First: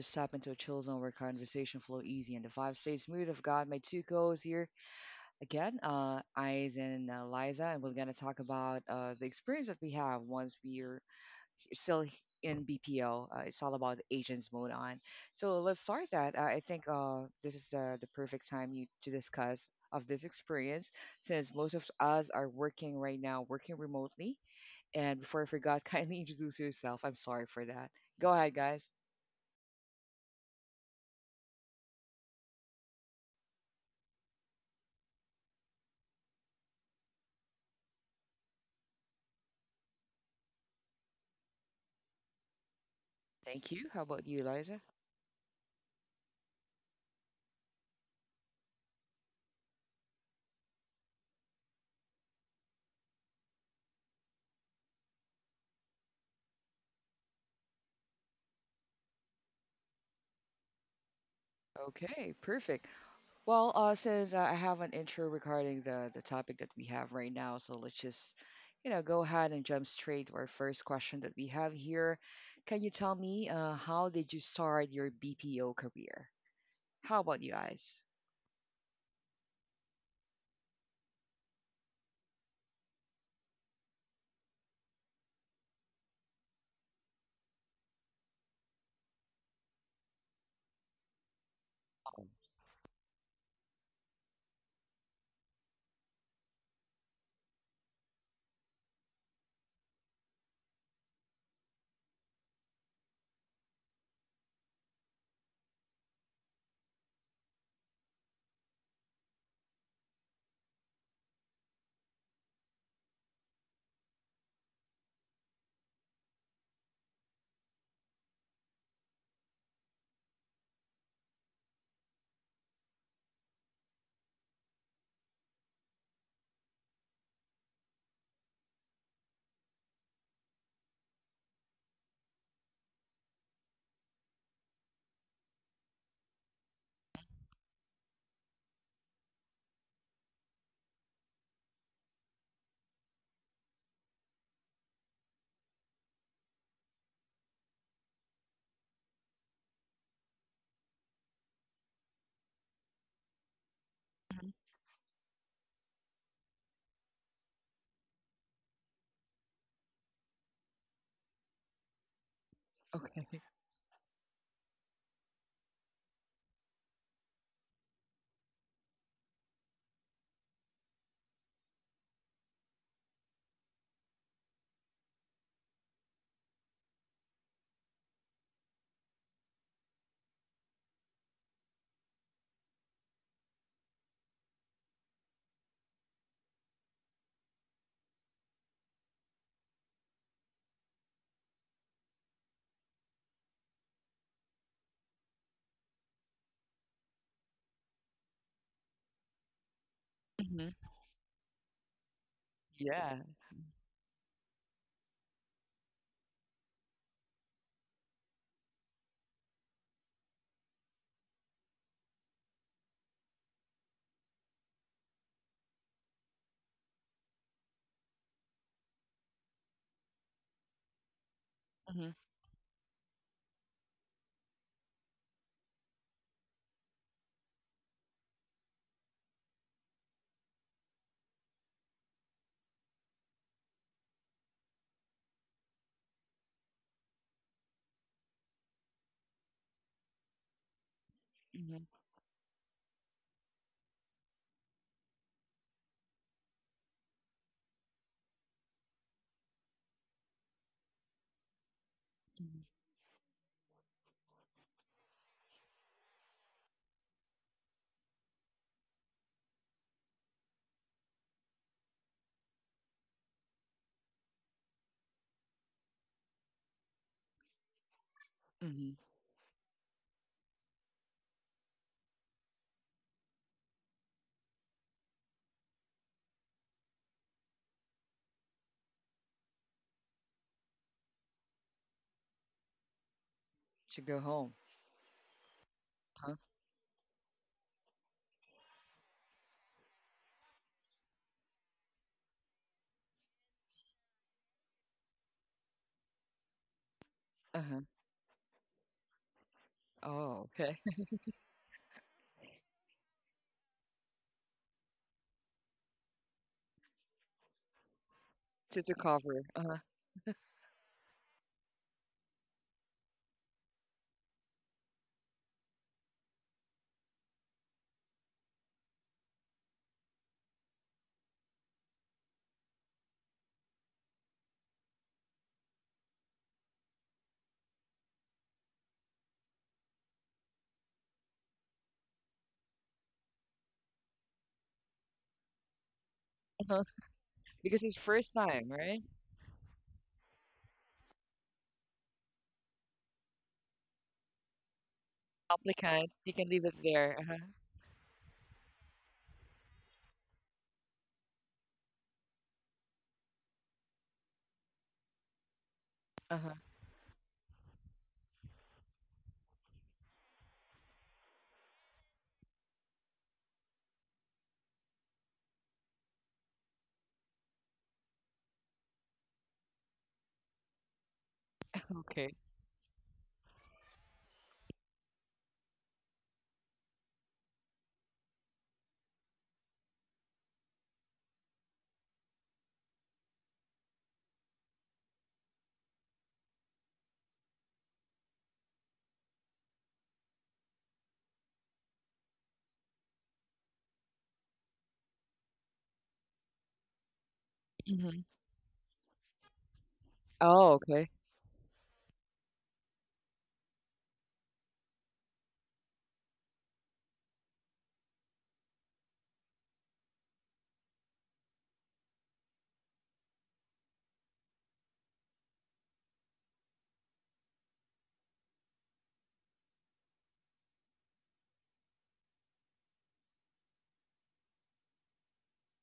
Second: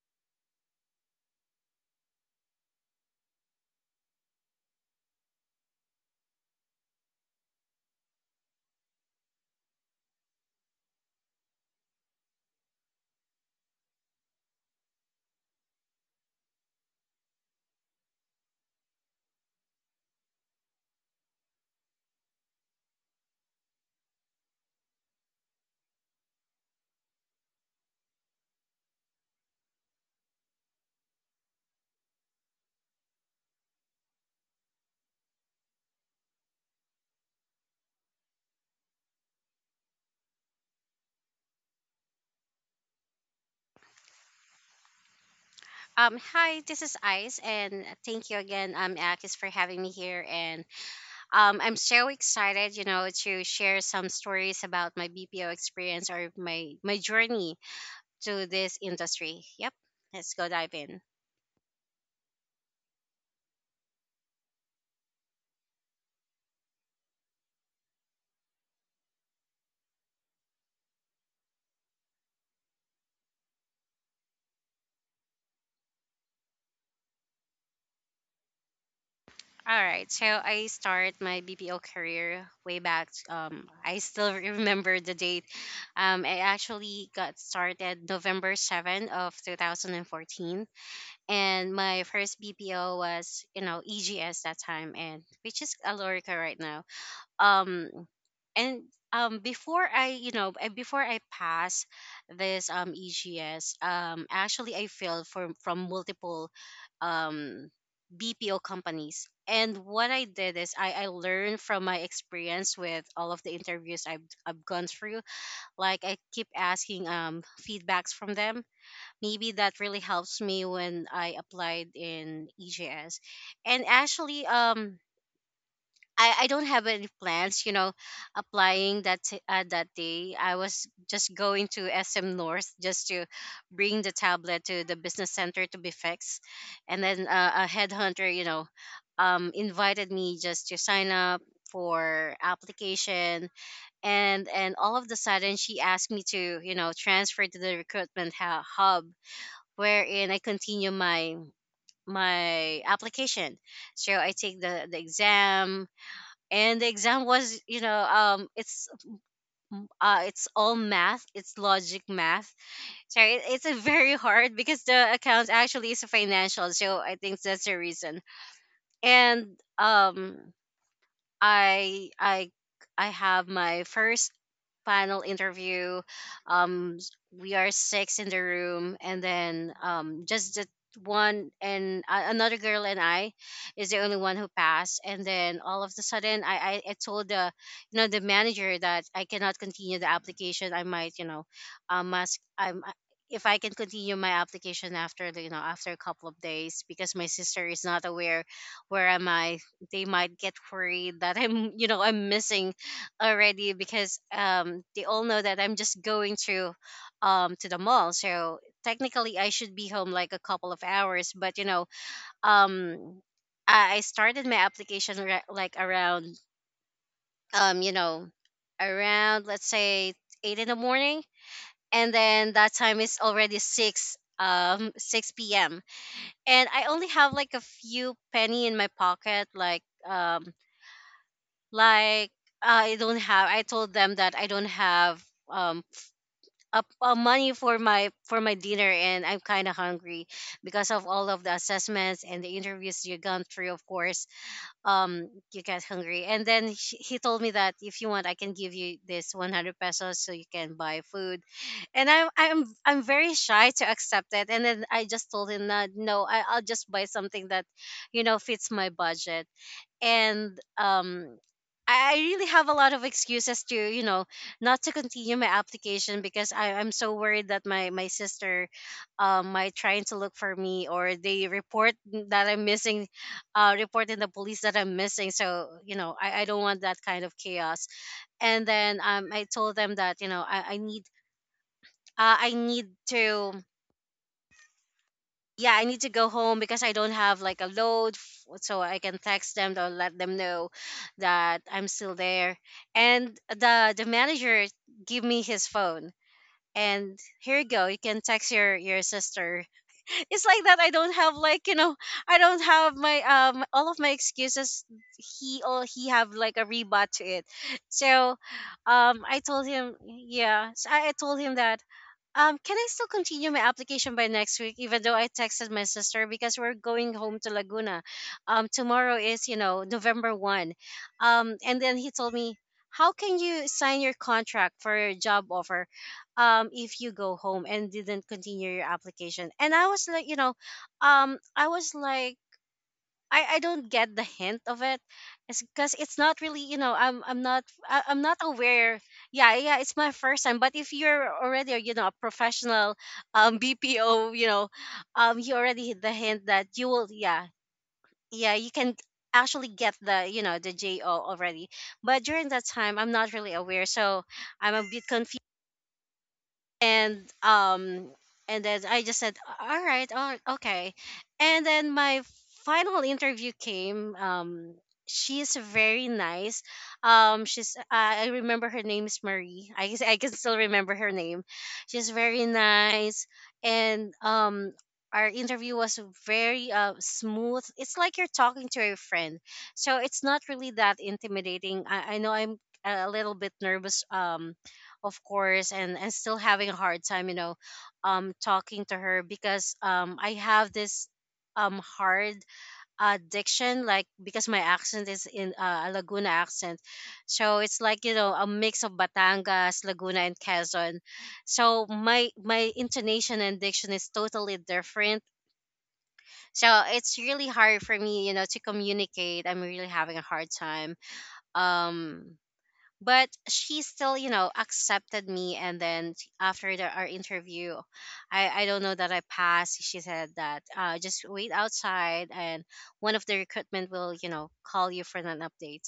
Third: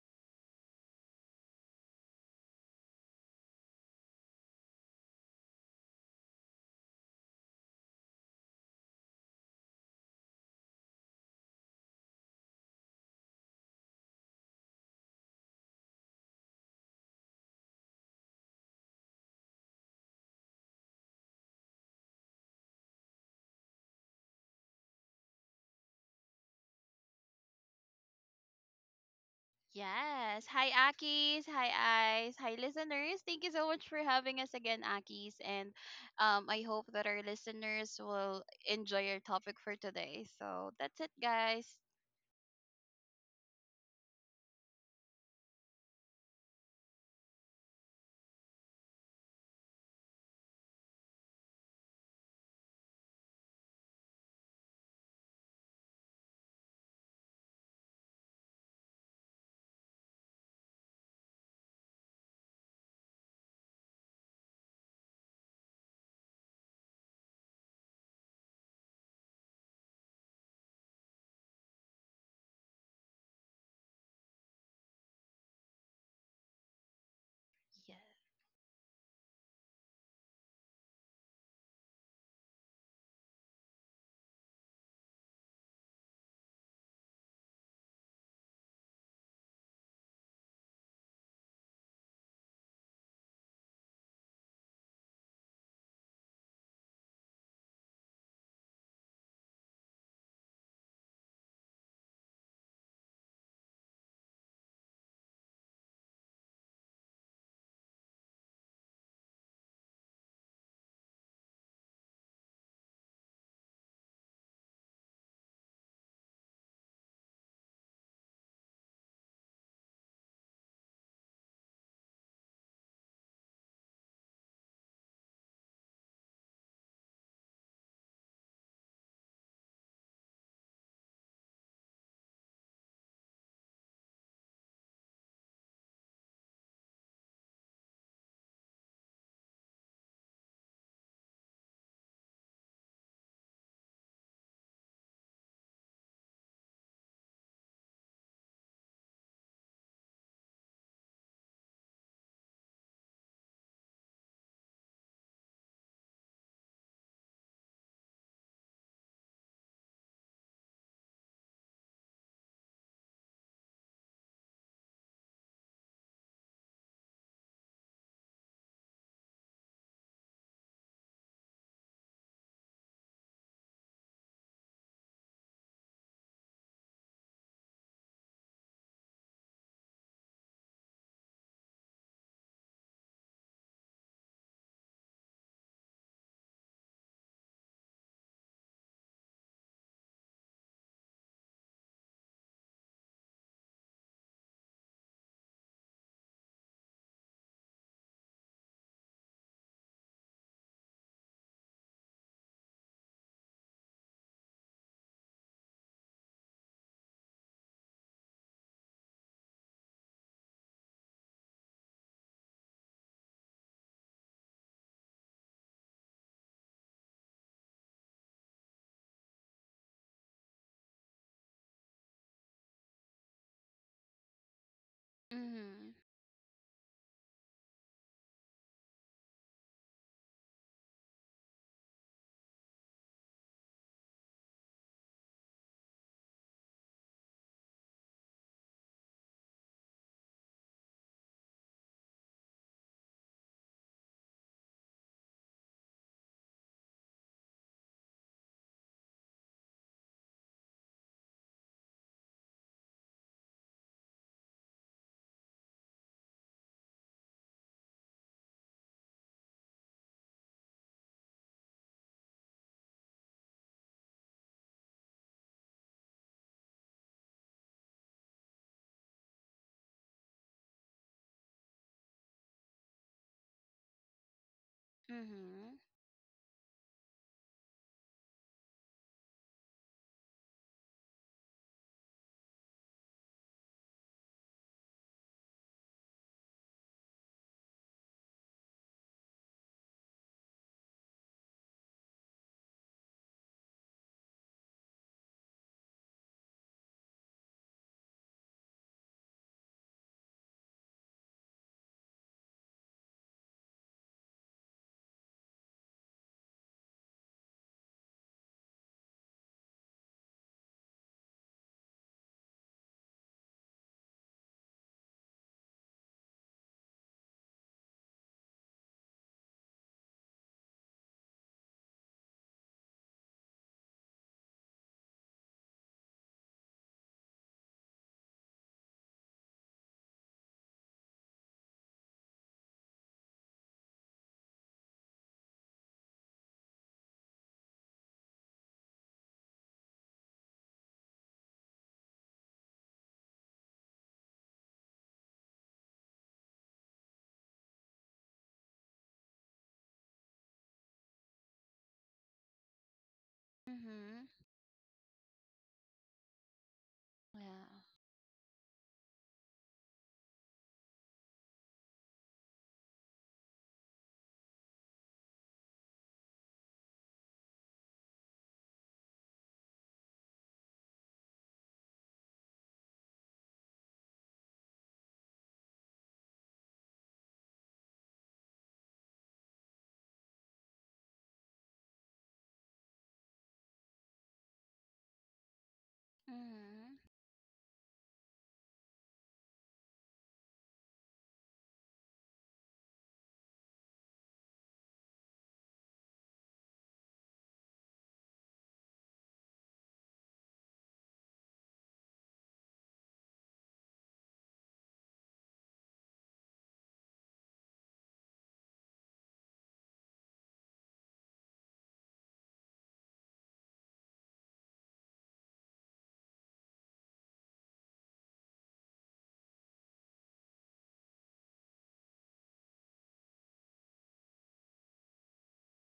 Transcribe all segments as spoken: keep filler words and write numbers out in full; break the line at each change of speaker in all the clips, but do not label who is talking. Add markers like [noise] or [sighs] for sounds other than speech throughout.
just tap into a chill zone where conversation flow easy and the vibe stays smooth. I've got my two co-hosts here again, uh, Eyes and uh, Liza, and we're gonna talk about uh, the experience that we have once we're still in B P O. Uh, it's all about agents mode on. So let's start that. Uh, I think uh, this is uh, the perfect time you to discuss of this experience since most of us are working right now, working remotely. And before I forgot, [laughs] kindly introduce yourself. I'm sorry for that. Go ahead, guys.
Yes. Hi, Akis. Hi, Eyes. Hi, listeners. Thank you so much for having us again, Akis. And um, I hope that our listeners will enjoy our topic for today. So that's it, guys.
Thank you. How about you, Liza?
Um, hi, this is Ice, and thank you again, um, Akis, for having me here. And um, I'm so excited, you know, to share some stories about my B P O experience or my my journey to this industry. Yep, let's go dive in.
Okay, perfect. Well, uh, since uh, I have an intro regarding the the topic that we have right now, so let's just, you know, go ahead and jump straight to our first question that we have here. Can you tell me, uh, how did you start your B P O career? How about you
Yes.
guys?
All right, so I start my B P O career way back. Um, I still [laughs] remember the date. Um, I actually got started November seventh of two thousand fourteen, and my first B P O was, you know, E G S that time, and which is Alorica right now. Um and um Before I, you know uh, before I pass this um E G S, um actually I failed from from multiple um B P O companies, and what I did is I, I learned from my experience with all of the interviews I've, I've gone through, like I keep asking um feedbacks from them. Maybe that really helps me when I applied in E J S. And actually, um, I, I don't have any plans, you know, applying that t- uh, that day. I was just going to S M North just to bring the tablet to the business center to be fixed, and then uh, a headhunter, you know, um, invited me just to sign up for application. And and all of the sudden, she asked me to, you know, transfer to the recruitment hu- hub, wherein I continue my my application. So I take
Mhm.
the the exam, and the exam was, you know, um it's m- uh it's all math, it's logic math. So it,
Okay.
it's a very hard because the account actually is financial. So I think that's the reason. And um I I I have my first panel interview. Um, s- we are six in the room, and then, um, just the one and uh, another girl and I is the only one who passed. And then all of a sudden, I, I I told the, you know, the manager that I cannot continue the application. I might, you know, um, must I'm. I- if I can continue my application after the, you know, after a couple of days, because my sister is not aware where am I. They might get
Hmm.
worried that I'm, you know, I'm missing
Yeah.
already, because um, they all know that I'm just going to, um, to the mall. So technically, I should be home like a couple of hours. But, you know, um, I I started my application ra- like around, um, you know, around, let's say, eight in the morning, and
Hmm.
then that time is already six, um, six p m.
Mm-hmm.
And I only have like a few penny in my pocket, like um like uh, I don't have, I told them that I don't have um a, a money for my for my dinner, and I'm kind of hungry because of all of the
Hmm.
assessments and the interviews you gone through. Of course um you get hungry, and then she, he told me that, if you want, I can give you this one hundred pesos so you can buy food. and I'm I'm
Hmm.
I'm very shy to accept it, and then I just told him that no, I, I'll just buy something that, you know, fits my budget. And um I I really have a lot of excuses to, you know, not to continue my application, because I, I'm so worried that my, my sister,
Hmm.
um, might trying to look for me, or they report that I'm missing, uh, report in the police that I'm missing. So,
Mm-hmm.
you know, I, I don't want that kind of chaos. And then, um, I told them that, you know, I, I need uh, I need to,
To go home.
yeah, I need to go
Huh?
home because I don't have like a load, f- so I can text them to let them know that I'm still there. And the the manager give me his phone, and here you go.
Uh-huh.
You can text your your sister. [laughs] It's
Oh,
like that.
okay.
I don't
[laughs]
have, like, you know, I don't have my, um all of my excuses. He all he have like a rebut to it. So,
To to
um, I
cover.
told
Uh-huh.
him, yeah. So I I told him that, um, can I still continue my application by next week, even though I texted my sister because we're going home to Laguna? Um, tomorrow is, you know, November first. Um, and then he told me, how can you sign your contract for your job offer, um, if you go home and didn't continue your application? And I was like, you know, um, I was like, I, I don't get the hint of it. It's because it's not really, you
Uh-huh.
know, I'm I'm not
Because
I,
it's
I'm not
first time,
aware.
right?
Yeah, yeah, it's my first time, but if you're already, you know, a professional um B P O, you know, um you already hit the
Applicant, you
hint
can
that
leave it
you will,
there.
yeah,
Uh-huh.
yeah, you can actually get the, you know, the J O already. But during that time, I'm not really aware, so
Mm-hmm.
I'm a bit confused.
Uh-huh.
and
Yeah.
um and then I just said, all right, oh, okay. And then my final interview came. Um she is very nice. Um she's I I remember her name is Marie, I guess. I can still remember her name. She's
Okay.
very nice. And um Our interview was very, uh, smooth. It's like you're talking to your friend, so it's not really that intimidating. I, I know I'm a little bit nervous, um of course, and and still having a
Mm-hmm.
hard time, you know, um talking to her, because um I have this um hard addiction, like, because my accent is in uh, a Laguna accent, so it's like, you
Hmm.
know, a mix of Batangas, Laguna, and
Oh,
Quezon.
okay.
So my my intonation and diction is totally different. So it's really hard for me, you know, to communicate. I'm really having a hard time, um but she still, you know, accepted me. And then t- after the, our interview, i i don't know that I passed. She said that, uh just wait outside, and one of the recruitment will, you know, call you for an update.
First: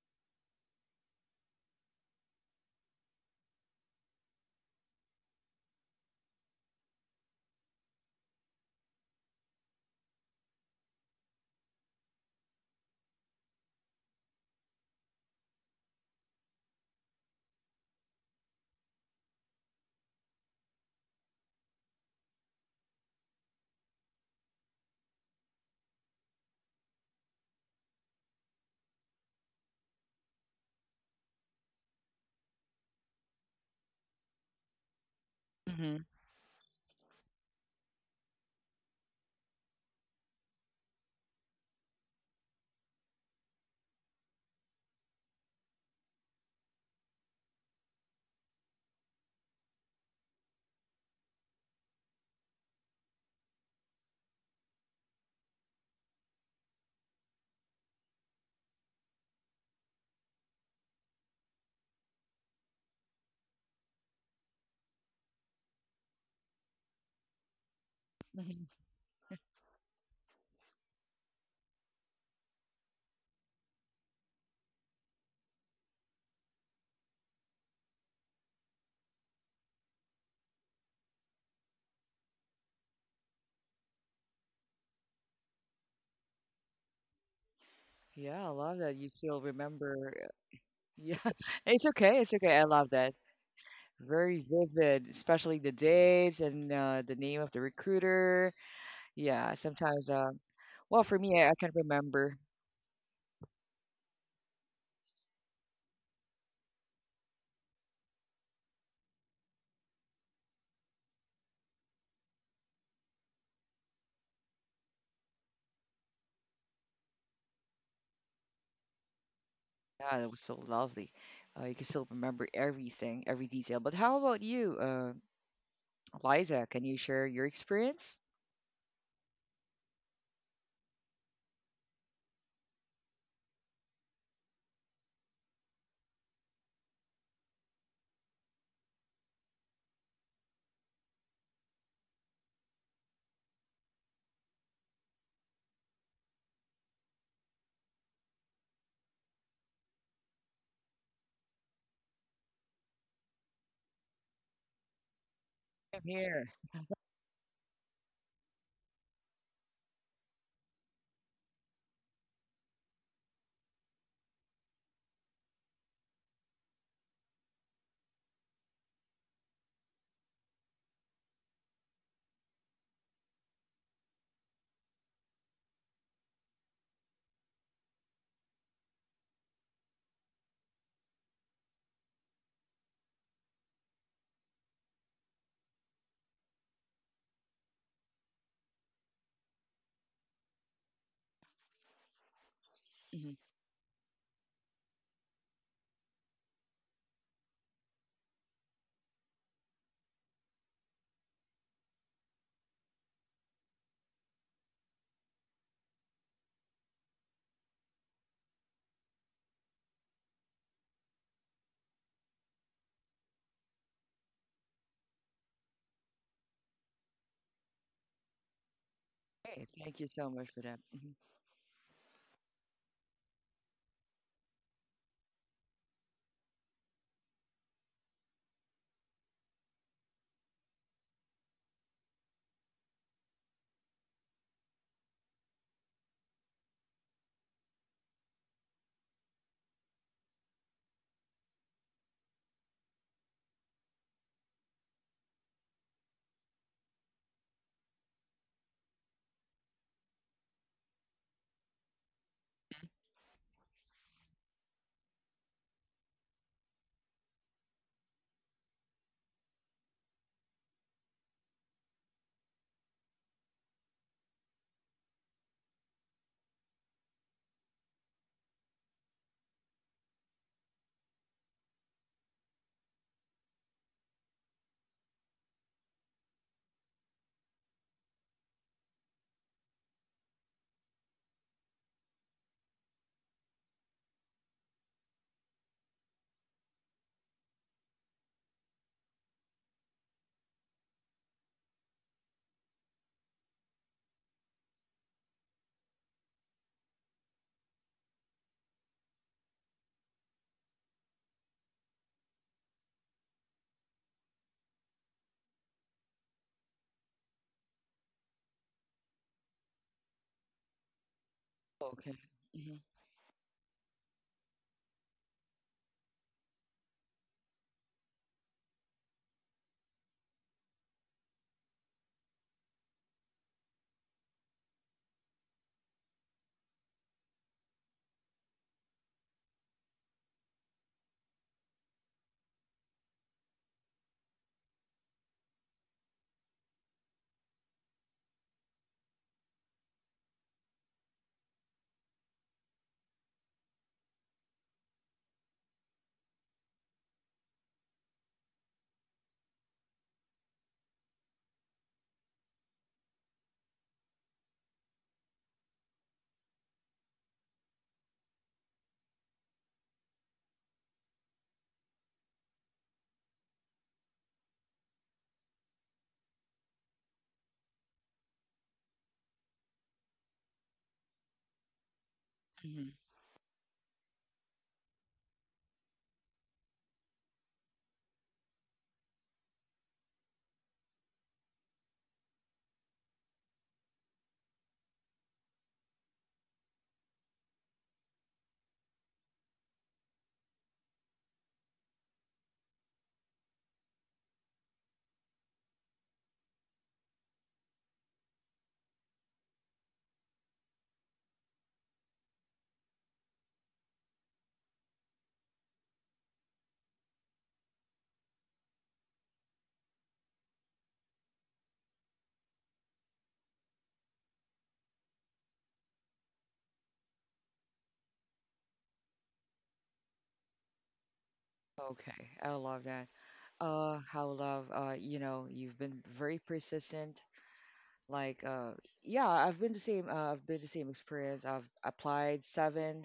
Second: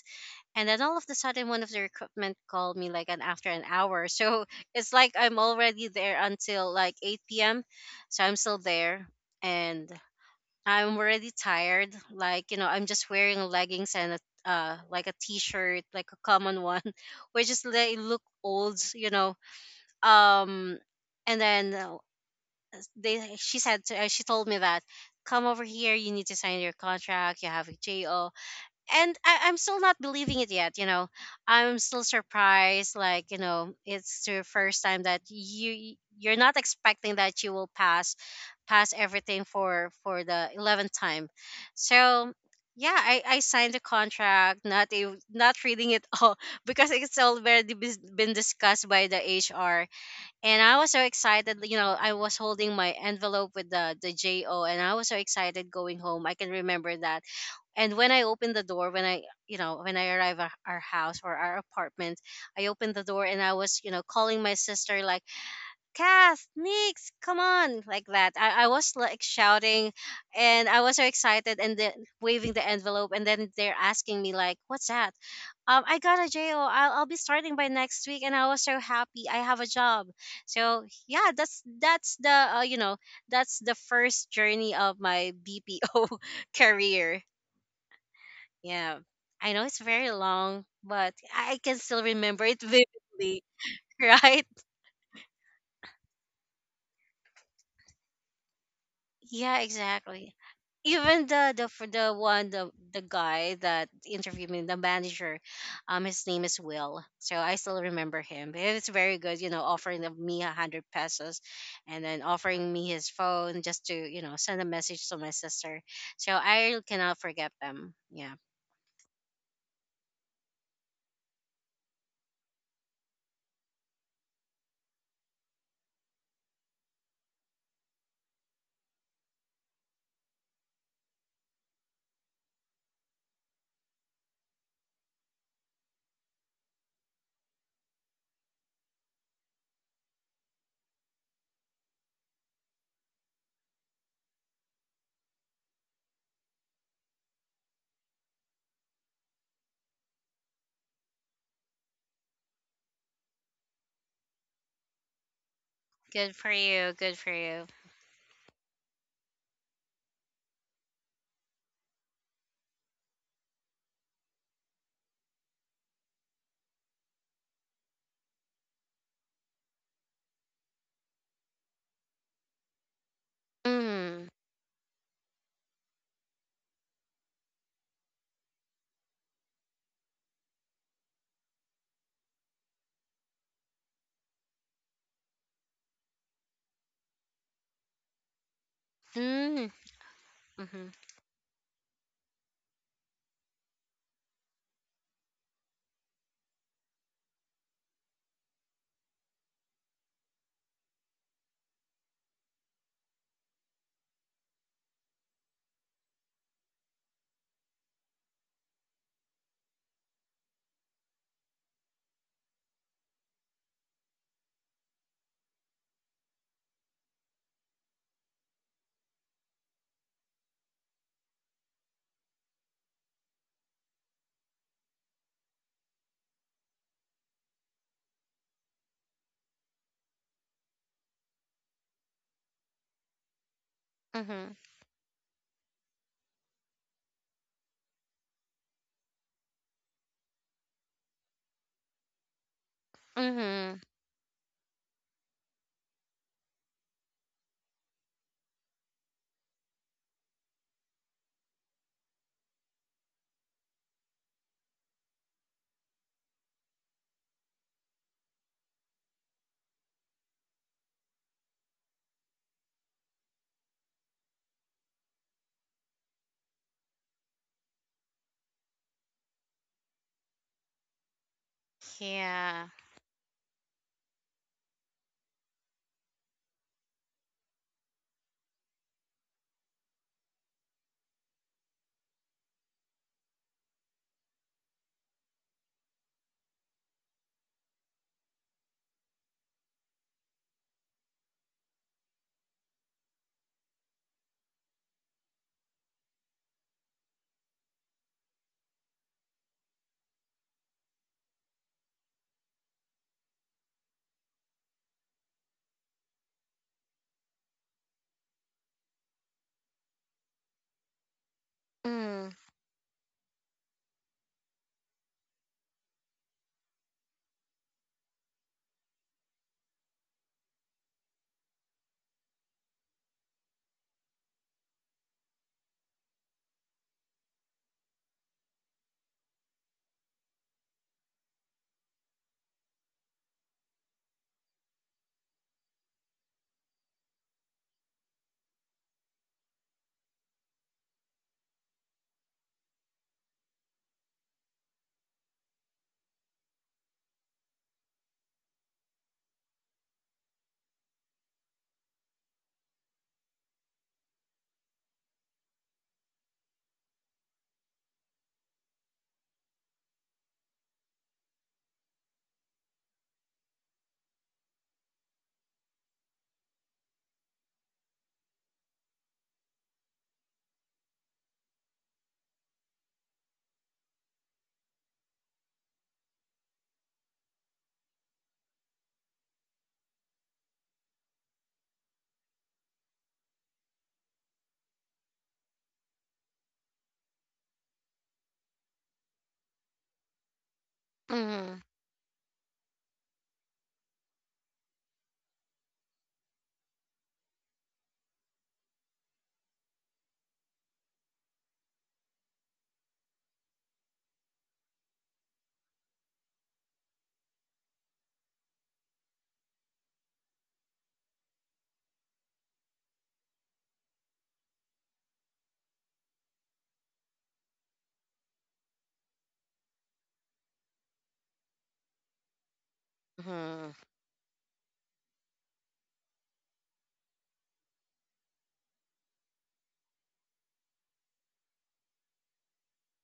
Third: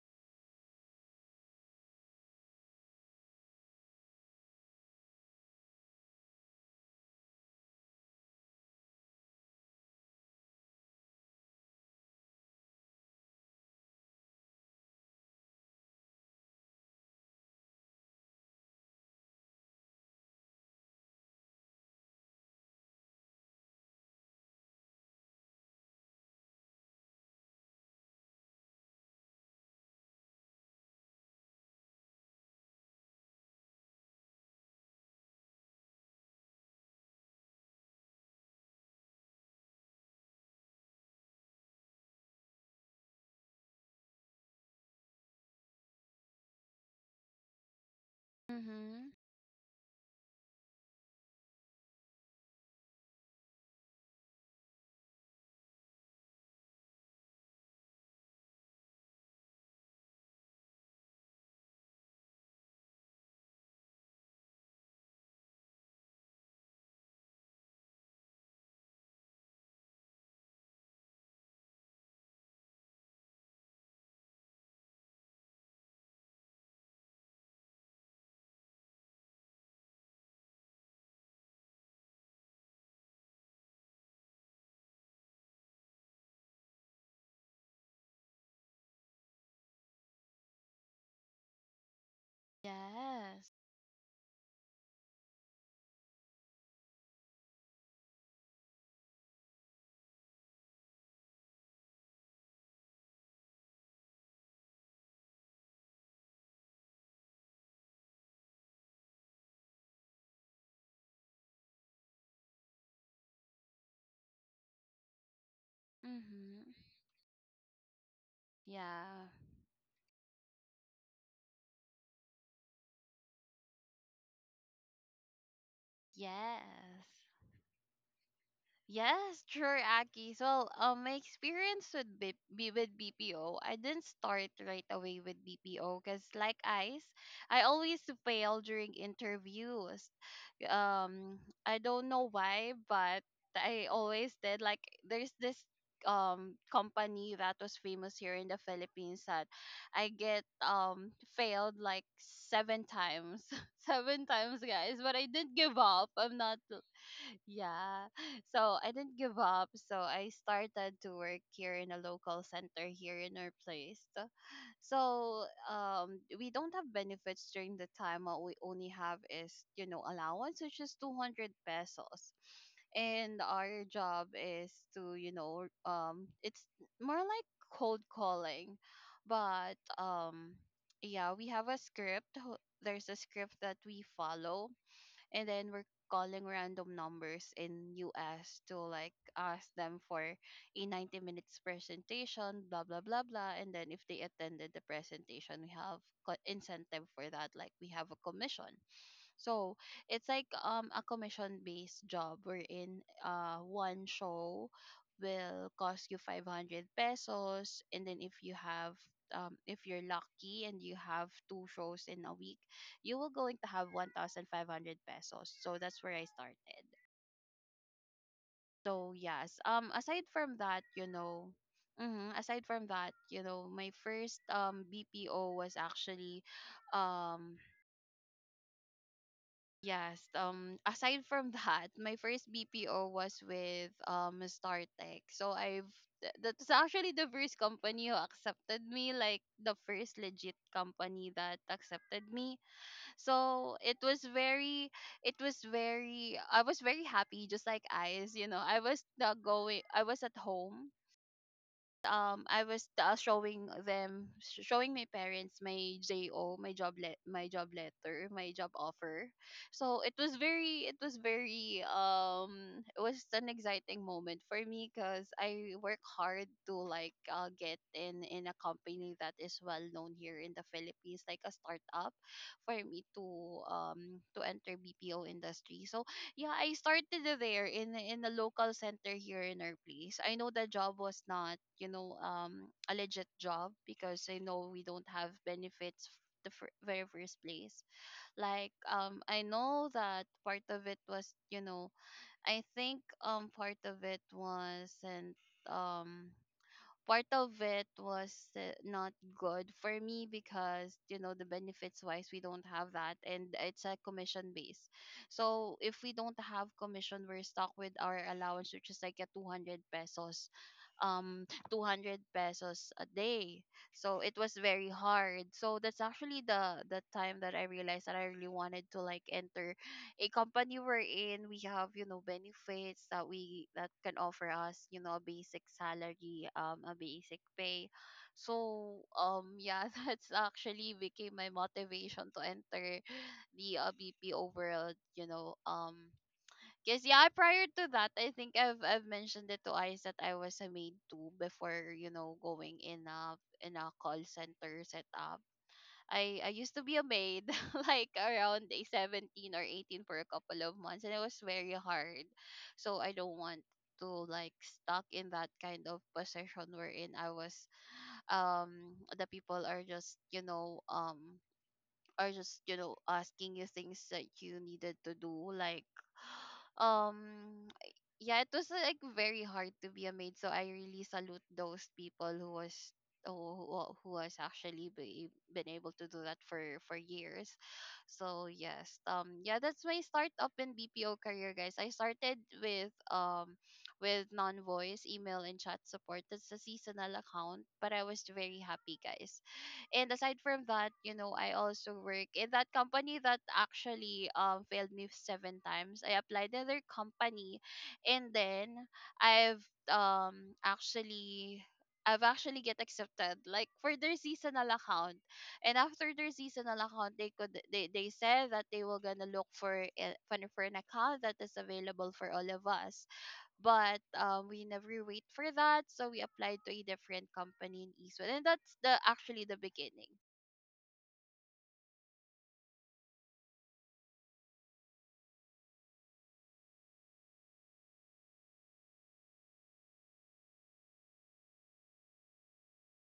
And then all of the sudden, one of the recruitment called me like an after an hour. So [laughs] it's like I'm already there until like eight p.m., so I'm still there. And I'm already tired. Like, you know, I'm just wearing leggings and a, uh like a t-shirt, like a common one, [laughs] which is they look old, you know. Um and then uh, they She said to, uh, she told me that, come over here, you need to sign your contract, you have a J O. And I, I'm still not believing it yet. You know, I'm still surprised. Like, you know, it's your first time that you,
Hmm.
you're not expecting that you will pass pass everything for for the eleventh time. So yeah, I I signed the contract, not ev- not reading it [laughs] all, because it's already bes- been discussed by
Mm-hmm.
the H R. And I was so excited. You know, I was holding my envelope with the the J O, and I was so excited going home. I can remember that. And when I open the door, when I, you know, when I arrive at our house or our apartment, I opened the door and I was, you know, calling my sister like, Kath, Nix, come on, like that. I, I
Hmm.
was like shouting and I was so excited, and then waving the envelope. And then they're asking me like, what's that? Um, I got a J O. I'll, I'll be starting by next week. And I was so happy. I have a job. So yeah, that's, that's the, uh, you know, that's the first journey of my B P O [laughs] career.
Yeah, I love that
Yeah.
you still
I know it's very
remember. uh,
long, but
Yeah, [laughs]
I can
it's
still
okay. It's
remember
okay.
it
I love that.
vividly,
Yes.
[laughs]
Very
right?
vivid, especially the dates and uh, the name of the recruiter. Yeah,
Yeah,
sometimes. Uh,
exactly.
well, for
Even
me, I, I
the the
can
for the
remember.
one the the guy that interviewed me, the manager, um, his name is Will. So I still remember him. He was very good, you know, offering of me a hundred pesos, and then offering me his phone just to, you know, send a message to my sister. So
Mm-hmm.
I cannot forget them. Yeah,
Yeah.
Yeah, that was so lovely. Uh, you can still remember everything, every detail. But how about you, uh, Liza? Can you
Yes.
share your experience?
Yes, sure, Aki. Well, um, my experience with B- B- with B P O, I didn't start right away with B P O because, like ICE, I always fail during interviews. Um, I don't know why, but I always did. Like, there's this um company that was famous here in the Philippines that I get um failed like seven times, [laughs] seven times, guys. But I didn't give
I'm
up.
good
I'm
here.
for
not.
you, good for you.
Yeah. [laughs] So I didn't give up. So I started to work here in a local center here in our place. [laughs] So so, um we don't have benefits during the time. What we only have is, you know, allowance which is two hundred pesos. And our job
Mm.
is to, you know, um it's more like cold calling. But um yeah, we have a script. ho- There's a script that we follow, and then we're calling random numbers in U S to, like, ask
Mm.
them for a
Mm-hmm.
ninety minutes presentation, blah blah blah
Hmm.
blah. And then if they attended the presentation, we have co- incentive for that, like we have a commission. So it's like um a commission based job, wherein uh one show will cost you five hundred pesos. And then if you have um, if you're lucky and you have two shows in a week, you will going to have one thousand five hundred pesos. So that's where I started. So yes,
Hey,
um
thank you
aside
so much
from
for that.
that, you
Hmm.
know, mhm, aside from that, you know, my first um B P O was actually um yes. Um. Aside from [laughs] that, my first B P O was with um
Mm-hmm.
StarTech. So I've th- that's actually the first company who accepted me, like the first legit company that accepted me. So
Mm-hmm.
it was very, it was very. I was very happy, just like I's. You know, I was not going. I was at home, um I was uh, showing them sh- showing my parents my J O, my job le- my job letter my job offer. So it was very it was very um it was an exciting moment for me, because I work hard to, like, uh, get in in a company that is well known here in the Philippines, like a startup,
Yeah.
for me to um to enter B P O industry. So yeah, I started there in in a local center here in our place. I know the job was not, you know, um, a legit job, because I know we don't have benefits f- the fir- very first place. Like, um, I know that part of it was, you know, I think um part of it was, and um part of it was uh, not good for me, because you know the benefits wise, we don't have that, and it's a commission base. So if we don't have commission, we're stuck with our allowance, which is like a two hundred pesos, um
Okay.
200
Mm.
pesos a day. So it was very hard. So that's actually the the time that I realized that I really wanted to, like, enter a company we're in we have, you know, benefits that we that can offer us, you know a basic salary, um a basic pay. So um yeah, [laughs] that's actually became my motivation to enter the uh, B P O world you know um Because yeah, prior to that, I think I've I've mentioned it to Ice that I was a maid too before, you know going in a in a call center setup. I I used to be a maid, [laughs] like around day seventeen or eighteen for a couple of months, and it was very hard. So I don't want to, like, stuck in that kind of position wherein I was um the people are just, you know, um are just, you know, asking you things that you needed to do, like, um yeah, it was like very hard to be a maid. So I really salute those people who
Hmm.
was, who, who who has actually be, been able to do that for for years. So yes, um yeah, that's my start up in BPO career, guys. I started with um with non-voice email and chat support. That's a seasonal account, but I was very happy, guys. And aside from that, you know, I
Mm-hmm.
also work in that company that actually um failed me seven times. I applied to their company, and then I've um actually I've actually get accepted, like, for their seasonal account. And after their seasonal account, they could they, they said that they were gonna look for a- for an for an account that is available for all of us. But um, we never wait for that, so we applied to a different company in Eastwood, and that's the actually the beginning.
Okay, I love that.
Hmm.
Uh, how love, uh, you know, you've been very persistent. Like, uh, yeah, I've been the same, uh, I've been the same experience. I've applied seven,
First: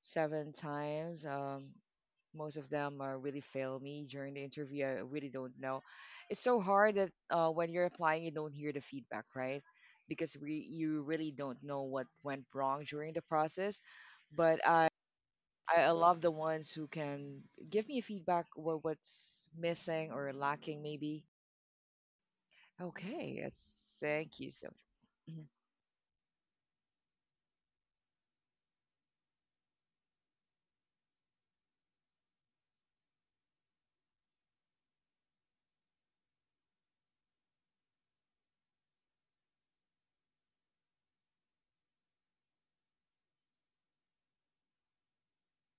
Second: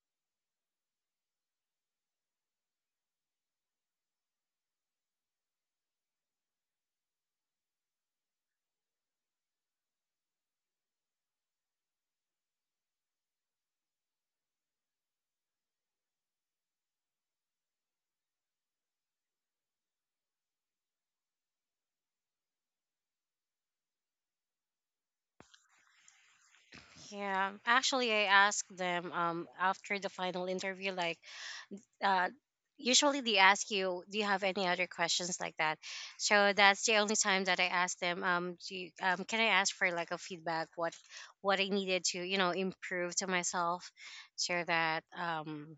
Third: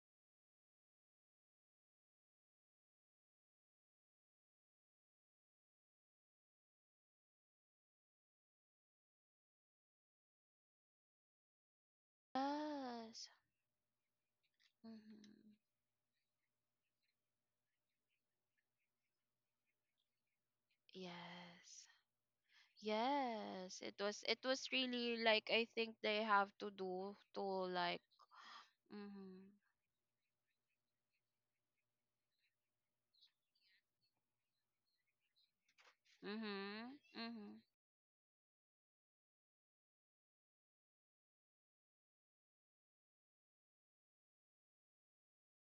seven times. Um, most of them uh, really fail me during the interview. I really don't know. It's so hard that uh, when you're applying, you don't hear the feedback, right? Because we, you really don't know what went wrong during the
Yes.
process. But I.
Hmm.
I, I love the ones who can give me feedback what what's missing or lacking maybe.
Yes.
Okay, uh,
Yes, it was,
thank
it
you so
was really,
much.
like, I think they have to do to,
Yeah.
like.
Actually, I asked them
Mm-hmm.
um after the final interview, like, uh, usually they ask you, do you have any other questions, like that? So that's the
Mm-hmm.
only time
Mm-hmm.
that I asked them, um, do you, um, can I ask for like a feedback? What, what I needed to, you know, improve to myself, so that, um,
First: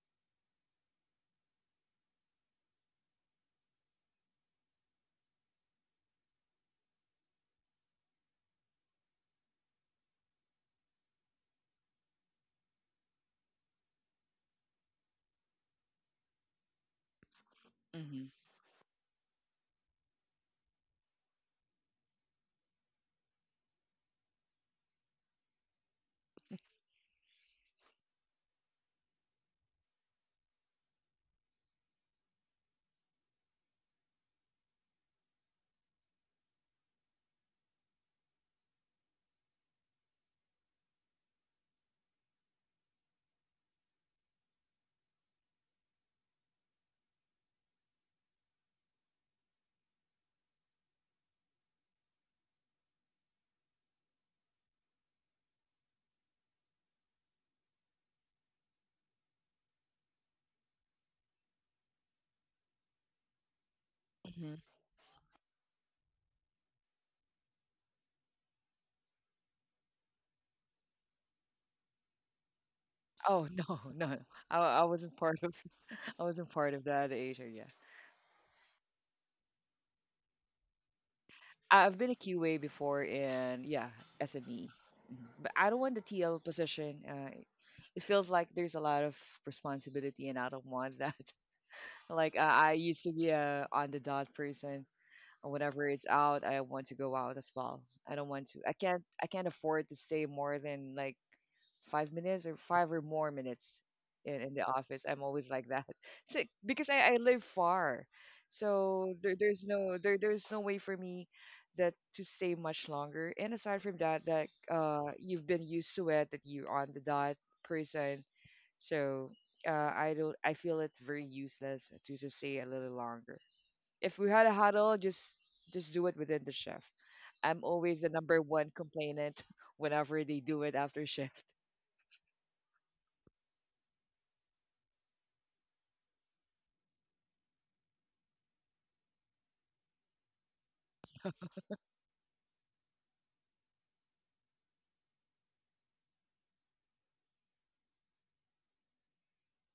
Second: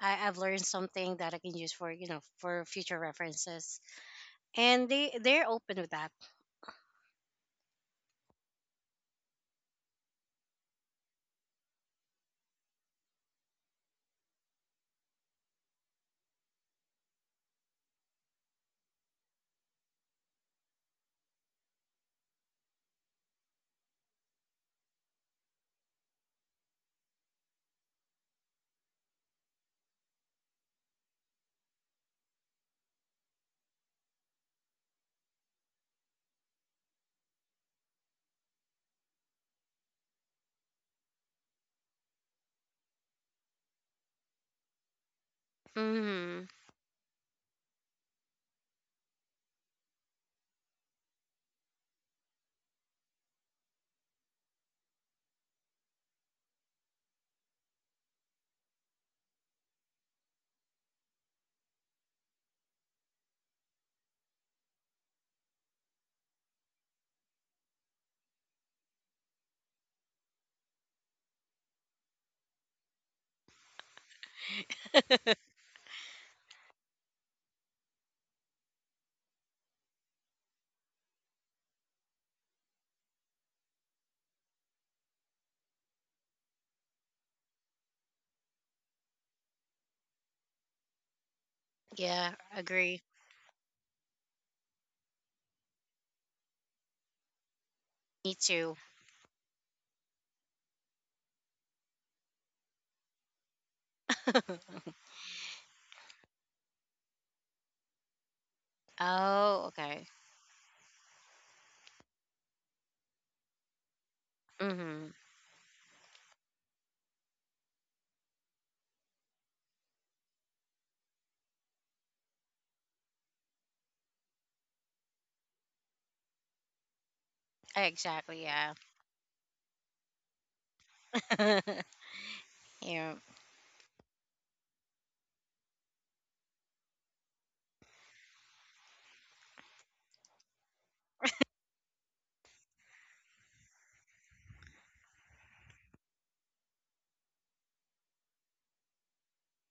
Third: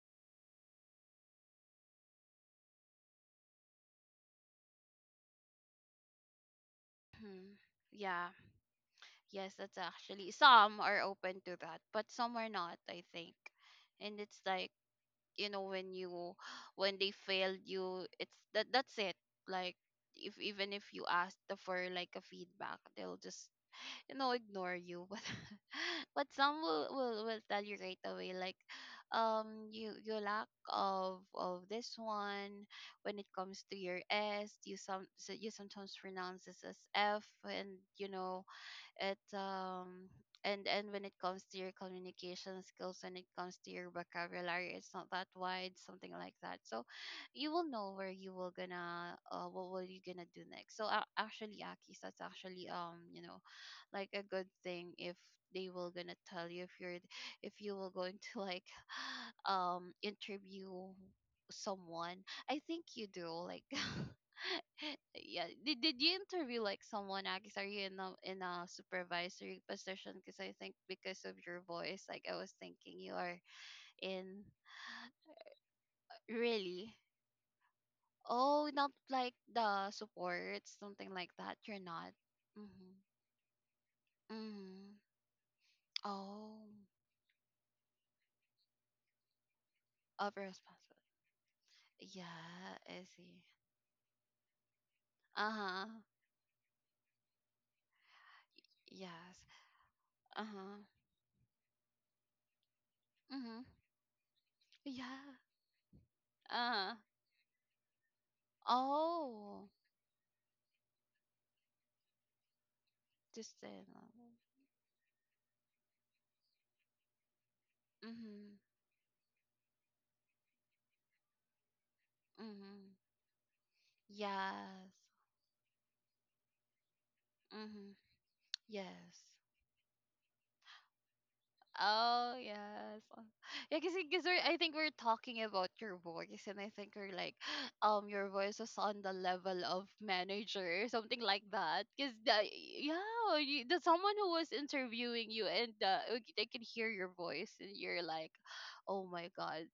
I, I've learned something that I can use for, you know, for future references. And they they're open with that.
Mm-hmm. Yeah. Yes, that's actually some are open to that, but some are not, I think. And it's like, you know when you when they failed you,
Hmm.
it's that, that's it. Like, if even if you ask the for, like, a feedback, they'll just, you know ignore you. [laughs] But but some will, will will tell you right away, like, um you you lack of of this one, when it comes to your s, you some so you sometimes pronounce this as f. And, you know it, um and and when it comes to your communication skills, when it comes to your vocabulary, it's not that wide, something like
Hmm.
that. So you will know where you will gonna uh, what will you gonna do next. So uh, actually, Akis, that's actually, um you know like a good thing, if they will gonna tell you. If you're if you will going to, [laughs] like, [sighs] um interview someone, I think you do, like. [laughs]
Hmm.
Yeah, did, did you interview, like, someone, Akis? Are you in a in a supervisory position? Because I think because of your voice, like, I was thinking you are
Oh no, [laughs] no,
in.
I, I wasn't part of [laughs] I wasn't part of
Really?
that Asia. Yeah,
Oh, not like the support, something like that, you're
I- I've been
not.
a Q A
Mm-hmm.
before in yeah S M E,
Mm-hmm.
mhm, but I don't want the T L
Oh.
position. Uh, it feels like there's a lot of responsibility,
Of
and I don't
responsibility.
want that. [laughs]
Yeah,
Like I I
Yeah,
agree.
I
used to be
see.
a on the dot person, or
Uh-huh.
whenever it's out I want to go out as well. I don't
Me
want to. i
too.
can't i
Yes.
can't afford to stay more
Uh-huh.
than like five minutes or five or more
Mm-hmm.
minutes in, in the
[laughs]
office. I'm
Yeah.
always like that. [laughs] So, because
Uh-huh.
I, I live far, so there, there's
Oh,
Oh,
no
okay.
there, there's no way for me that to stay much longer. And
just in.
aside from that
Mm-hmm.
that uh
Mm-hmm.
you've been used to it that you're on the dot person. So uh, I don't, I feel it very useless to just stay a little
Mm-hmm.
longer if we had a
Yes.
huddle, just just do it within the shift. I'm
Mm-hmm.
always the number
Exactly,
one
yeah.
Yes.
complainant [laughs] whenever they do it after shift. [laughs]
[laughs]
Oh, yes.
Yeah.
Oh. Yeah, because because I think we're talking about your voice, and I think we're like, [gasps] um, your voice is on the level of manager or something like that. Because the yeah, you, the someone who was interviewing you, and uh, like, they can hear your voice, and you're like, oh my god,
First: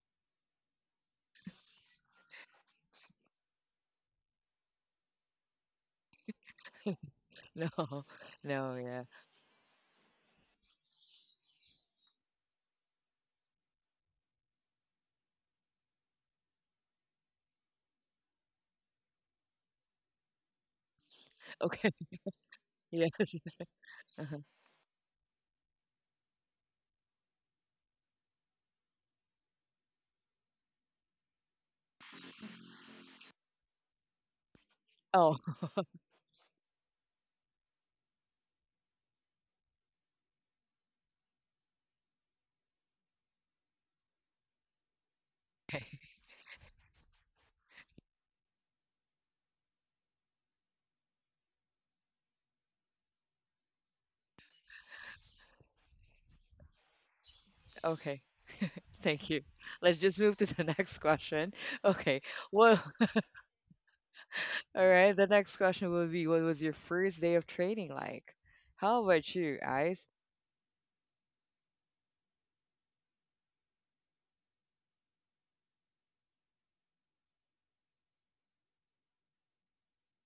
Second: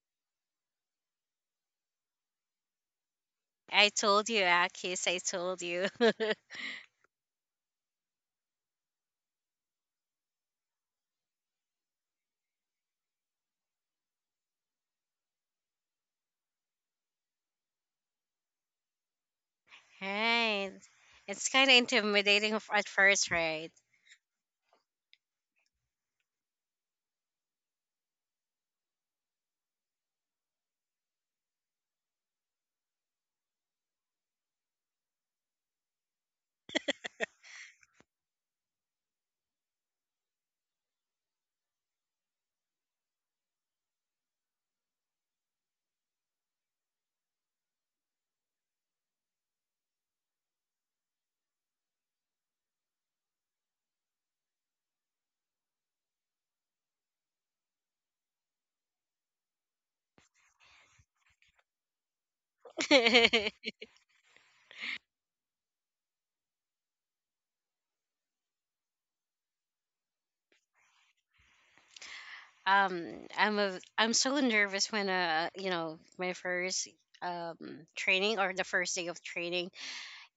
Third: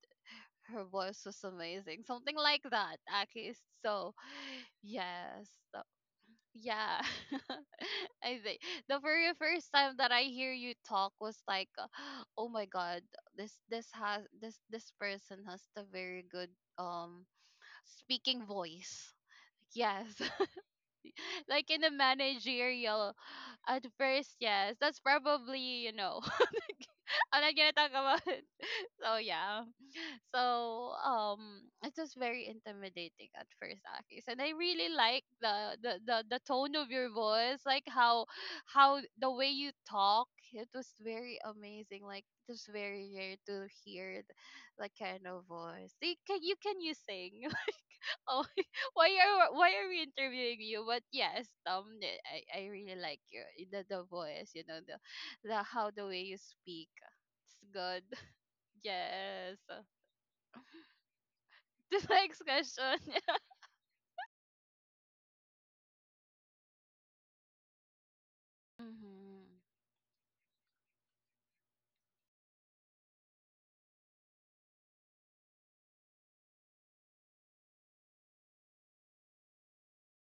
her voice was amazing, something like that. Okay,
I
so
told you, Akis, I
yes,
told you. [laughs]
yeah. [laughs]
No,
I think
no,
the
yeah.
very first time that I hear you talk was like, [gasps] oh my god, this this has this this person has the very good, um speaking voice, yes. [laughs]
Right. It's kind
Like,
of
in
Okay,
the
intimidating f- at
[laughs]
managerial
first,
yeah.
right?
at
Uh-huh.
first, yes. That's probably, you know [laughs] I'm not gonna talk about it. [laughs] So yeah, so um it was very intimidating at first, Akis. And I really like
Oh,
the, the the the tone of your voice, like how how the way you talk. It was very amazing. Like, it was very rare to hear th- that kind of voice.
okay,
You can you can you sing? [laughs] Oh, [laughs] why are why are we interviewing you? But yes, um, eh, I I really like your, the the voice. You know the the how the way you speak. It's good. [laughs]
okay. Thank you.
Yes.
Let's just move to the [laughs] next question.
[laughs] The
Okay.
next
Well,
question.
[laughs]
[laughs]
all right. The next question will be, what was your first day of training like?
[laughs]
How about
Mhm.
you, Ice?
um, I'm a, I'm so nervous when uh, you know, my first um training, or the first day of training,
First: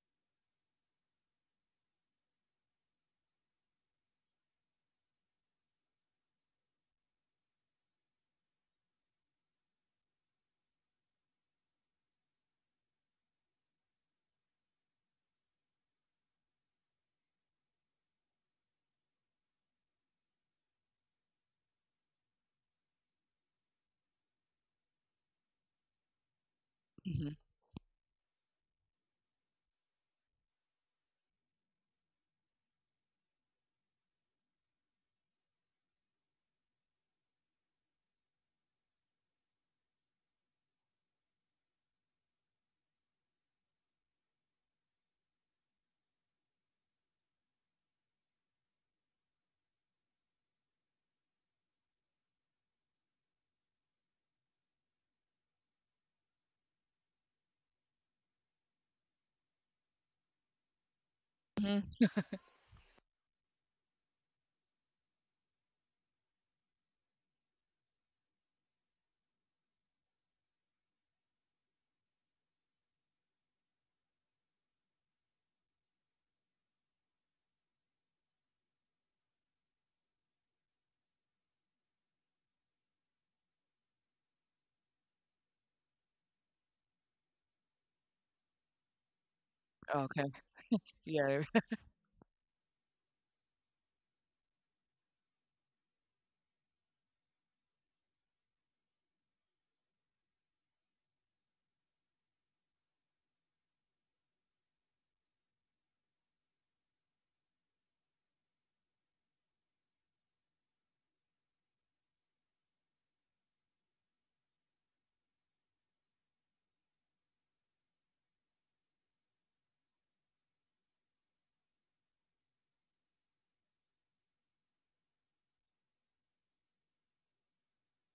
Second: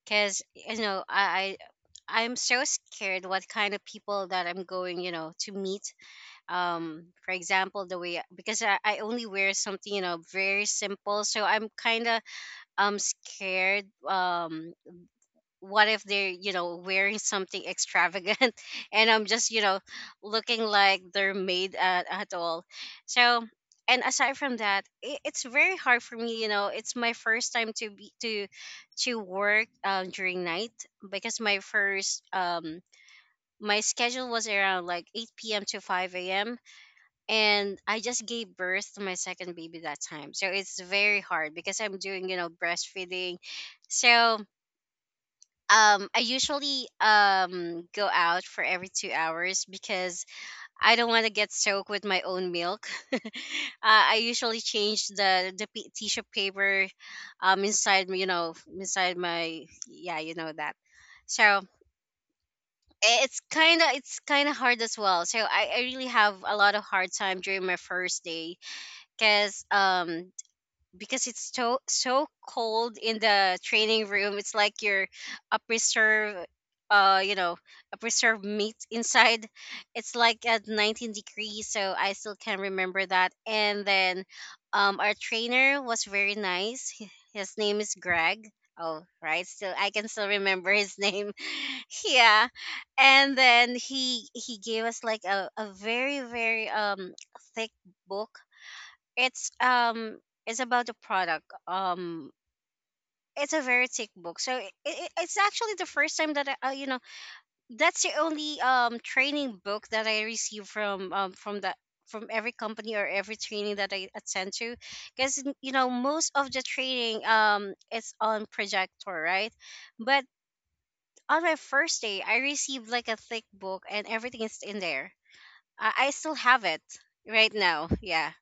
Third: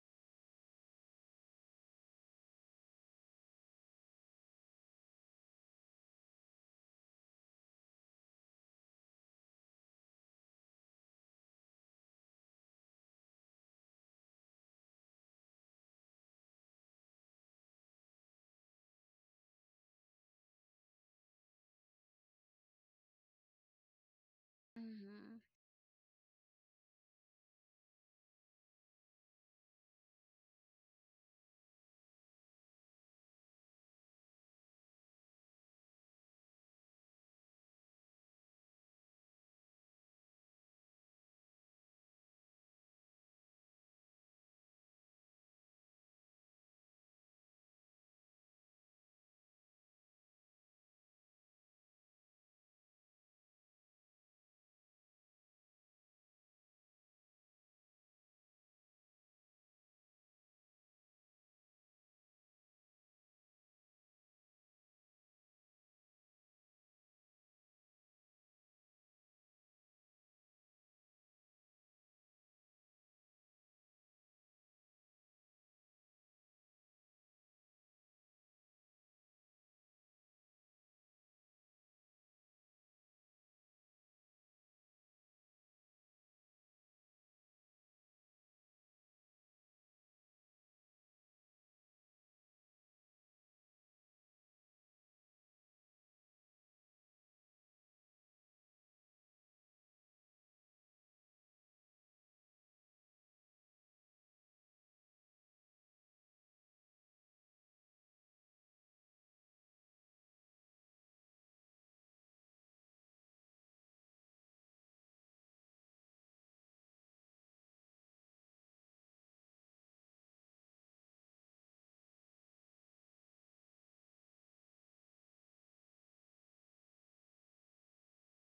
because you know, I, I I'm so scared what kind of people that I'm going, you know, to meet. Um for example, the way, because I, I only wear something, you know very simple, so I'm kind of um scared. Um what if they're, you know wearing something extravagant, [laughs] and I'm just, you know looking like they're made at, at all. So, and aside from that, it, it's
Mhm.
very hard for me, you know it's my
Hmm.
first time to be to to work, um, during night, because my first um my schedule was around like eight p m to five a m, and I just gave birth to my second baby that time. So it's very hard because I'm doing, you know, breastfeeding. So um I usually um go out for every 2 hours, because I don't want to get soaked with my own milk. [laughs] uh, I usually change the the p- tissue paper, um inside, you know, inside my, yeah, you know that. So
Hmm.
i- it's kind of it's kind of hard as well. So I, I really have a lot of hard time during my first day, because um because it's so, so cold in the training room. It's like you're a preserve uh you know a preserved meat [laughs] inside. It's like at 19 degrees, so I still can remember that. And then um our trainer was very nice. He- his name is Greg. Oh right, still I can still
Okay.
remember his name.
Yeah.
[laughs] Yeah. And then he he gave us like a, a very, very um thick book. It's um it's about the product. Um it's a very thick book, so it, it, it's actually the first time that I, uh, you know that's the only um training book that I receive from um from the from every company or every training that I attend to. Because you know most of the training um is on projector, right? But on my first day, I received like a thick book, and everything is in there. I, I still have it right now. Yeah.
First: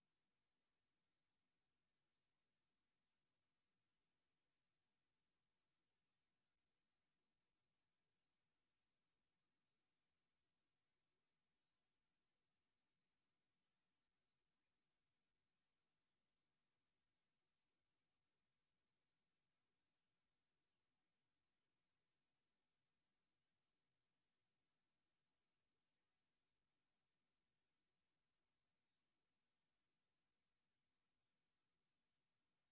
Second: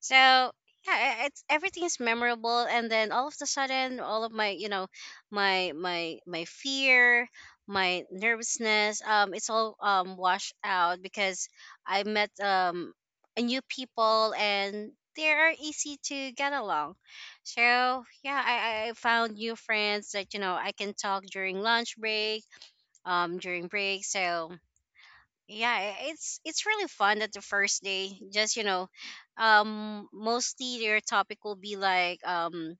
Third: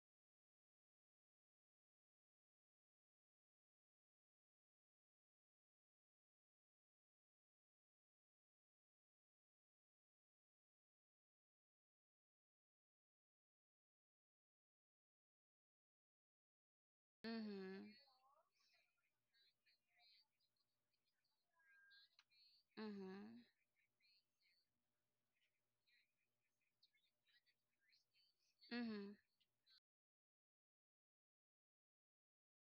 So yeah, I- it's everything is memorable. And then all of the sudden, all of my you know, my my my fear, my nervousness, um, it's all um washed out, because I met um a new people, and they are easy to get along. So
Mhm.
yeah, I, I I found new friends that, you know I can talk during lunch break, um
Mhm.
during break. So yeah, i- it's it's really fun that the first day, just, you know
Mhm.
um mostly your topic will be like, um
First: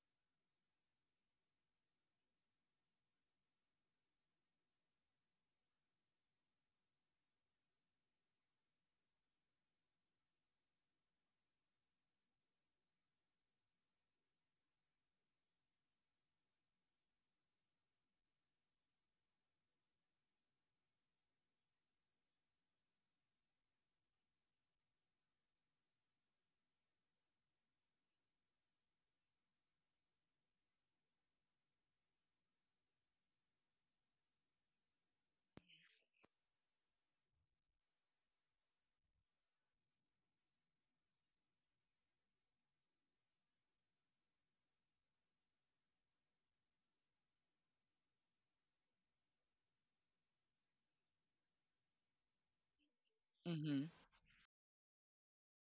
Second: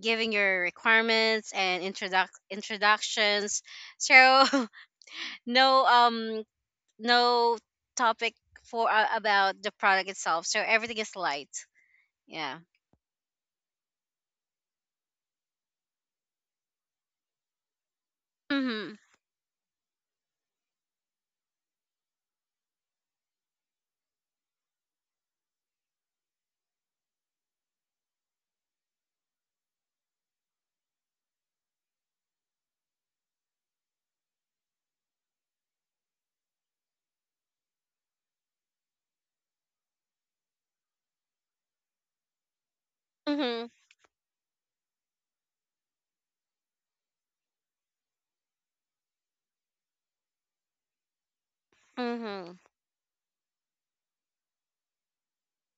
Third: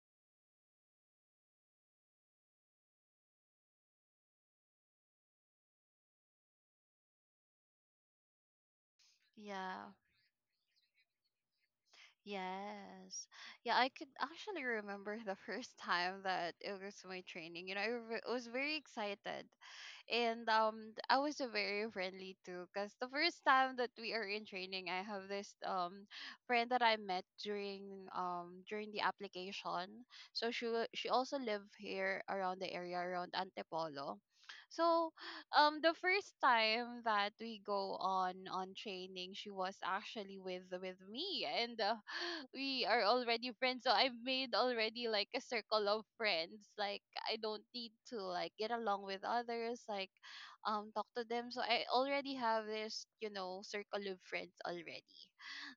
giving your requirements and introduc introductions. So [laughs] no, um no topic for uh, about the
Yeah.
product itself, so everything is light. Yeah.
Yes. Yeah, I could actually remember the first time that it was my training. You know, I re- was very
Mm-hmm.
excited, and um I was a very friendly too, because the first time that we are in training, I have this um friend that I met during um during the application. So she wa- she also lived here around the area around Antipolo. So um the first time that we go on on training, she was actually with with me. And uh, we are already
Mm-hmm.
friends, so I've made already like a circle of friends. Like, I don't need to, like, get along with others, like, um talk to them. So I already
Hmm.
have this, you
[laughs]
know
Hmm.
circle of friends already.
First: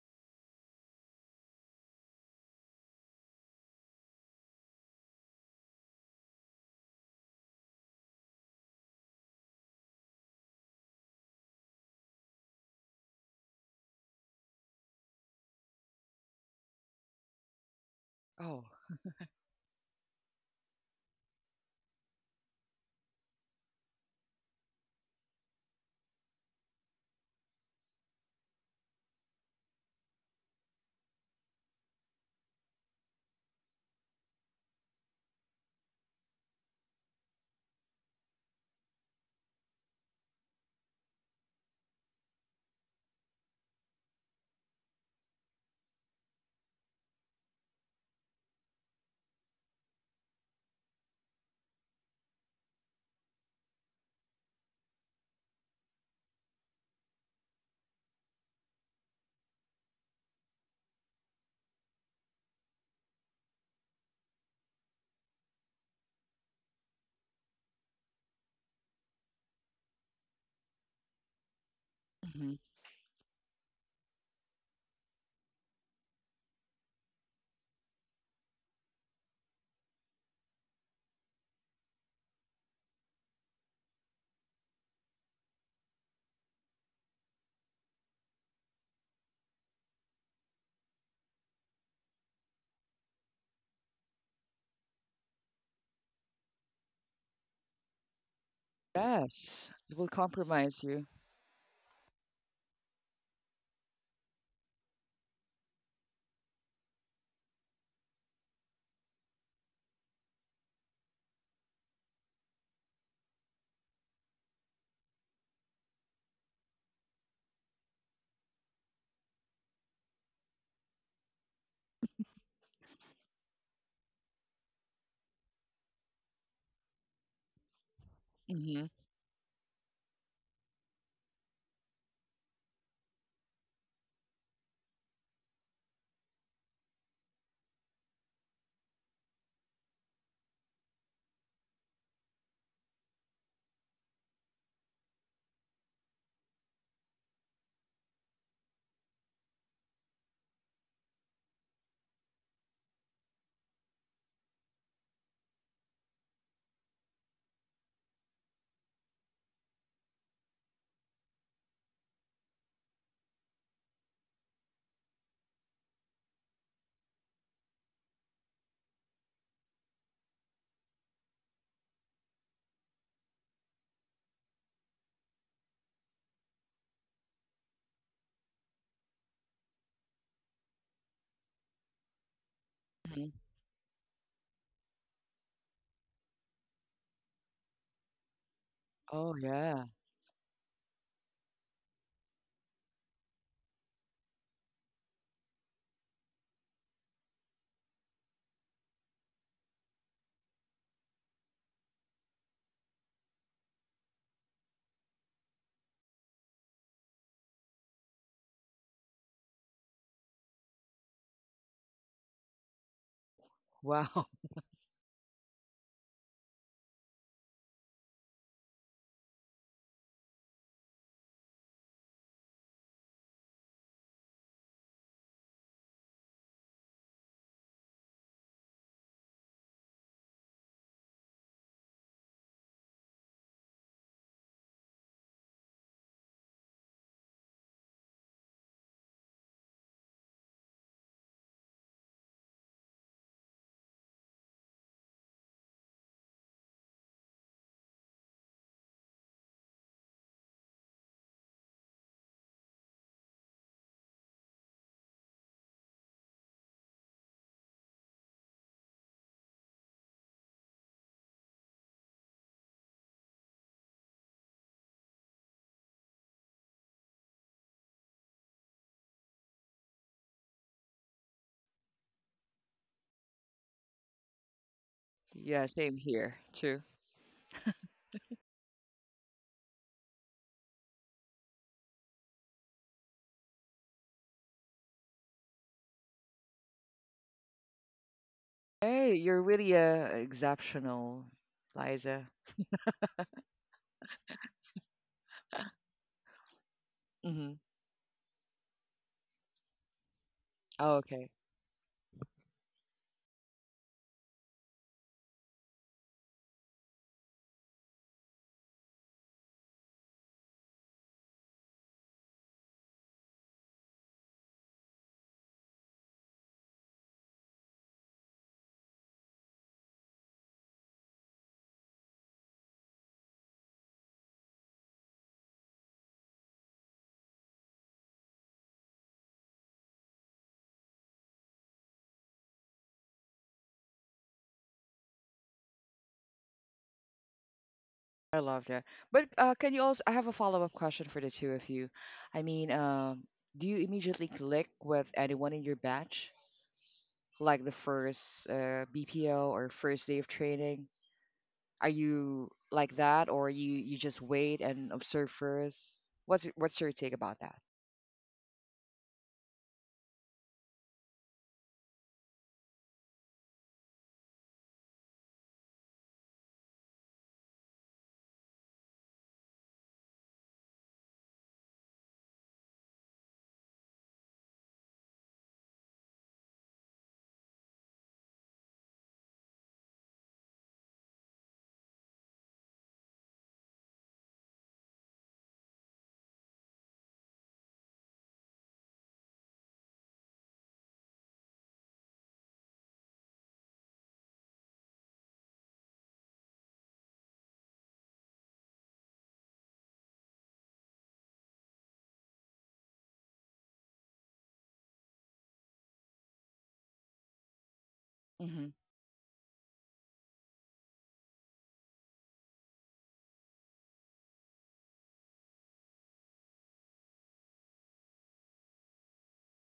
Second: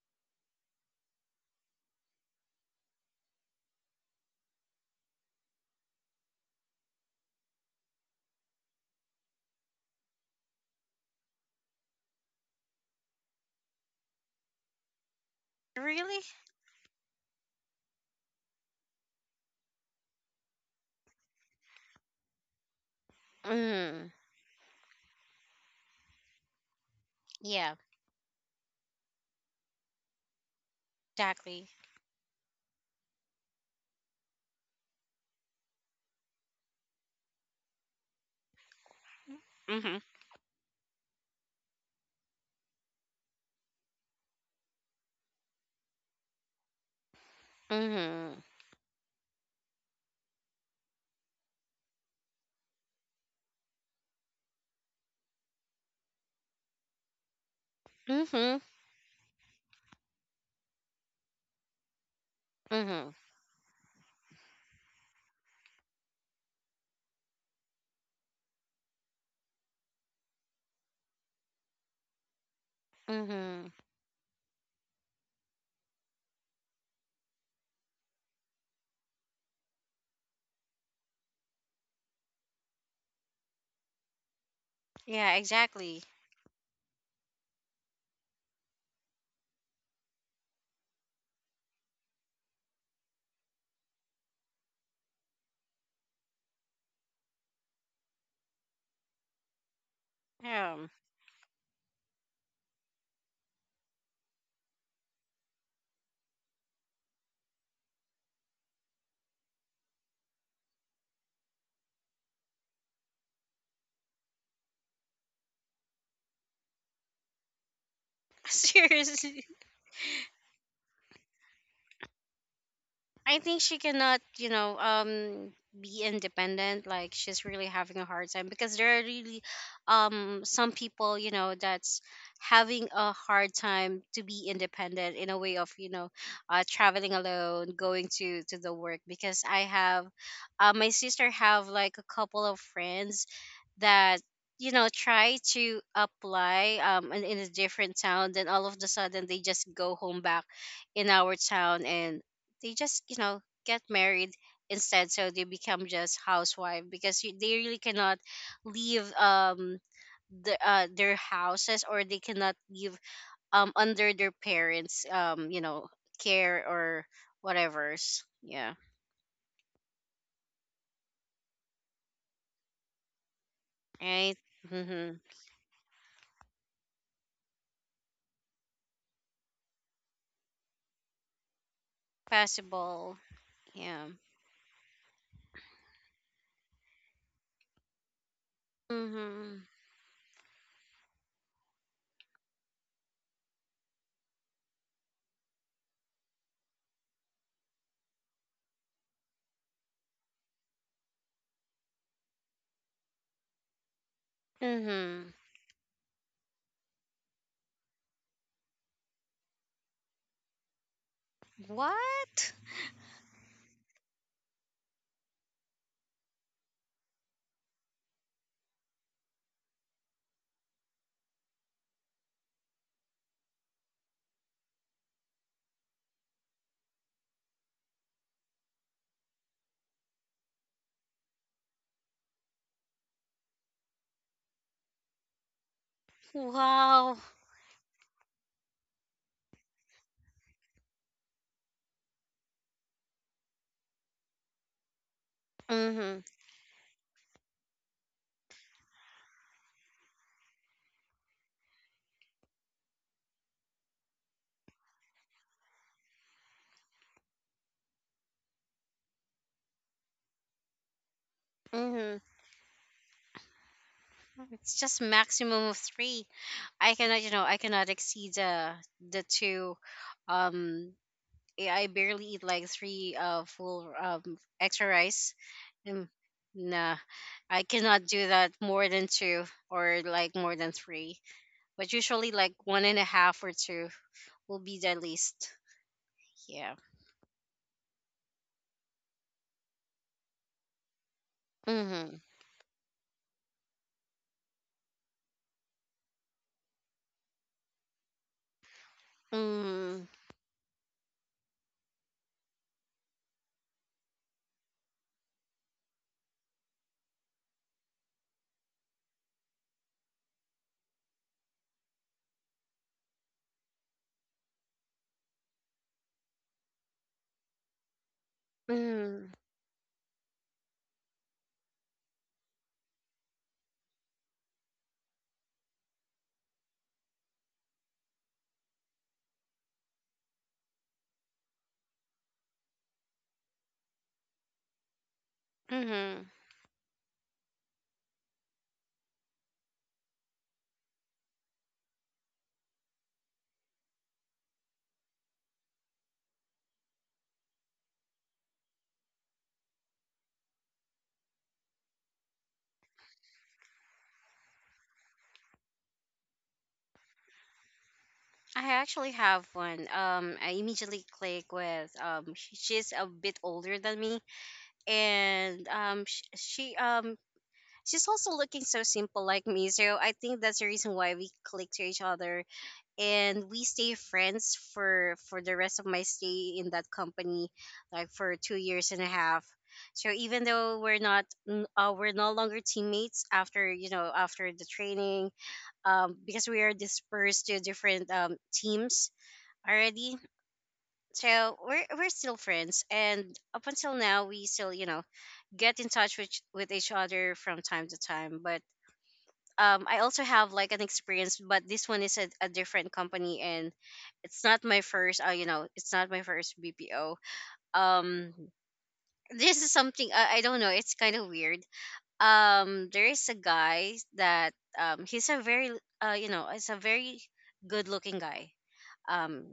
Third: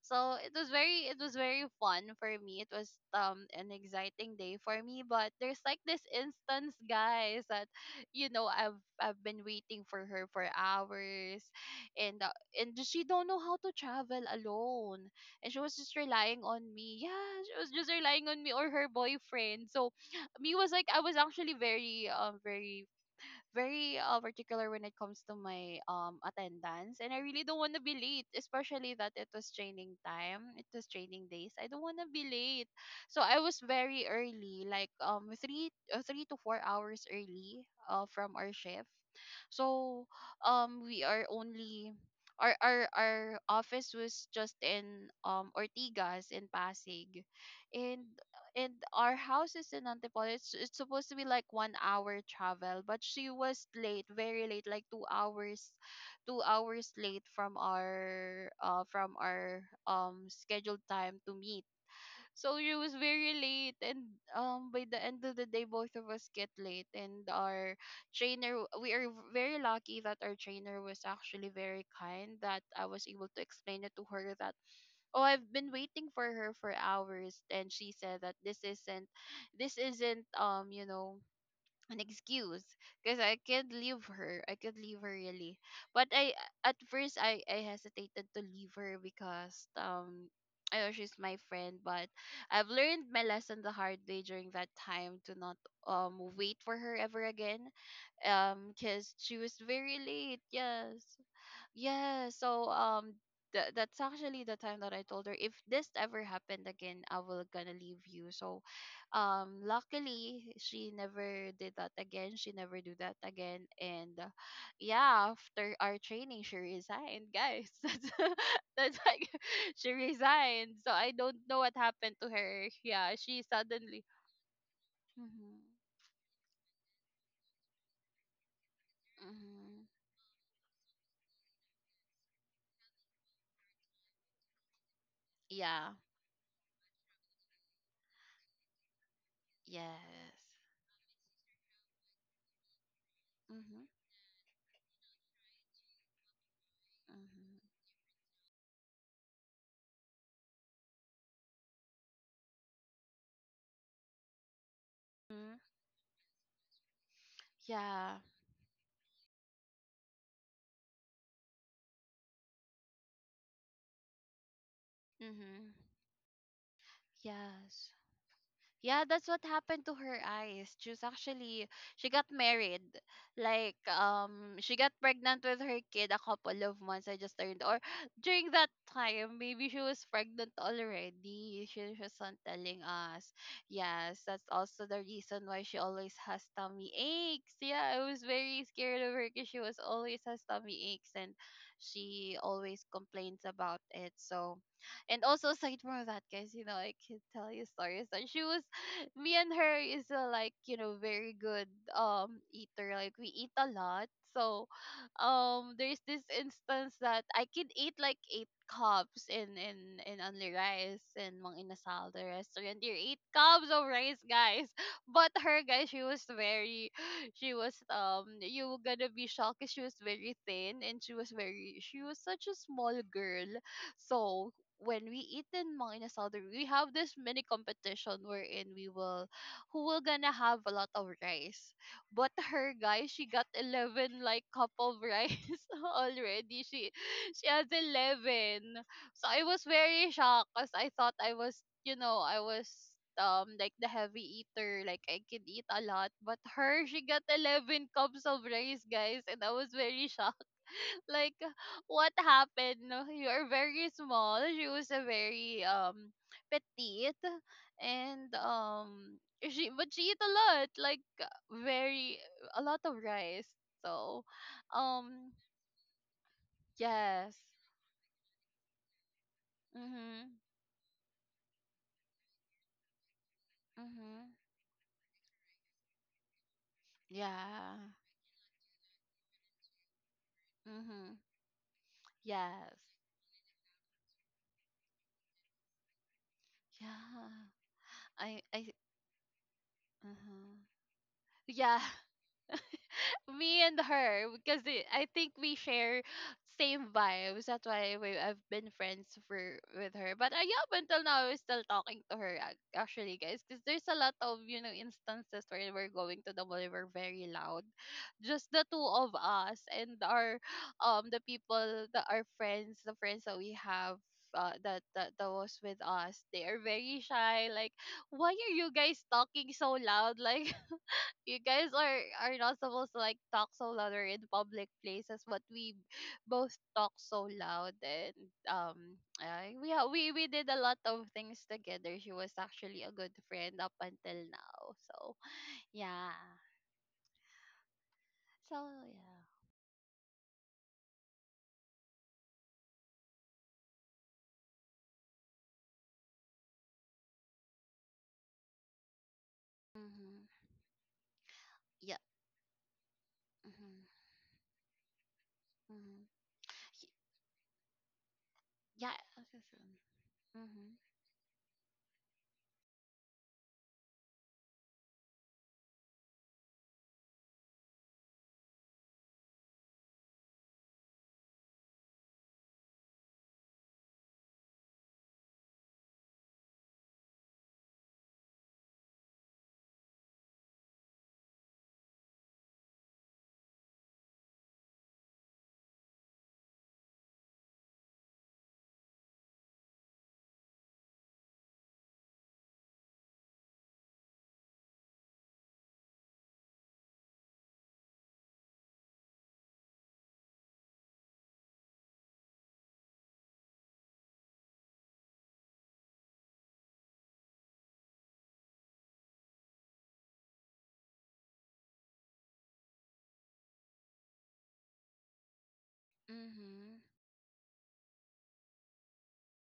So it was very it was very fun for me. It was um an exciting day for me. But there's, like, this instance, guys, that, you know i've i've been waiting for her for hours. And uh, and she don't know how to travel alone. And she was just
Really?
relying on me. Yeah, she was just relying on me
Oh,
or her boyfriend. So me was like I was actually very um very very
Mm-hmm.
uh, particular when it comes to my um attendance, and I really don't want
Yeah,
to be late, especially that it was training time, it was training days. I
exactly.
don't want to be late. So I was very early, like um three uh, three to four hours early, uh, from our shift.
Mm-hmm.
So um we are only our our our office was just in um Ortigas in Pasig, and
Mm-hmm.
and our house is in Antipolo. It's it's supposed to be like one hour travel, but she was late, very late, like two hours, two hours late from our
Mm-hmm.
uh from our um scheduled time to meet. So she was
Mm-hmm.
very late, and um by the end of the day, both of us get late, and our trainer, we are very lucky that our trainer was actually very kind, that
hmm,
I was able to
Hmm.
explain it to her that oh, I've been waiting for her for hours. And she said that this isn't this isn't um you know an excuse because I could leave her, I could leave her,
Yeah,
really.
exactly.
But I at first I I hesitated to leave her because um I know she's my friend. But I've learned my lesson the hard way during that time to not um wait for her ever again. Um, cause she was
yes.
very
It will
late.
Um,
compromise
Yes,
you.
yeah, so um th- that's actually the time that I told her, if this ever happened again, I will gonna leave you. So um luckily she never did that again. She never do that again. And uh, yeah, after our training she resigned, guys. [laughs] That's
[laughs]
[laughs] that's like
seriously,
[laughs] she resigned. So I don't know what happened to her. Yeah,
I
she
think she
suddenly
cannot, you know, um
hmm
be independent. Like, she's really having a hard time, because
Mm-hmm.
there are really
hmm.
um some people, you know, that's having a hard time to be independent in a way of,
Yeah.
you know, uh traveling alone, going to to the work. Because I have
Yes.
uh my sister have like a couple of friends
Mm-hmm.
that, you know try to apply um in, in a
Mm-hmm.
different town. Then all of the sudden, they just go home back in our town, and they just, you know get married instead. So they
Mm-hmm.
become just housewife, because you, they really
Yeah.
cannot leave um the, uh, their houses, or they cannot leave um under their parents' um you
Mm-hmm.
know care or
Yes.
whatever's. Yeah.
Yeah, that's what happened to her eyes. She's actually she got married. Like
Right.
um she got
Mm-hmm.
pregnant with her kid a couple of months, I just learned. Or during that time, maybe she was pregnant already. She wasn't telling
Possible.
us.
Yeah.
Yes, that's also the reason why she always has tummy aches. Yeah, I was very scared of
Oh
her because she
Mm-hmm.
was
yeah.
always has tummy aches and she always complains about it. So and also aside from that, guys, you know, I can tell you stories that she was me and her is uh, like, you know, very good um eater, like we eat a lot. So
Mm-hmm.
um there's this instance that I could eat like eight cups in in in only rice and mang inasal, the
What?
restaurant. You eight cups of
Wow.
rice,
[laughs]
guys. [laughs] But her, guys, she was very [sighs] she was um you were gonna be shocked, 'cause she was very thin and she was very she was such a small girl. So when we eat in Mang Inasal, there- we have this mini competition wherein we will, who will gonna have a lot of rice. But [laughs] her, guys, she got eleven like cup of rice [laughs] already. She
Wow.
she has eleven. So I was very shocked because I thought I was, you know, I was um like the heavy eater, like I could eat a lot.
Mm-hmm.
But her, she got eleven cups of rice, guys, and I was very shocked. Like [laughs] what happened, no? [laughs] You are very small. She was a very um petite, and um she but she eat a lot, like very
Mm-hmm.
a lot of rice. So
It's just
um
maximum of three. I
yes.
cannot, you know, I cannot exceed the the two.
Mhm.
Um, I I barely eat like three uh full
Mhm.
um extra
Yeah,
rice.
same here.
Mm,
True.
nah,
Yeah.
I cannot do that more than two, or like more than
Mhm.
three. But usually
Yes.
like one and a half or two will be the least. Yeah.
Yeah. I I
Hey, you're really uh,
mhm
exceptional,
Yeah,
Liza.
Mm-hmm.
me and her, because the- I think we share same
Mm-hmm.
vibes. That's why we, I've been friends for with
Mm-hmm.
her. But uh, yeah,
Oh,
up
okay.
until now, I was still talking to her ac- actually, guys, because there's a lot of, you know, instances where we're going to the mall, we're very loud, just the two of us and our um the people that are friends, the friends that we have. Uh, that, that that was with us. They are very shy, like why are you guys
Mm-hmm.
talking so loud? [laughs] Like you guys are are not supposed to like talk so loud or in public places, but we both talk so loud. And um I, we ha- we we did a lot of things together. She was actually a good friend up until now. So yeah,
Mm-hmm.
so
I love that.
yeah.
But uh, can you also? I have a follow-up question for the two of you. I mean, um, do you immediately click with anyone in your batch, like the first uh, B P O or first day of
Mm-hmm.
training? Are
Yeah.
you like that, or you you
Mm-hmm.
just wait and observe first?
Mm-hmm.
What's your- what's your take about that?
I
Yeah.
actually
Mm-hmm.
have one. Um, I immediately click with um. sh- She's a bit older than me, and um she, she um she's also looking so simple like me, so I think that's the reason why we click to each other. And we stay friends for for the rest of my stay in that company, like for two years and a half. So even though we're not n- uh, we're no longer teammates, after you know after the training, um because we are dispersed to different um teams already. So we're we're still friends, and up until now we still, you know get in touch with with each other from time to time. But um I also have like an experience, but this one is a, a different company, and it's not my first, uh, you know it's not my first BPO. um
Mm-hmm.
this is something I i don't know, it's kind of weird. Um there is a guy that, um he's a very uh you know it's a
Mm-hmm.
very good looking guy. um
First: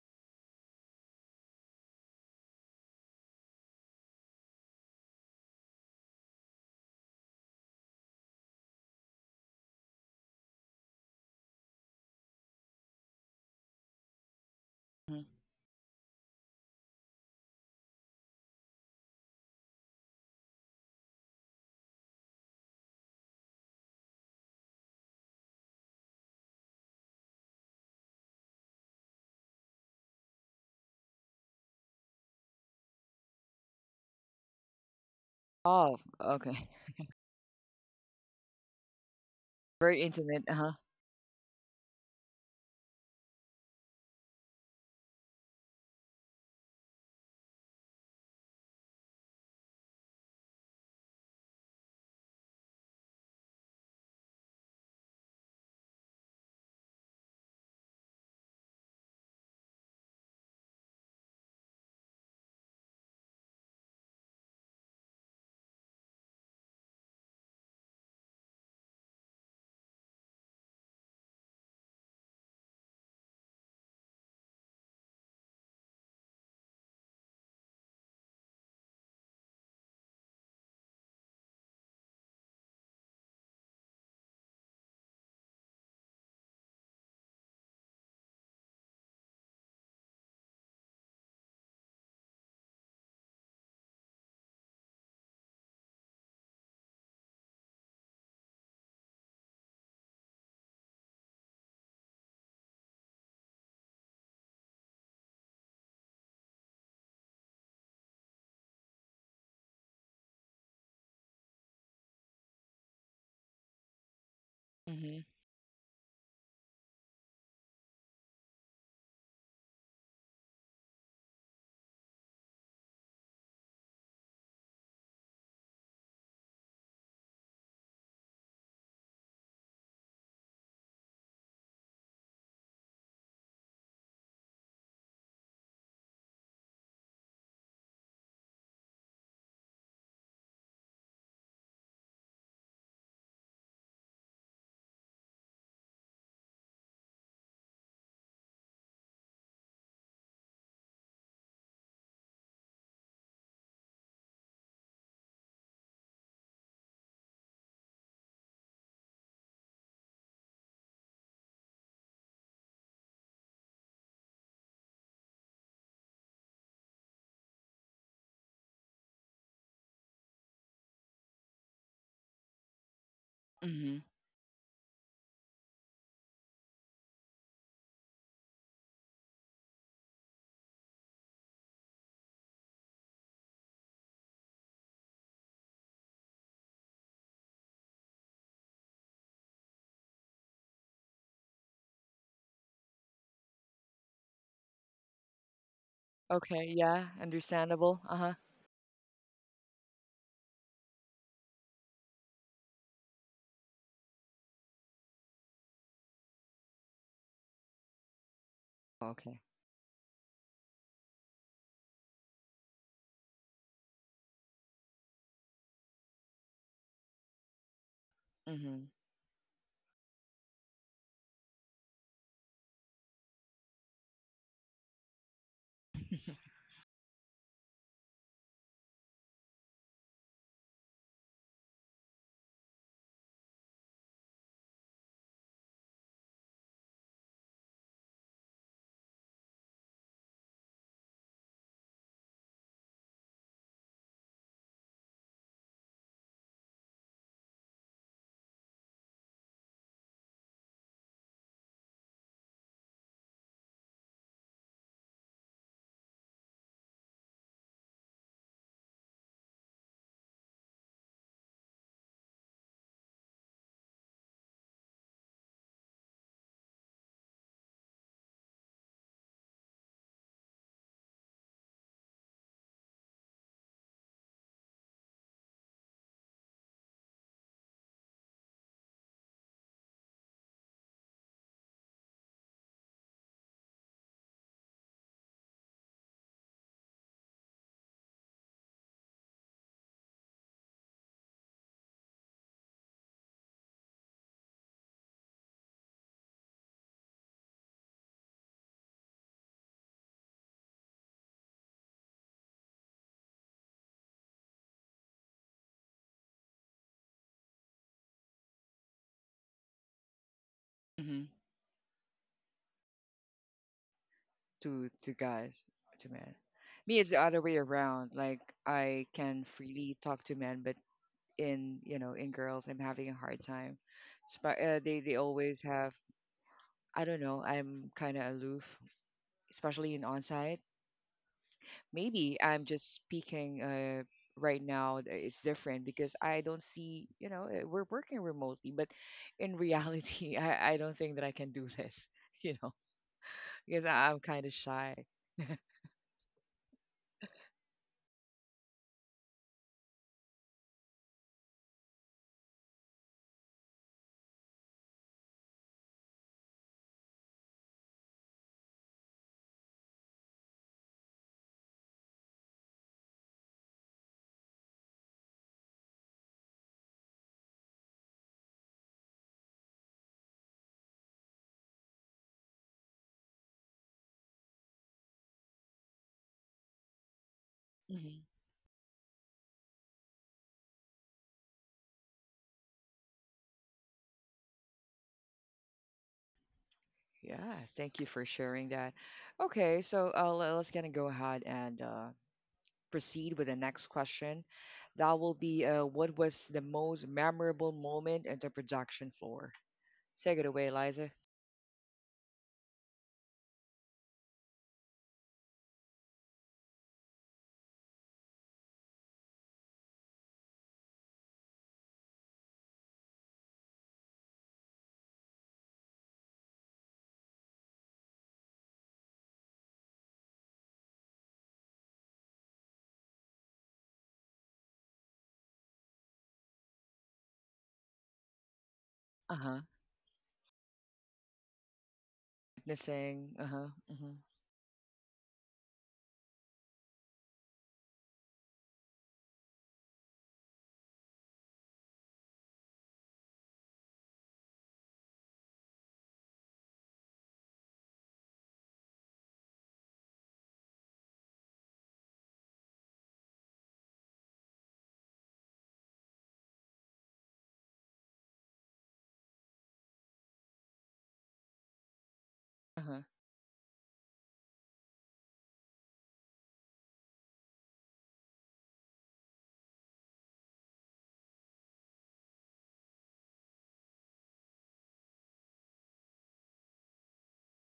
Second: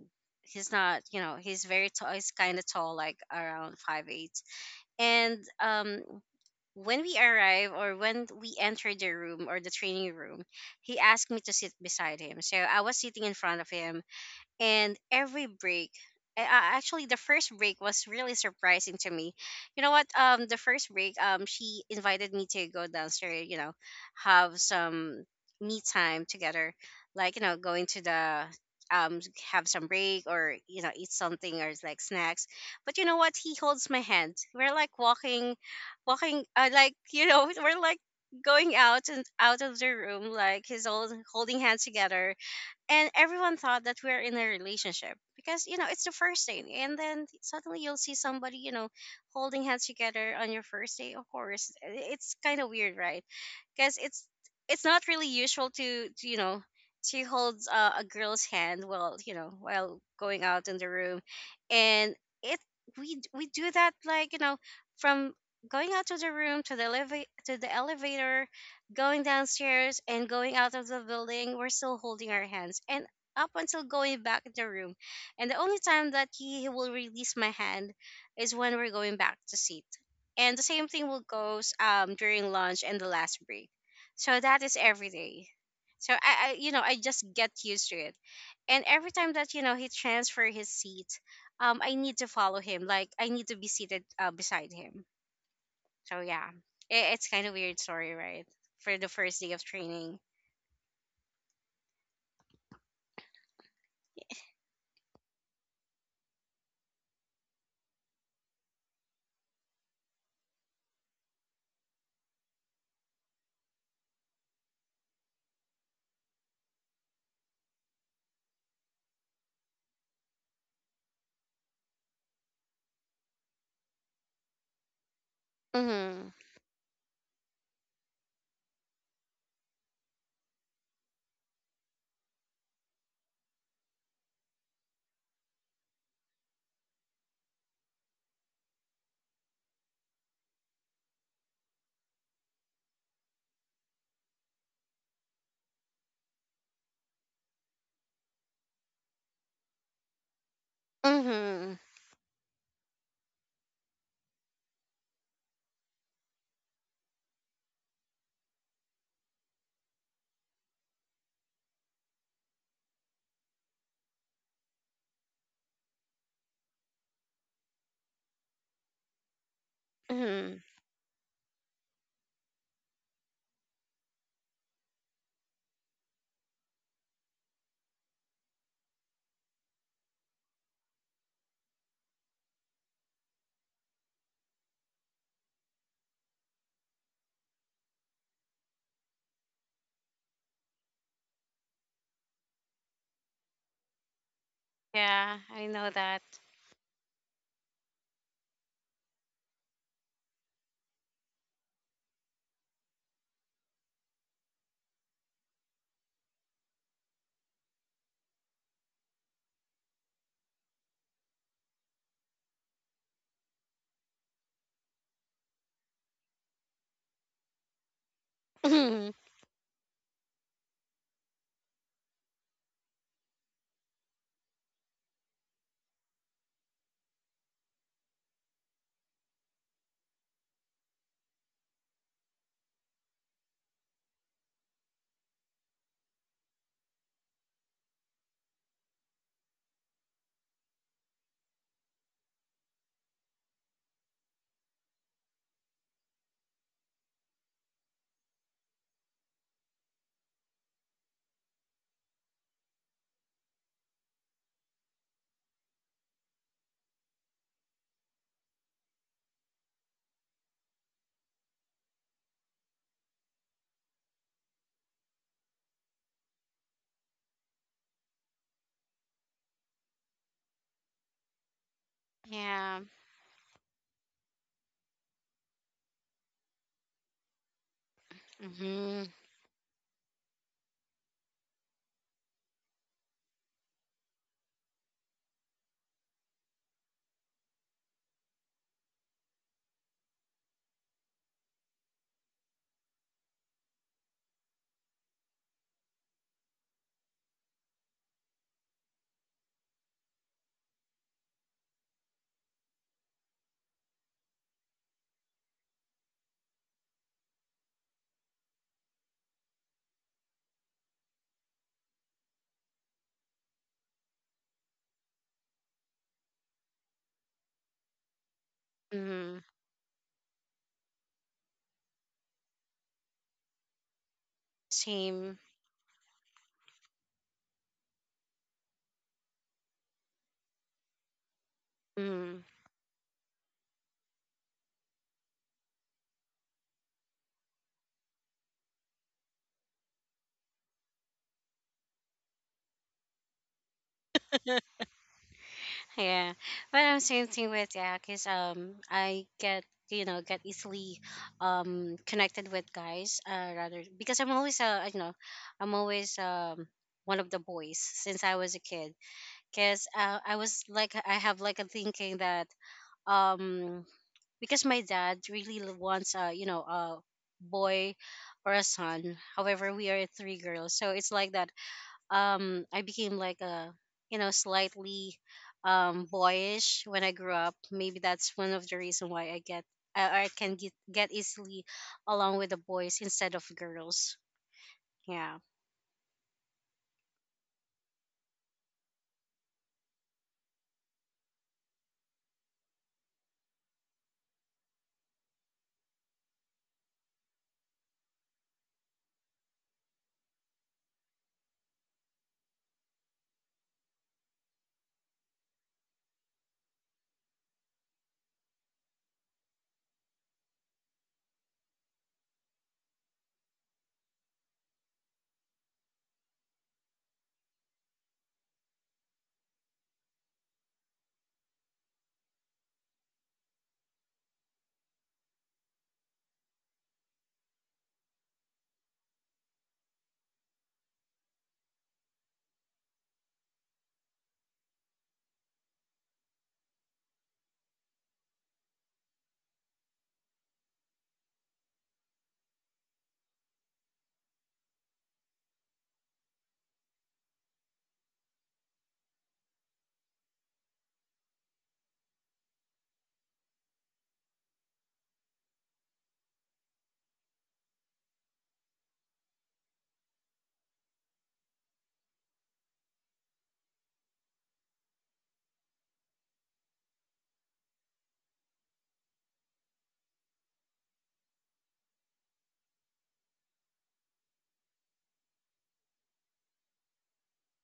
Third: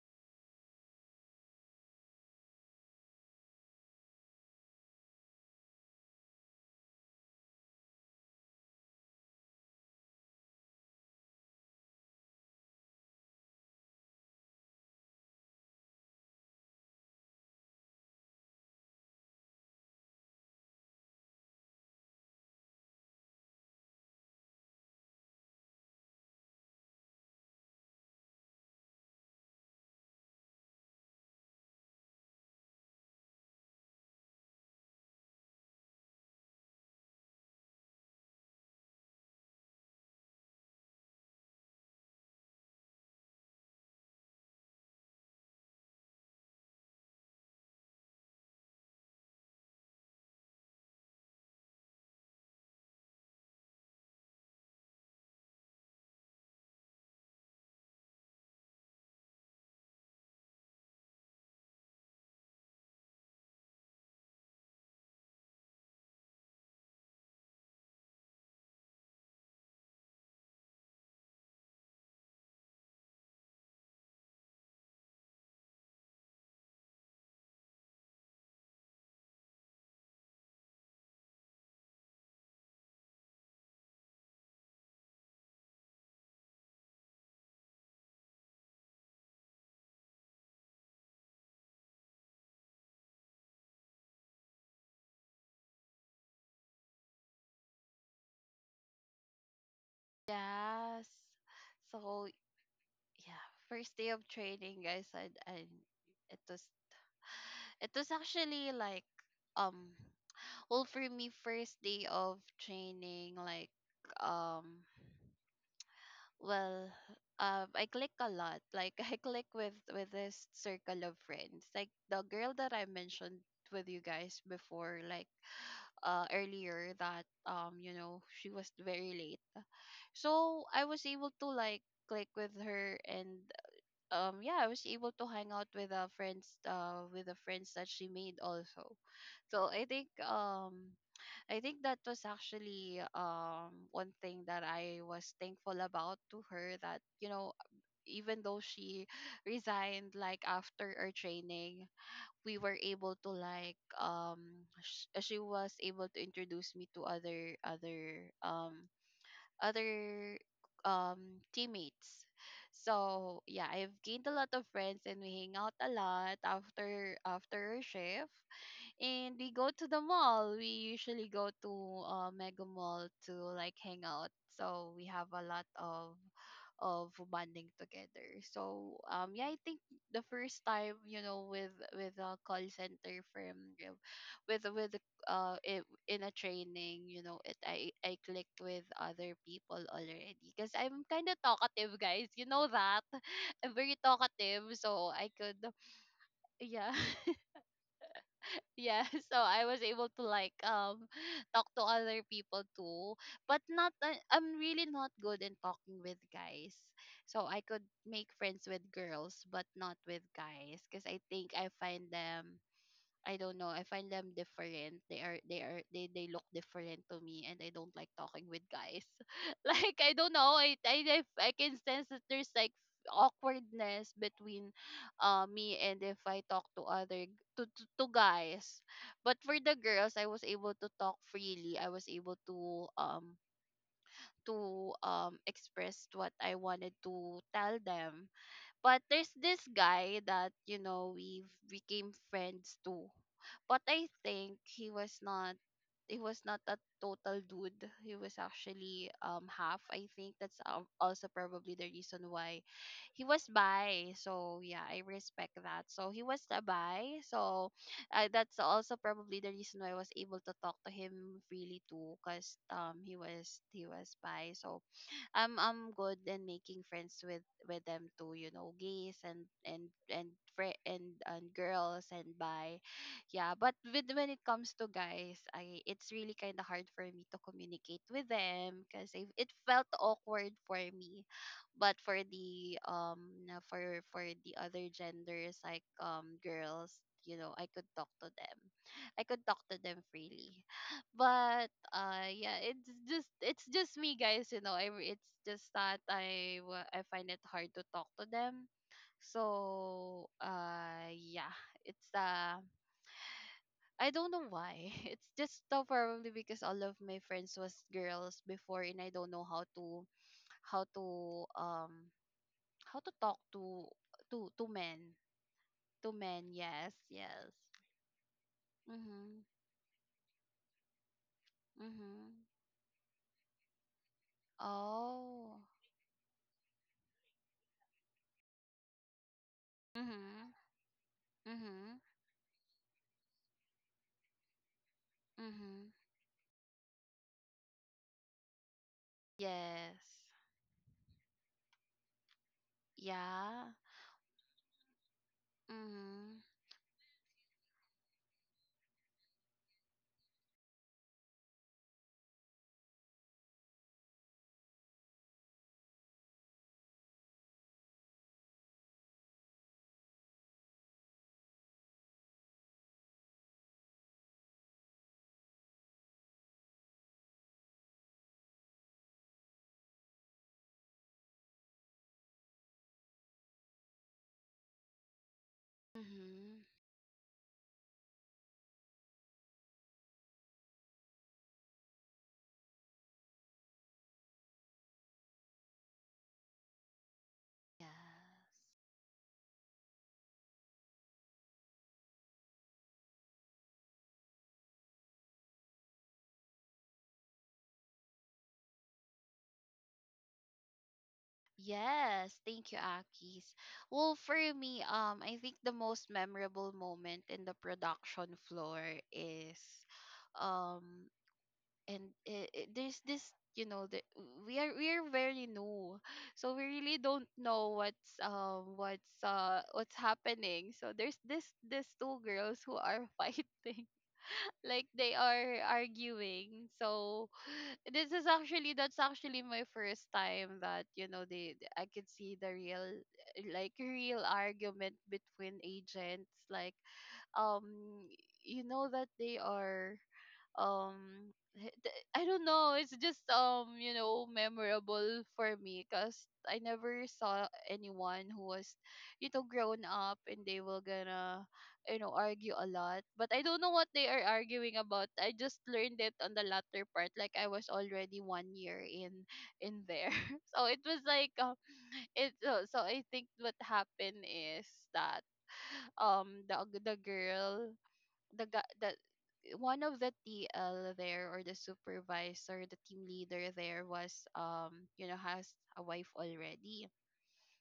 he's not, you know he's very tall, he's kind of tall, like around five eight. And um when we arrive, or when we enter the room or the training room, he asked me to sit beside him. So I was sitting in front of him. And every break, I, I- actually, the first break was really surprising to me. You know what? Um the first break, um she invited me to go downstairs, you know have some me time together, like, you know going to the um have some break, or you know eat something or like snacks. But you know what? He holds my hand. We're like walking
Oh,
walking uh,
okay.
like, you know [laughs] we're like going out and out of the
Very
room,
intimate. Uh
like
huh.
he's all holding hands together. And everyone thought that we're in a relationship, because, you know it's the first date, and then suddenly you'll see somebody, you know holding hands together on your first date. Of course, i- it's kind of weird, right? Because it's it's not really usual to, to you know she holds, uh, a girl's hand, while, you know while going out in the room. And it we we do that, like, you know from going out to the room, to the eleva- to the elevator going downstairs and going out of the building, we're still holding our hands, and up until going back in the room. And the only time that he will release my hand is when we're going back to seat. And the same thing will goes um during lunch and the last break. So that is every day. So I, I you know, I just get used to it. And every time that, you know, he transfer his seat, um, I need to follow him. Like, I need to be seated, uh, beside him. So yeah, it, it's kind of weird story, right? For the first day of training.
Yes. So yeah, first day of training, guys, and, and it was It was actually like um well, for me, first day of training, like um
Mhm.
well, uh, I click a lot, like [laughs] I click with with this circle of friends, like the girl that I mentioned with you guys before, like uh
Mhm.
earlier, that um you know, she was very late. So I was able to like click with her. And um yeah, I was able to hang out with uh friends uh with the friends that she made also. So I think um I think that was actually um one thing that I was thankful about to her, that you know, even though she [laughs] [sighs] resigned like after our
Mhm.
training, we were able to like um sh- she was able to introduce me to other other um other um teammates. So yeah, I've gained a lot of friends, and we hang out a lot after after our shift, and we go to the mall.
Mhm.
We usually go to uh, Mega Mall to like hang
Mhm.
out. So we have a lot of of bonding together. So um yeah, I think the first time, you know, with with a call center firm, you know, with with uh i- in a training, you know, it I I clicked with other people already, because I'm kind of talkative, guys. You know that [laughs] I'm very talkative, so I
Yeah,
could
I know that.
Okay.
yeah
Yeah.
[laughs]
Understandable. Uh huh.
yeah [laughs] so I was able to like um [laughs] talk to other people too. But not I- I'm really not good in talking with guys. So I could make friends with girls
Okay.
but not with guys, because I think I find them, I don't know. I find them different. They are they are they they look different to me, and I don't like talking with
Mhm.
guys.
Mhm.
[laughs] Like I don't know. I I I I can sense that there's like awkwardness between uh me and if I talk to other g- to, to to guys. But for the girls, I was able to talk freely. I was able to um to um express what I wanted to tell them. But there's this guy that, you know, we became friends too. But I think he was not he was not a total dude. He was actually um half. I think that's al- also probably the reason why he was bi. So yeah, I respect that. So he was a bi. So uh, that's also probably the reason why I was able to talk to him freely too, cause um he was he was bi. So I'm I'm good in making friends with with them too. You know, gays and and and fri- and and girls and
Yeah.
bi. Yeah, but with when it comes to guys, I it's really kind of hard for me to communicate with them,
Mhm.
because it, it felt awkward for me. But for the um na- for for the other genders, like um girls, you know, I could talk to them. I could talk to them freely. But uh yeah, it's just it's just me, guys, you know, I, re- it's just that i wa- i find it hard to talk to them. So uh yeah, it's uh I don't know why. [laughs] It's just uh, probably because all of my friends was girls before, and I don't know how to how
Mhm.
to um how to talk to to to
To
men,
to guys,
to
to
men.
men.
Yes,
Me it's the
yes.
other way around. Like I
Mhm.
Mhm.
can freely talk to men, but in you know
Mhm.
in girls, I'm having a hard time. Sp-
Same.
uh,
Oh.
they they always have. I don't know. I'm kind of aloof, especially
Mhm.
in on-site.
Mhm.
Mhm.
Maybe I'm just speaking uh, right now. Th- It's
Mhm.
different because I don't see, you know, uh, we're working remotely, but in
Yes.
reality, [laughs] I, I don't think that I can do this, [laughs] you know,
Yeah.
because I, I'm kind of shy. [laughs]
Yeah.
Mhm.
But I'm same thing with, yeah, cause um I get you know get easily um connected with guys, uh rather, because I'm always uh you know I'm always um one of the boys since I was a kid. Because uh, I was like I have like a thinking that, um because my dad really l- wants, a you know a boy or a son, however, we are three girls. So it's like that, um I became like a you know slightly um
Mhm.
boyish when I grew up. Maybe that's
Hmm.
one of the reason why i get i, I can get, get easily along with the boys instead of girls. Yeah.
Yeah, thank you for
Yes.
sharing that. Okay, so uh, le- let's kind of go ahead and uh, proceed with the next question. That will be uh, what was the most memorable moment at the production floor? Take it away, Liza.
Yes, thank you, Akis. Well, for me, um, I think the most memorable moment in the production floor is, um, and it, it, there's this, you know, the, we are we are very new, so we really don't know what's um what's uh what's happening. So there's this this two girls who are [laughs] fighting, like they are arguing. So [gasps] [sighs] this is actually that's
Uh huh.
actually my first time that you know they I could see the real
Witnessing. Uh huh.
like real argument between agents, like um you know that they are um h- th- I don't know. It's just um you know memorable for me because I never saw anyone who was you know grown up and they were gonna you know argue a lot. But I don't know what they are arguing about. I just learned it on the latter part. Like I was already one year in in there, [laughs] so it was like um it
Uh
so, so
huh.
I think what happened is that um the the girl the gu- the one of the T L there, or the supervisor, the team leader there was um you know has a wife already.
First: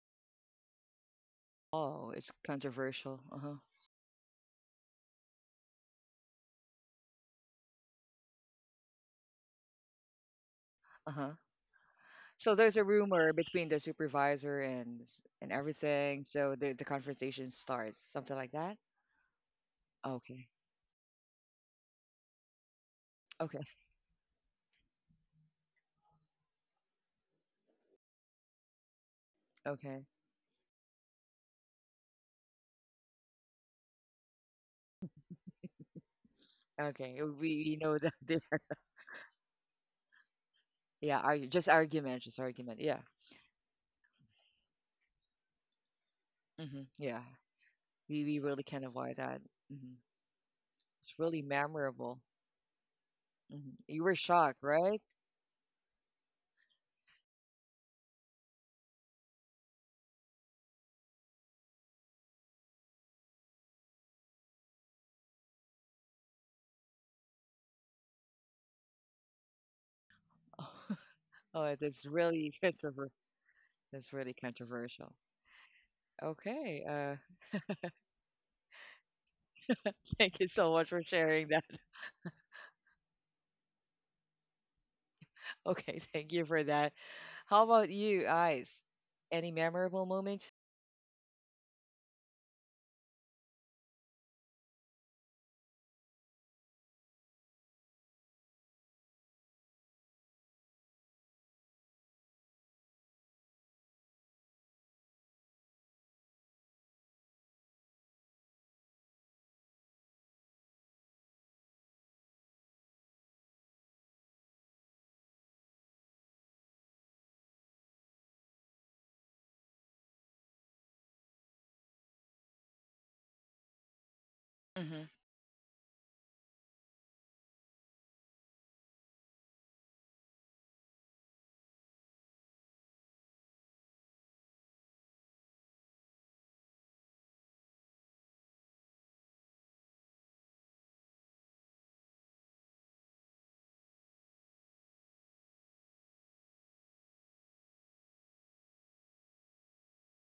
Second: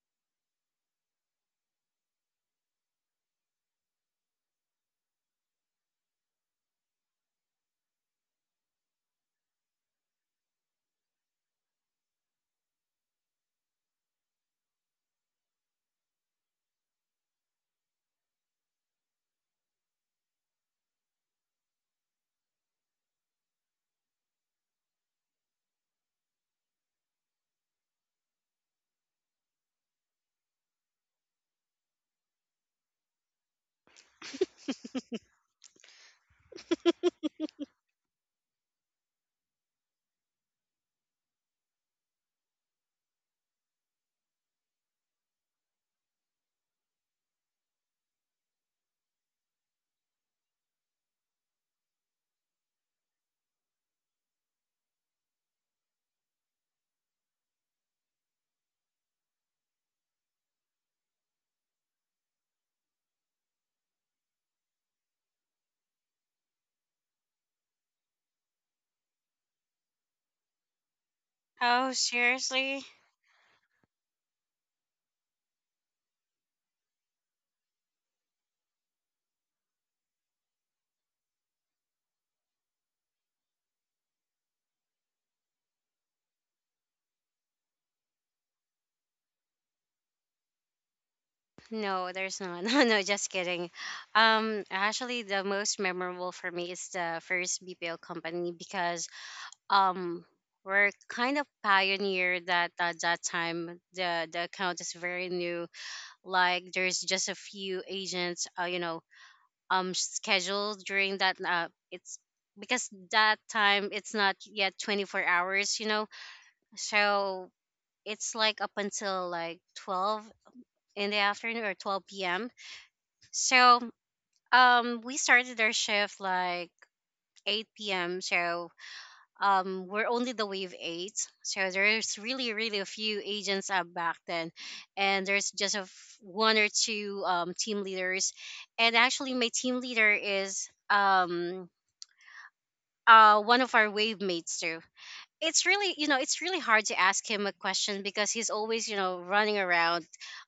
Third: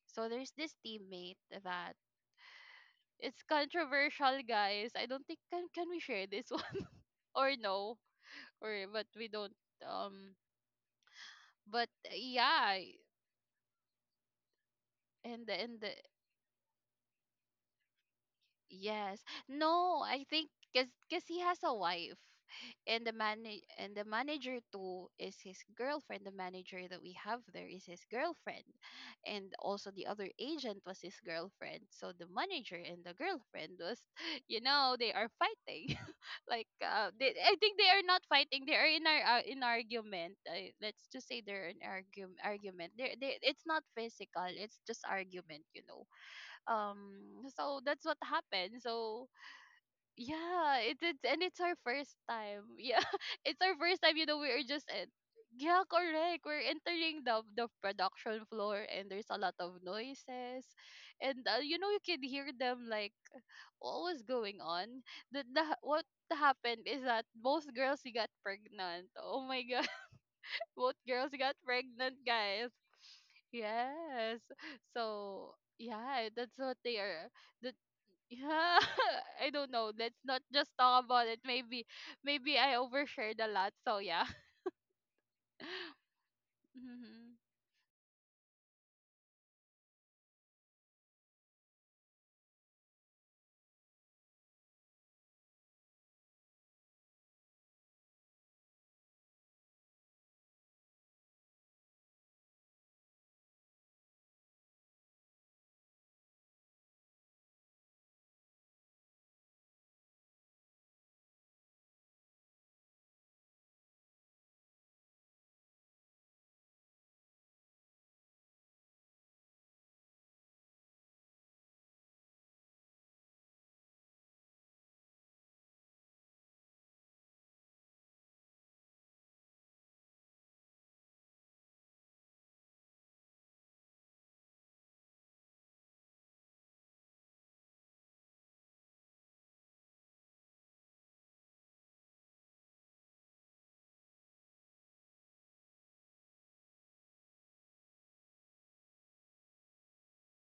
So there's this teammate that
Oh, it's controversial.
it's
Uh-huh.
controversial, guys. I don't think can can we share this [laughs] one or no or but we don't um
Uh-huh.
but
So
yeah
there's a rumor between the supervisor and s- and
and the- and the
everything. So the the confrontation starts, something like that.
Yes. No, I
Okay.
think cause, cause he has a wife and the man
Okay.
and the manager too is his girlfriend. The manager that we have there is his girlfriend. And also
Okay.
the other agent was his girlfriend. So the manager and the girlfriend was [laughs] you know, they are fighting. [laughs] like uh,
Okay.
they, I
We
think they
know
are
that. [laughs]
not
they.
fighting. They are in our uh, in argument. Uh, let's
Yeah.
just say
Argue, just
they're in
argument. Just
argument
argument.
argument.
Yeah.
They they It's not physical. It's just argument, you know
Mm-hmm.
um
Yeah.
so that's what
We we really
happened.
can't
So
avoid that. Hmm.
yeah, it, it's,
It's
and it's
really
our first
memorable.
time. [laughs] Yeah, it's our
Hmm.
first time, you
You
know.
were
We are just
shocked,
en-
right?
Yeah, correct, we're entering the the production floor, and there's a lot of noises. And uh, you know, you can hear them, like, what was going on. The, the What happened is that both girls got pregnant. Oh my god. [laughs] Both girls got
[laughs]
Oh,
pregnant,
Oh, that's
guys.
seriously?
really controversial.
Yes,
That's really
so
controversial.
yeah, that's what they are.
Okay. Uh,
The Yeah, [laughs] I don't know. Let's not
[laughs]
just
thank you so
talk
much
about
for
it.
sharing
Maybe,
that.
maybe I overshared a lot. So yeah.
Okay, [laughs] thank
[laughs]
you for that.
Mhm.
How about you, Eyes? Any memorable moment.
No, there's not. [laughs] No, no, just kidding. Um, actually, the most memorable for me is the first B P O company, because um, we're kind of pioneer, that at that time the the account is very new. Like, there's just a few agents, uh, you know, um, scheduled during that. Uh, it's because that time it's not yet twenty-four hours, you know. So it's like up until like twelve in the afternoon, or twelve p m. So Um, we
Hmm.
started our shift like eight p m. So um, we're only the wave eight. So there's really, really a few agents up back then, and there's just a f- one or two, um, team leaders. And actually, my team leader is um, uh, one of our wave mates too. It's really you know it's really hard to ask him a question because he's always you know running around,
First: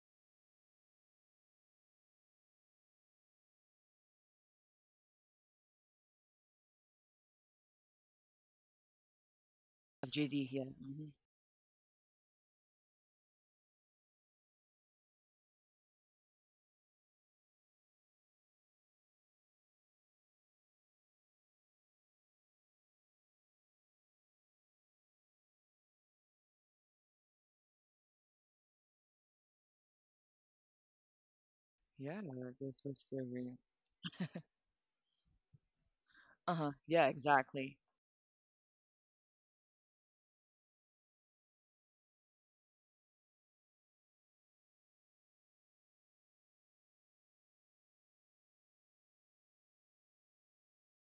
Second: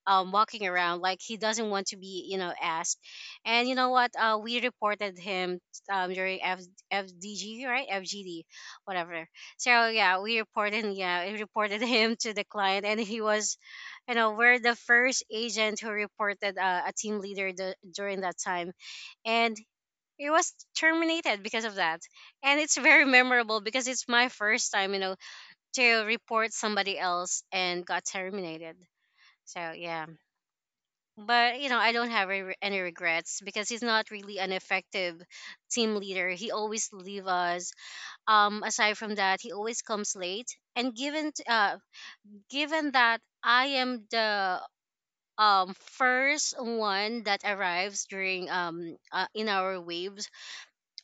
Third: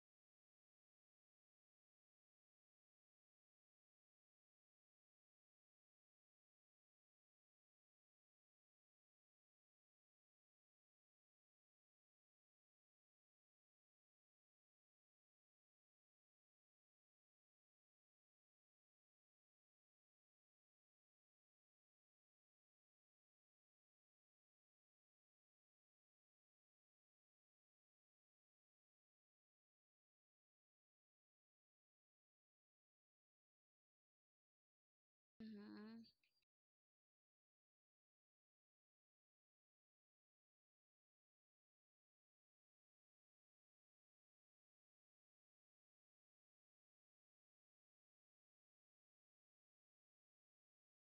um walking around, like he doesn't want to be you know asked. And you know what, uh we reported him um during F- fdg, right, fgd, whatever. So
Of
yeah, we
G D, yeah.
reported
Hmm.
yeah we reported [laughs] him to the client. And he was, you know, we're the first agent who reported uh, a team leader the, during that time. And he was terminated because of that. And it's [laughs] very memorable because it's my first time, you know to report somebody else and got terminated. So yeah, but you know, I don't
Yeah,
have re-
this
any
was so
regrets
real.
because he's not really an effective team
Mhm.
leader. He
Uh-huh.
always
Yeah,
leave us.
exactly.
Um, aside from that, he always comes late. And given t- uh, given that I am the um first one that arrives during um uh, in our waves,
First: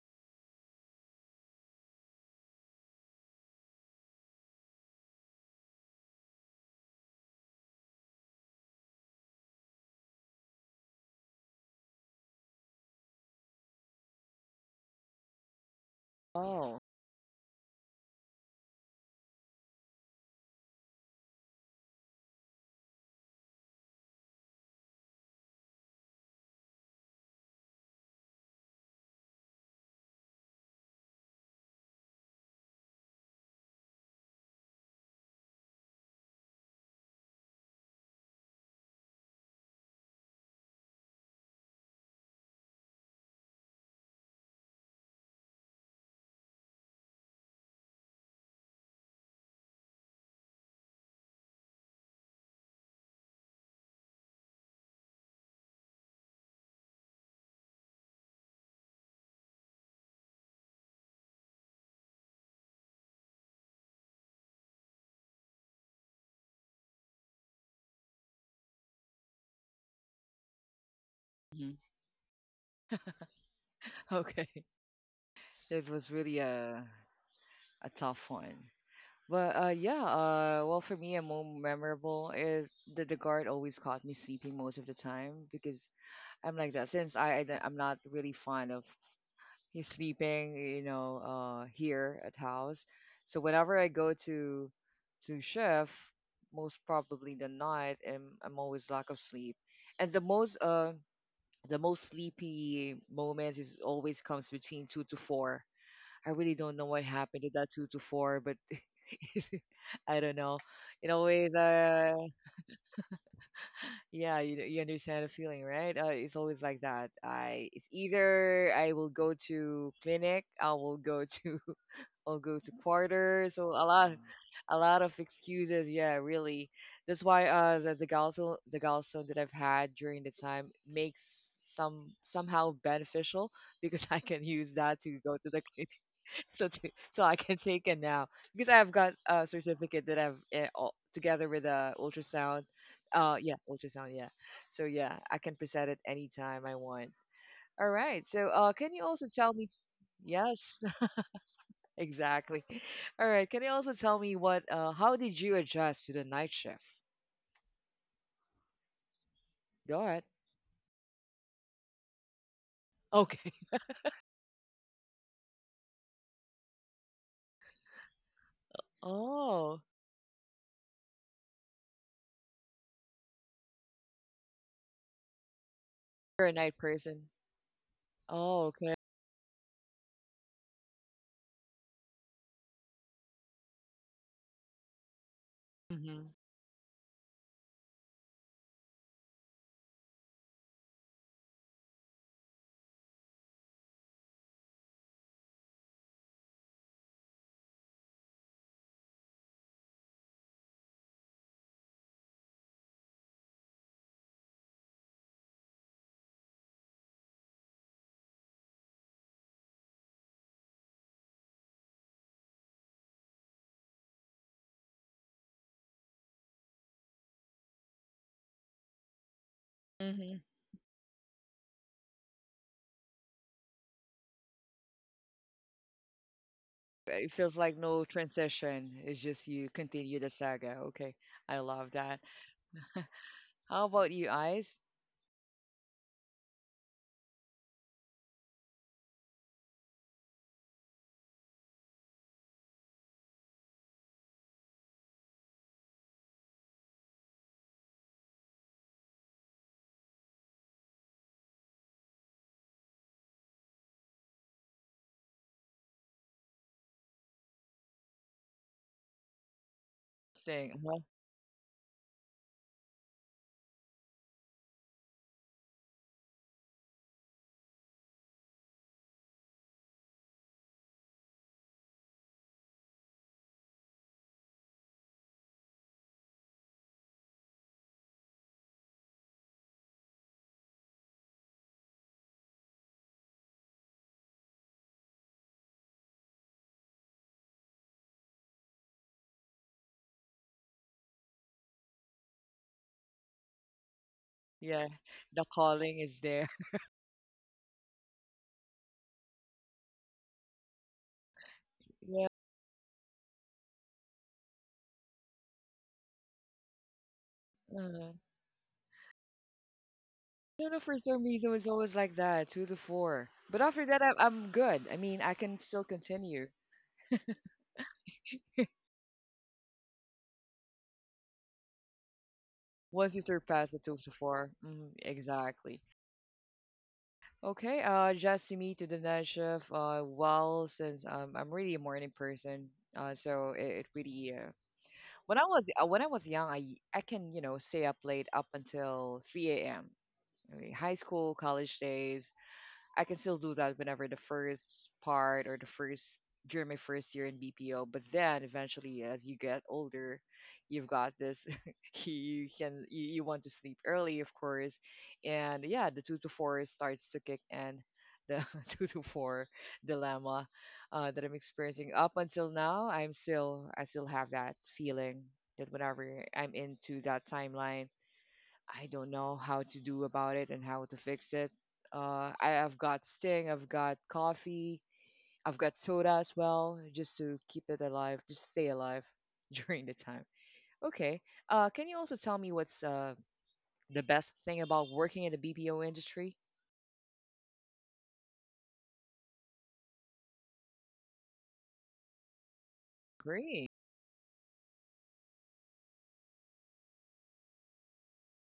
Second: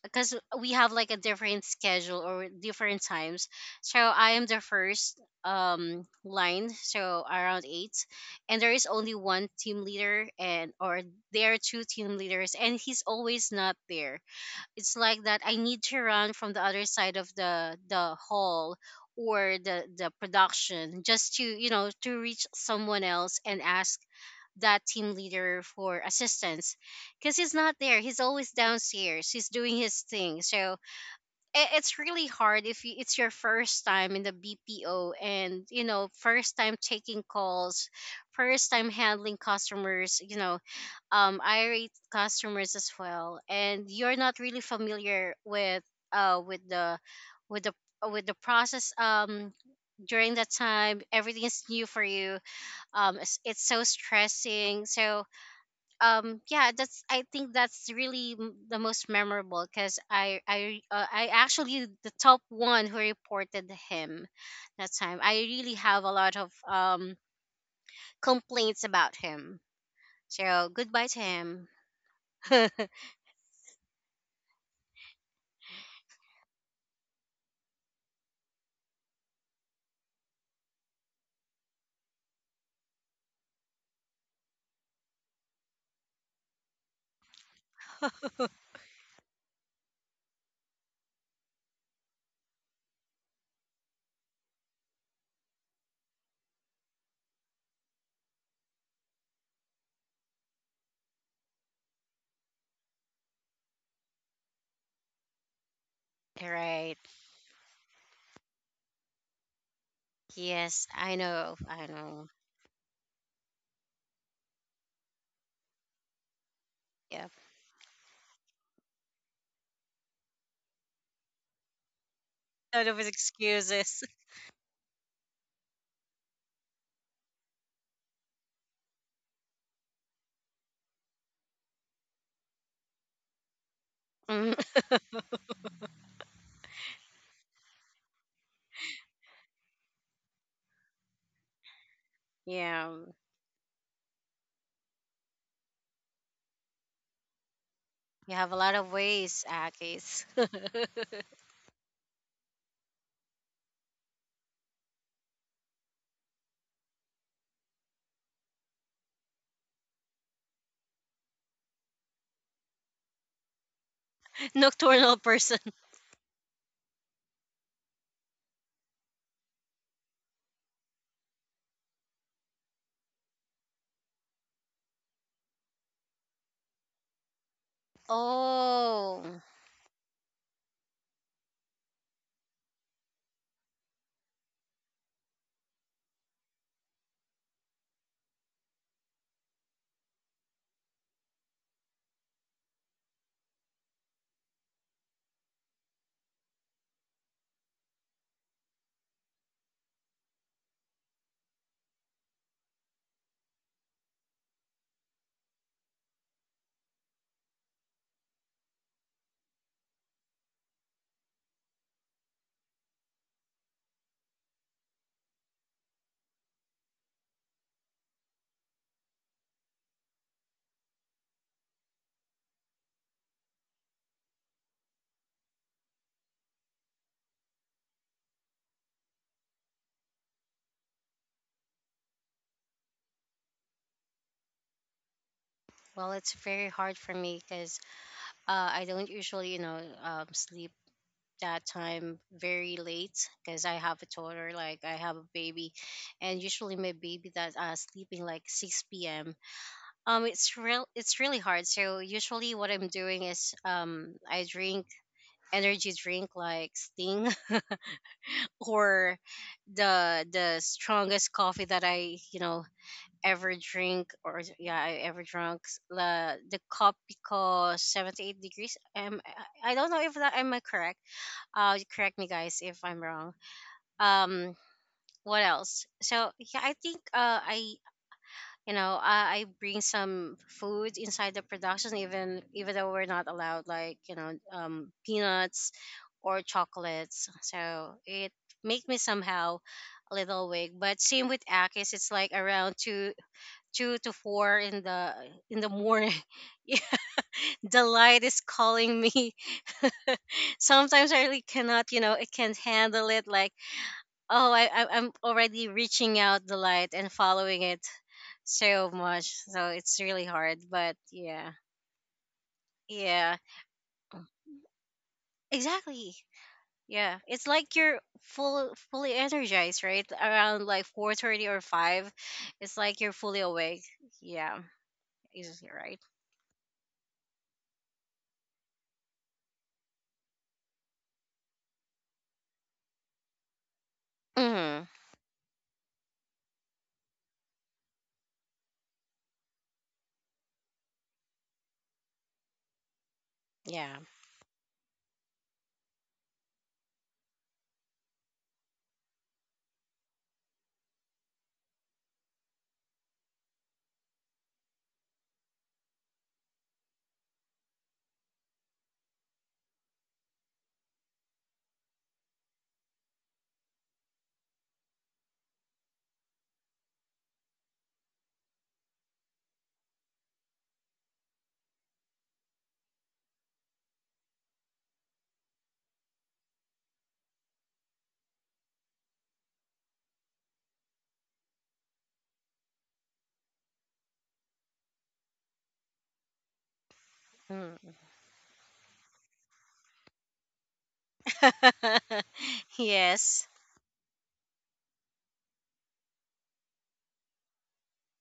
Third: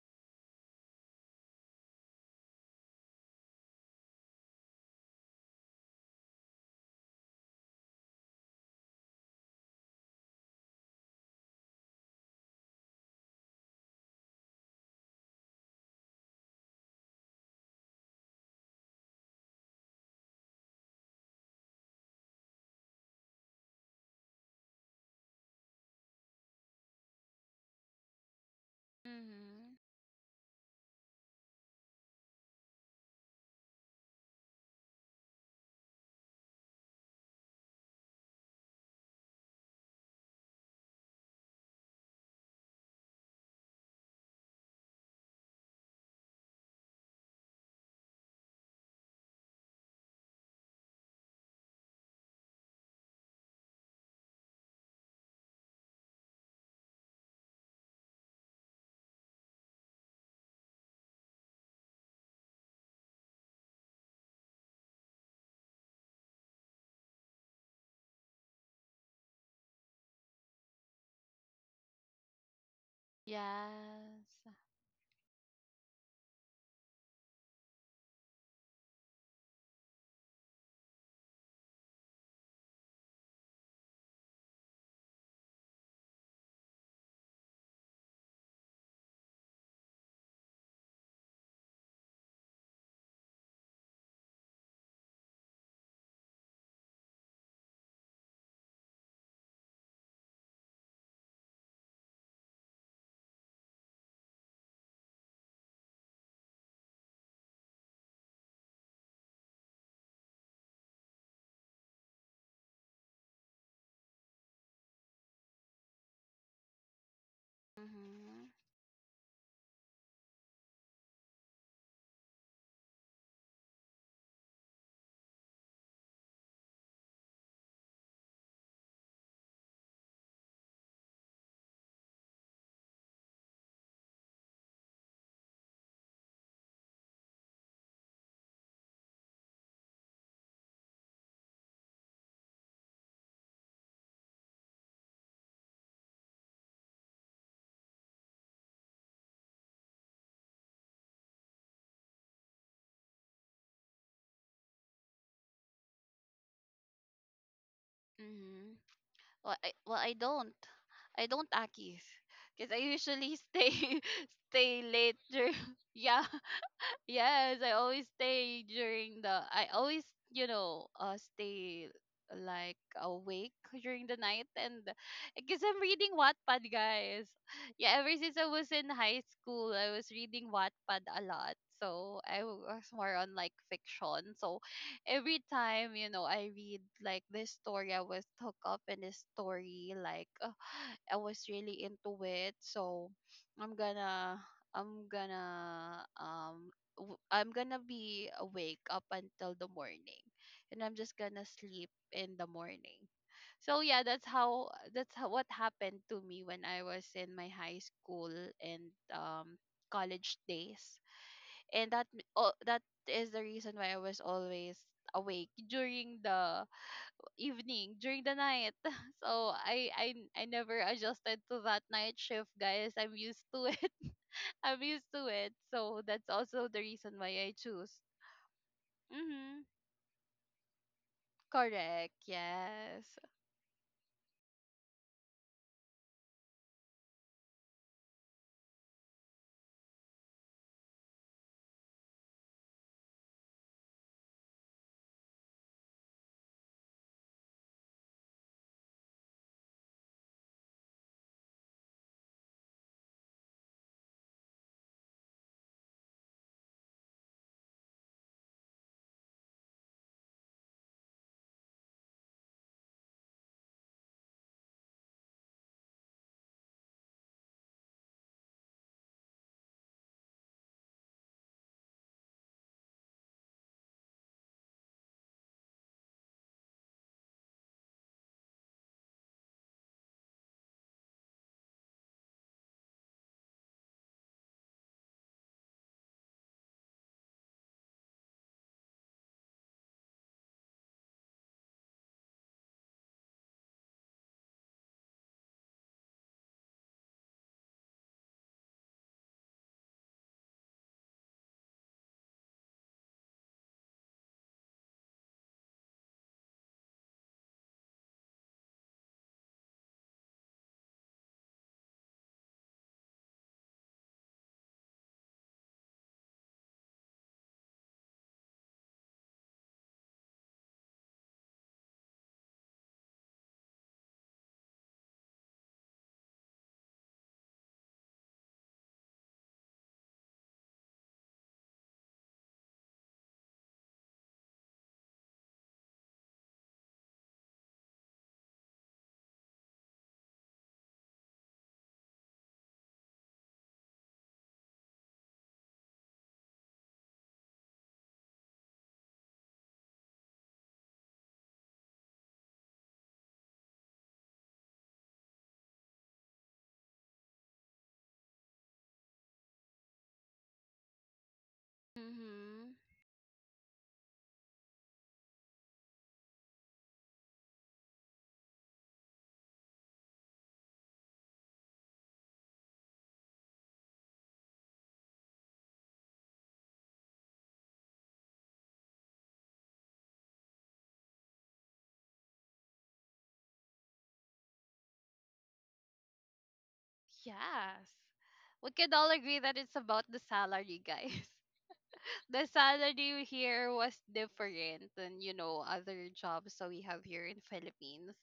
because we have like a different schedule or different times. So I am the first um line, so around eight, and there is only one team leader and, or there are two team leaders, and he's always not there. It's like that I need to run from the
Oh,
other side of the the hall or the the production just to, you know to reach someone else and ask that team leader for assistance, because he's not there. He's always downstairs, he's
Mhm.
doing his thing. So i- it's really hard if you, it's your first time in the B P O, and you know, first time taking calls, first time handling customers, you know, um, irate customers as well. And you're not really familiar with uh with the, with the with the process. Um during that time everything is new for you. Um it's, it's so stressing. So um yeah, that's, I think that's really m- the most memorable because i i uh, i actually the top one who reported him. That time I really have a lot of um complaints about him. So goodbye to
hmm,
him. [laughs]
okay.
Yes.
[laughs] This was really a a tough one. But uh, yeah, uh, well, for me, a more memorable is that the guard always caught me sleeping most of the time because I'm like that. Since I, I am not really fond of he's sleeping, you know, uh, here at house. So whenever I go to to shift, most probably the night, I'm I'm always lack of sleep. And the most uh the most sleepy moments is always comes between two to four. I really don't know
Right.
what happened to that two to four, but [laughs] I don't know.
Yes, I
It
know.
always
I know.
uh yeah, you you understand the feeling, right? Uh, it's always like that.
Yeah.
I it's
Mhm.
either I will go to clinic, I will go [laughs] to I'll go to
Sort of
quarters. So a lot,
excuses. [laughs]
a lot of excuses. Yeah, really. That's why uh the, the gallstone the gallstone that I've had during the time makes some somehow beneficial [laughs] because I can use
Mm,
that to go to the clinic. [laughs] So to, so I can take it now because I've got a certificate that I've uh, all, together with a ultrasound.
yeah.
Uh yeah, ultrasound. Yeah. So yeah, I can present it anytime I want. All right. So
You have
uh,
a
can
lot
you
of
also tell
ways,
me?
Akis.
Yes.
[laughs]
Exactly. [laughs] All right. Can you also tell me what, uh, how did you adjust to the night shift?
Mhm. Well, I
Go ahead.
well I don't. I don't, akis. Cause I
Okay.
usually
[laughs]
stay [laughs] stay
Nocturnal
later.
person.
[laughs] Yeah. Yes, I always stay during the
Oh,
I always, you know, uh stay like awake during the night. And because I'm reading
you're a night
Wattpad,
person.
guys. [laughs] Yeah, ever since
Oh,
I
okay.
was in high
Oh,
school, I was reading Wattpad a lot. So I was more on like fiction. So every
Hmm.
time, you know, I read like this story, I was hooked up in this story, like uh, I was really into it. So I'm gonna I'm gonna um w- I'm gonna be awake up until the morning, and I'm just gonna sleep in the morning. So yeah, that's how that's how, what happened to me when I was in my high school and um college days. And that m- oh, that is the reason why I was always awake during the evening, during the night. [laughs] So I I
Hmm.
I never adjusted to that night shift, guys. I'm used to it. [laughs] I'm used to it. So that's also the
It
reason
feels
why
like
I
no
choose.
transition. It's just you
Mm-hmm.
continue the saga. Okay. I love that.
Correct.
[laughs]
Yes.
How about you, Eyes?
well, it's very hard for me because uh, I don't usually, you know, um, sleep that time very late because I have a toddler, like I have a baby, and usually my baby that uh, sleeping like six p m. Um, it's real, it's really hard. So usually what I'm doing is um, I drink energy drink like Sting [laughs] or the the
Saying, huh?
strongest coffee that I, you know, ever drink, or yeah, I ever drunk the the cup because seventy-eight degrees. Um I I don't know if that, am I correct? Uh correct me guys if I'm wrong. Um what else? So yeah, I think uh I you know, I, I bring some food inside the production, even even though we're not allowed, like, you know, um, peanuts or chocolates. So it make me somehow a little weak. But same with akis, it's like around two two to four
Yeah,
in the
the
in the
calling is
morning. [laughs]
there.
Yeah, the light is calling me. [laughs] Sometimes I really
[laughs]
cannot, you know
Yeah.
I can't handle it. Like, oh, I, I I'm already reaching out the light and following it
Uh,
so much. So it's really
I
hard,
don't know, for
but
some reason
yeah.
it's always like that, two to four.
Yeah.
But after that, I, I'm good. I mean, I can still
Exactly.
continue.
Yeah. It's like you're full fully energized, right? Around like four thirty or five, it's
Once
like
you
you're fully
surpass the top
awake.
so far.
Yeah.
Mhm, exactly.
Is right?
Okay, uh, just to the night shift. Uh, well, since um, I'm really a morning person, uh, so it, it really uh,
Mhm.
when I was uh, when I was young, I I can you know stay up late up until three a m mean, high school, college days, I can still do that whenever the
Yeah.
first part or the first during my first year in B P O. But then eventually, as you get older, you've got this. [laughs] You can you, you want to sleep early, of course, and yeah, the two to four starts to kick in. The [laughs] two to four dilemma uh, that I'm experiencing up until now,
Mm-hmm.
I'm still I still have that feeling that whenever I'm into that timeline I don't know how to do about it and how to fix it. Uh, I, I've got Sting, I've got coffee, I've got soda as well, just to keep it alive, just stay alive [laughs] during the time. Okay. Uh, can you also tell me what's uh, the best thing about working in the B P O industry?
Yes.
Mm.
We could all agree that it's about the salary, guys. [laughs] The
[laughs]
salary
Agree.
Yes.
here was different than, you know, other jobs that we have here in Philippines.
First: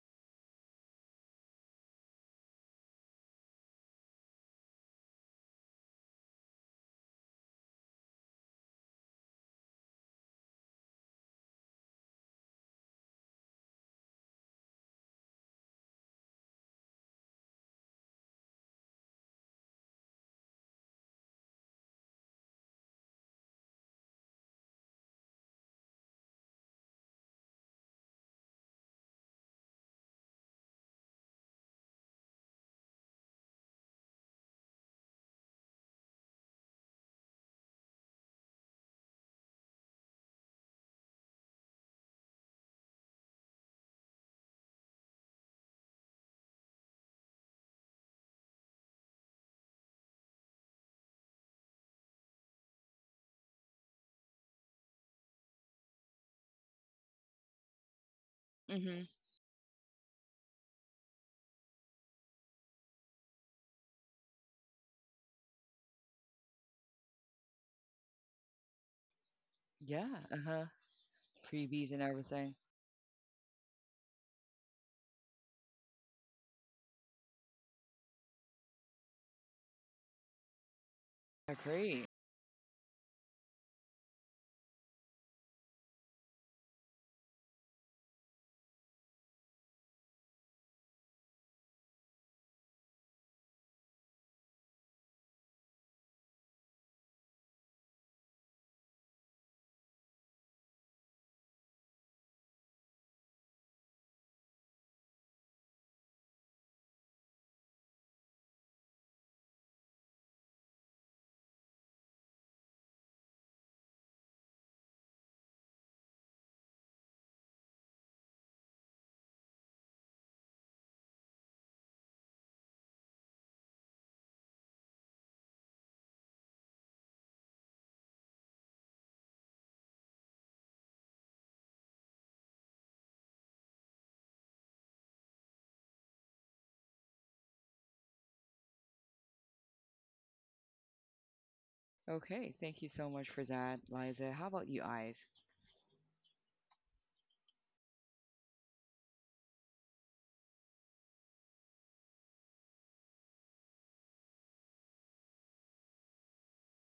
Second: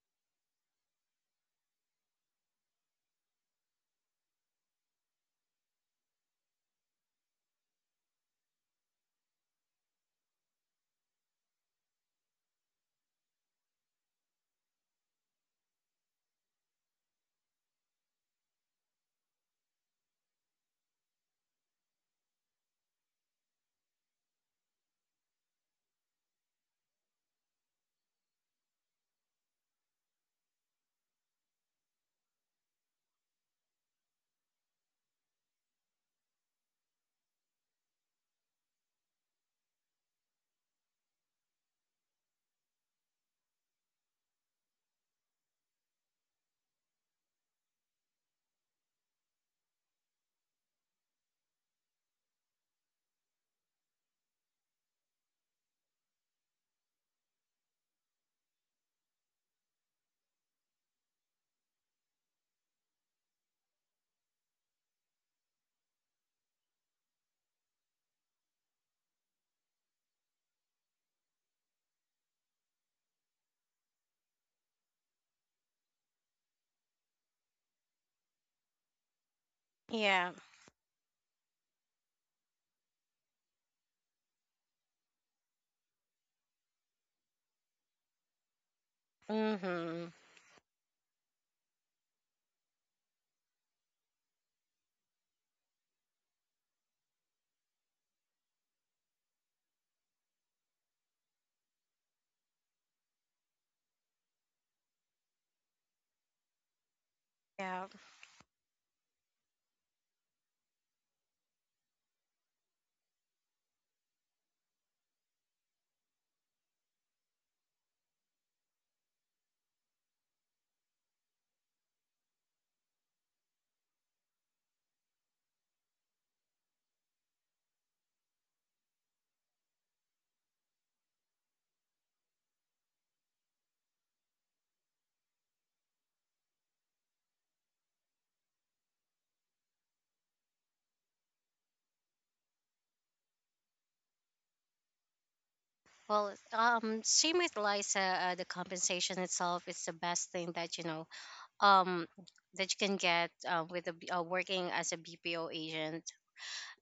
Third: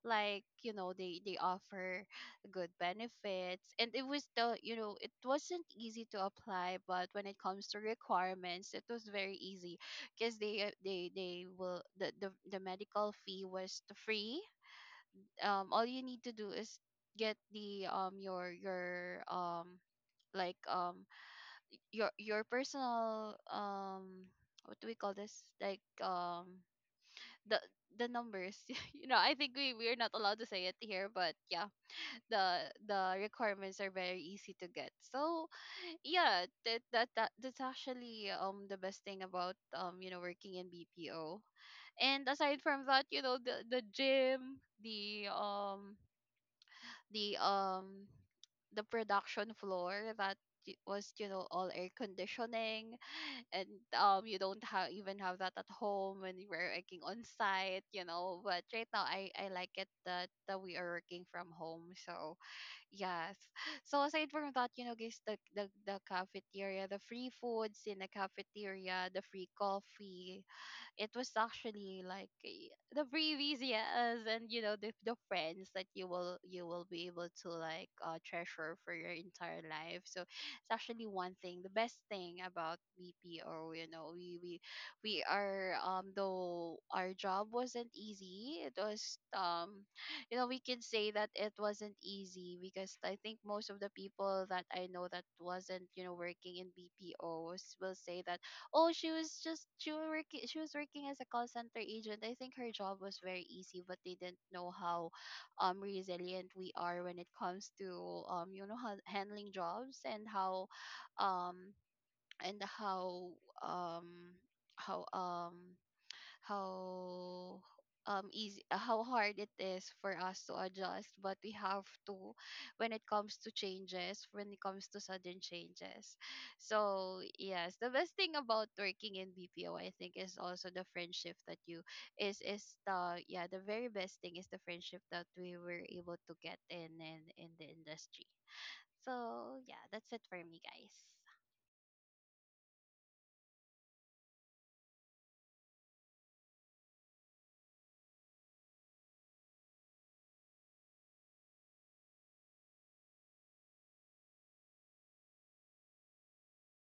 Like, you know, they they offer good benefits, and it was the, you know, it wasn't easy to apply, but when it comes to requirements, it was very easy because they uh, they they will the, the the medical fee was free. Um all you need to do is get the um your your um like um your your personal, um what do we call this, like um the the numbers, [laughs] you know. I think we we're not allowed to say it here, but yeah, the the requirements are very easy to get. So yeah, that that, that that's actually um the best thing about, um you know, working in bpo. And aside from that, you know, the the gym, the um the um the production floor that y- was, you know, all air conditioning. And um you don't have even have that at home when you were working on site, you know. But right
Mm-hmm.
now i I like it that that we are working from home. So yes. So aside from that, you know, guys, the the, the cafeteria, the free foods in the cafeteria, the free
Yeah. Uh
coffee,
huh.
it was
Freebies and
actually like,
everything.
eh, the previous years. And you know, the, the friends that you will you will be able to like, uh, treasure for your entire life. So
Yeah.
it's actually one thing, the best
Agree.
thing about bp, or you know, we we we are, um though our job wasn't easy, it was, um
Mhm.
you know, we can say that it wasn't easy because I think most of the people that I know that wasn't, you know, working in bpo will say that, Oh, she was just, she was working she was working as a call center agent. I think her job was very easy, but they didn't know how um resilient we are when it comes
Yeah.
to, um you know, how handling jobs, and how, um and how um how um how um easy, uh, how hard it is for us to adjust, but we have to, when it comes to changes, when it comes to sudden changes. So yes, the best thing about working in B P O, I think, is also the friendship that you is is the yeah, the very best thing is the friendship that we were able to get in in, in the industry. So yeah, that's it for me, guys.
Okay. Thank you so much for that, Liza. How about you, Eyes?
Well, um same with Liza, uh, the compensation itself is the best thing that, you know, um that you can get uh, with a, B- uh, working as a B P O agent.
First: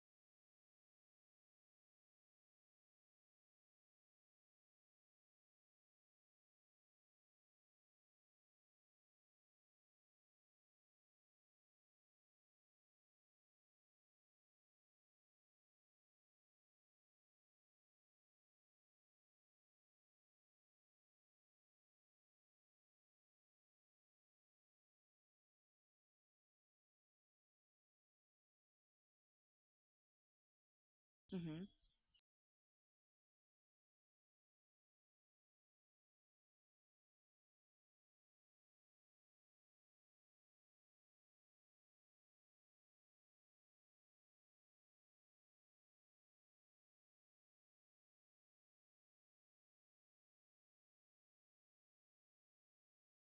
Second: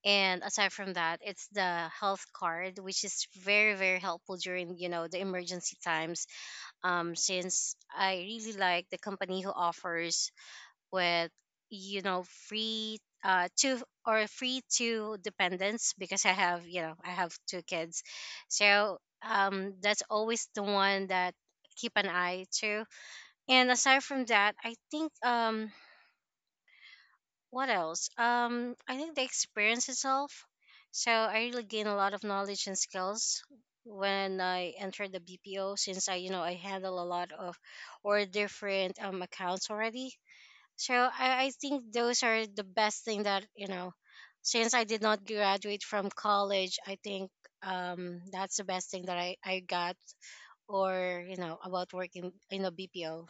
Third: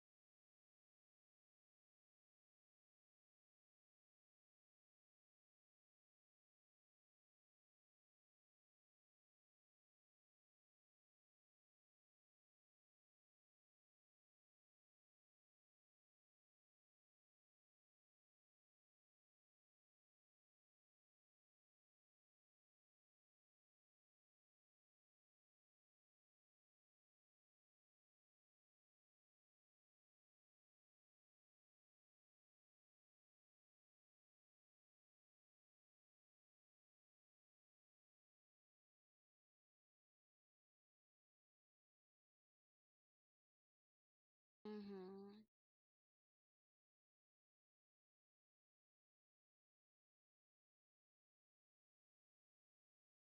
And aside from that, it's the health card, which is very, very helpful during, you know, the emergency times. Um, since I really like the company who offers with, you know, free uh two, or free two dependents because I have, you know, I have two kids. So um that's always the one that keep an eye to. And aside from that, I think um what else? Um, I think the experience itself. So I really
Mm-hmm.
gain a lot of knowledge and skills when I entered the B P O since I, you know, I handle a lot of, or different, um, accounts already. So I, I think those are the best thing that, you know, since I did not
Mhm.
graduate from college, I think um, that's the best thing that I, I got, or, you know, about working in a B P O.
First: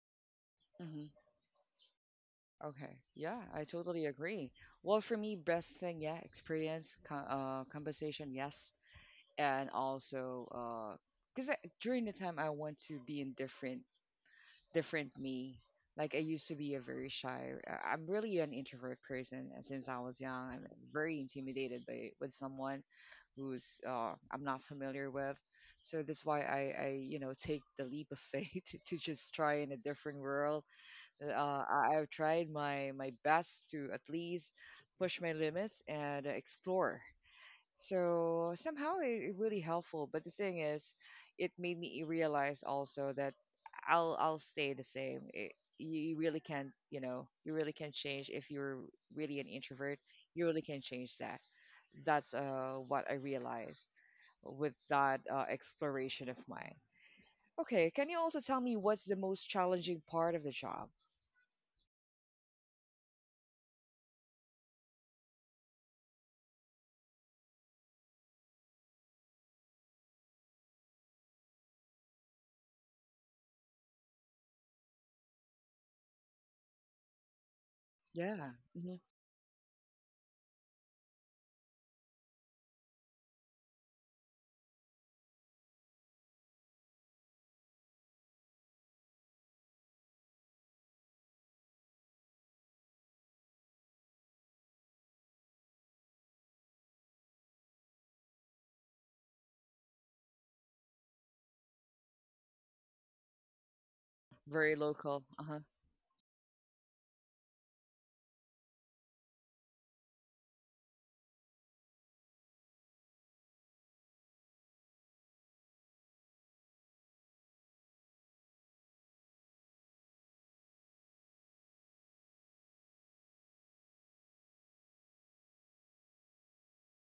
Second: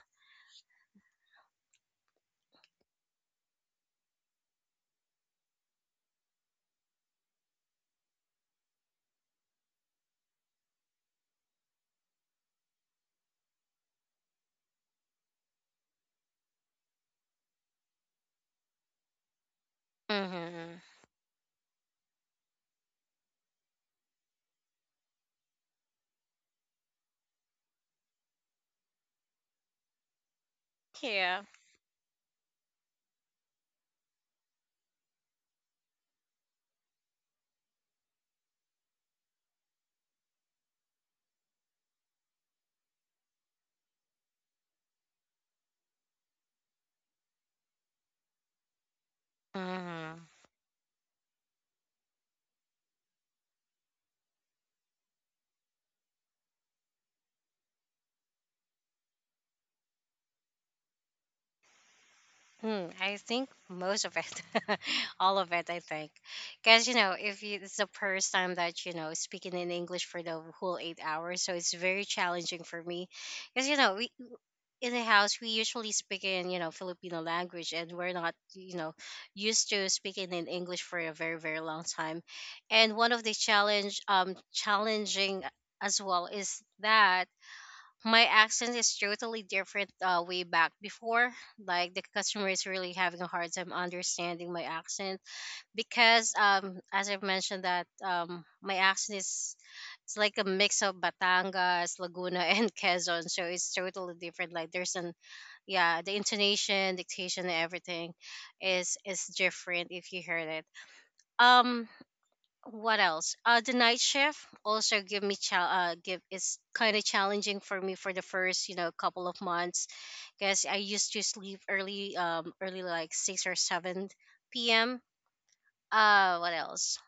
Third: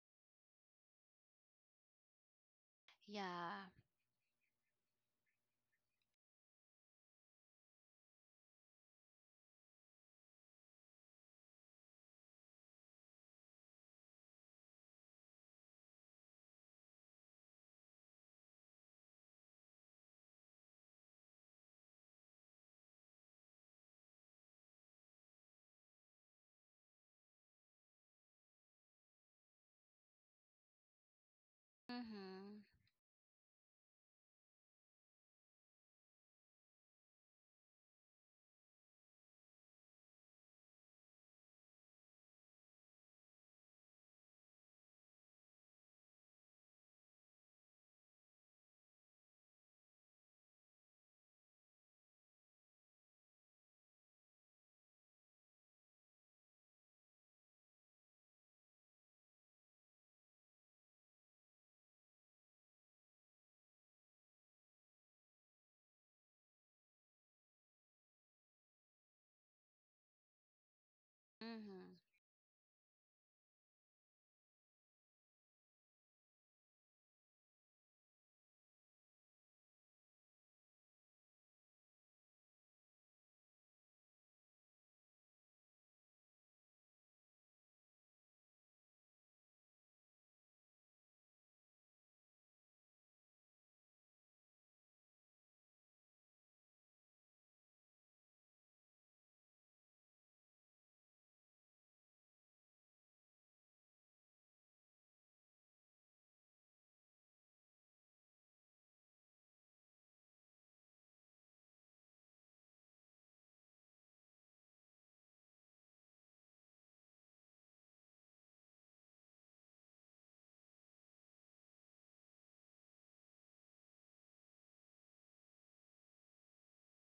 Okay. Yeah, I
Yeah.
totally agree. Well, for me, best thing, yeah, experience, co- uh, compensation, yes, and also, uh, because during the time I want to be in different, different me. Like I used to be a very shy. I- I'm really an introvert person and since I was young. I'm
Mm-hmm.
very intimidated by with someone who's uh, I'm not familiar with. So that's why I, I, you know, take the leap of faith [laughs] to, to just try in a different world.
Yeah.
Uh, I, I've tried
Mhm.
my my best to at least push my limits and uh, explore. So somehow it, it really helpful. But the thing is, it made me realize also that I'll I'll stay the same. It, you you really can't, you know, you really can't change if you're really an introvert.
Hmm.
You really can't change that. That's uh, what I realized with that uh, exploration of mine. Okay, can you also tell me what's the most challenging part of the job?
Hmm, I think most of it, [laughs] all of it. I think, because you know, if you, it's the first time that you know speaking in English for the whole eight hours, so it's
Mhm.
very challenging for me. Because you know, we, in the house we usually speak in, you know, Filipino language, and we're not,
Yeah.
you know, used to speaking in English for a very, very long time. And one of the challenge um challenging as well is that my accent is totally different, uh, way back before. Like the customer is really having a hard time understanding my accent because, um, as I've mentioned that, um, my accent is, it's like a mix of Batangas, Laguna, [laughs] and Quezon, so it's totally different.
Very
Like there's an
local. Uh-huh.
yeah, the intonation, dictation, and everything is is different if you heard it. Um, what else? Uh, the night shift also give me cha- uh give is kind of challenging for me for the first, you know, couple of months, because I used to sleep early um early, like six or seven p m. Uh, what else?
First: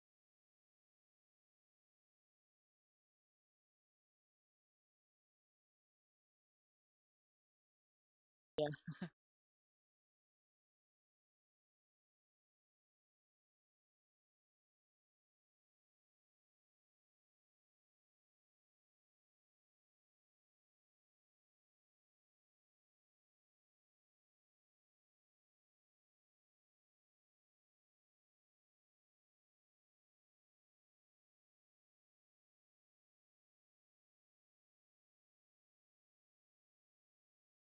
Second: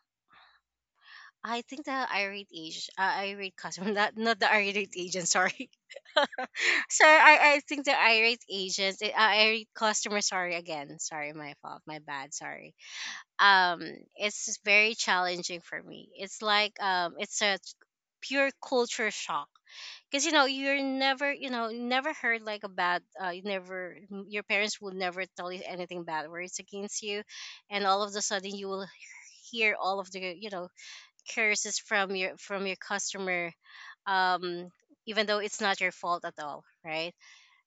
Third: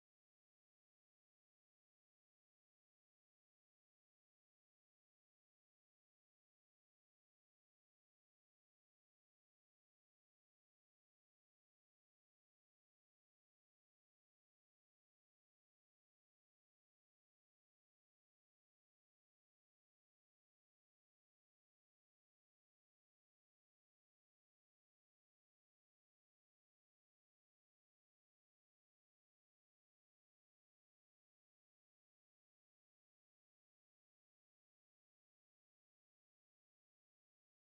I think the irate age, uh, irate customer, [laughs] not not the irate agent. Sorry, [laughs] sorry. I, I think the irate
Yeah.
agents, uh, irate customer. Sorry again. Sorry, my fault. My bad. Sorry. Um it's very challenging for me, it's like, um it's a pure culture shock. Because you know, you're never, you know, you never heard like a bad, uh, you never, your parents will never tell you anything bad words against you. And all of a sudden you will hear all of the, you know, curses from your from your customer. Um even though it's not your fault at all, right?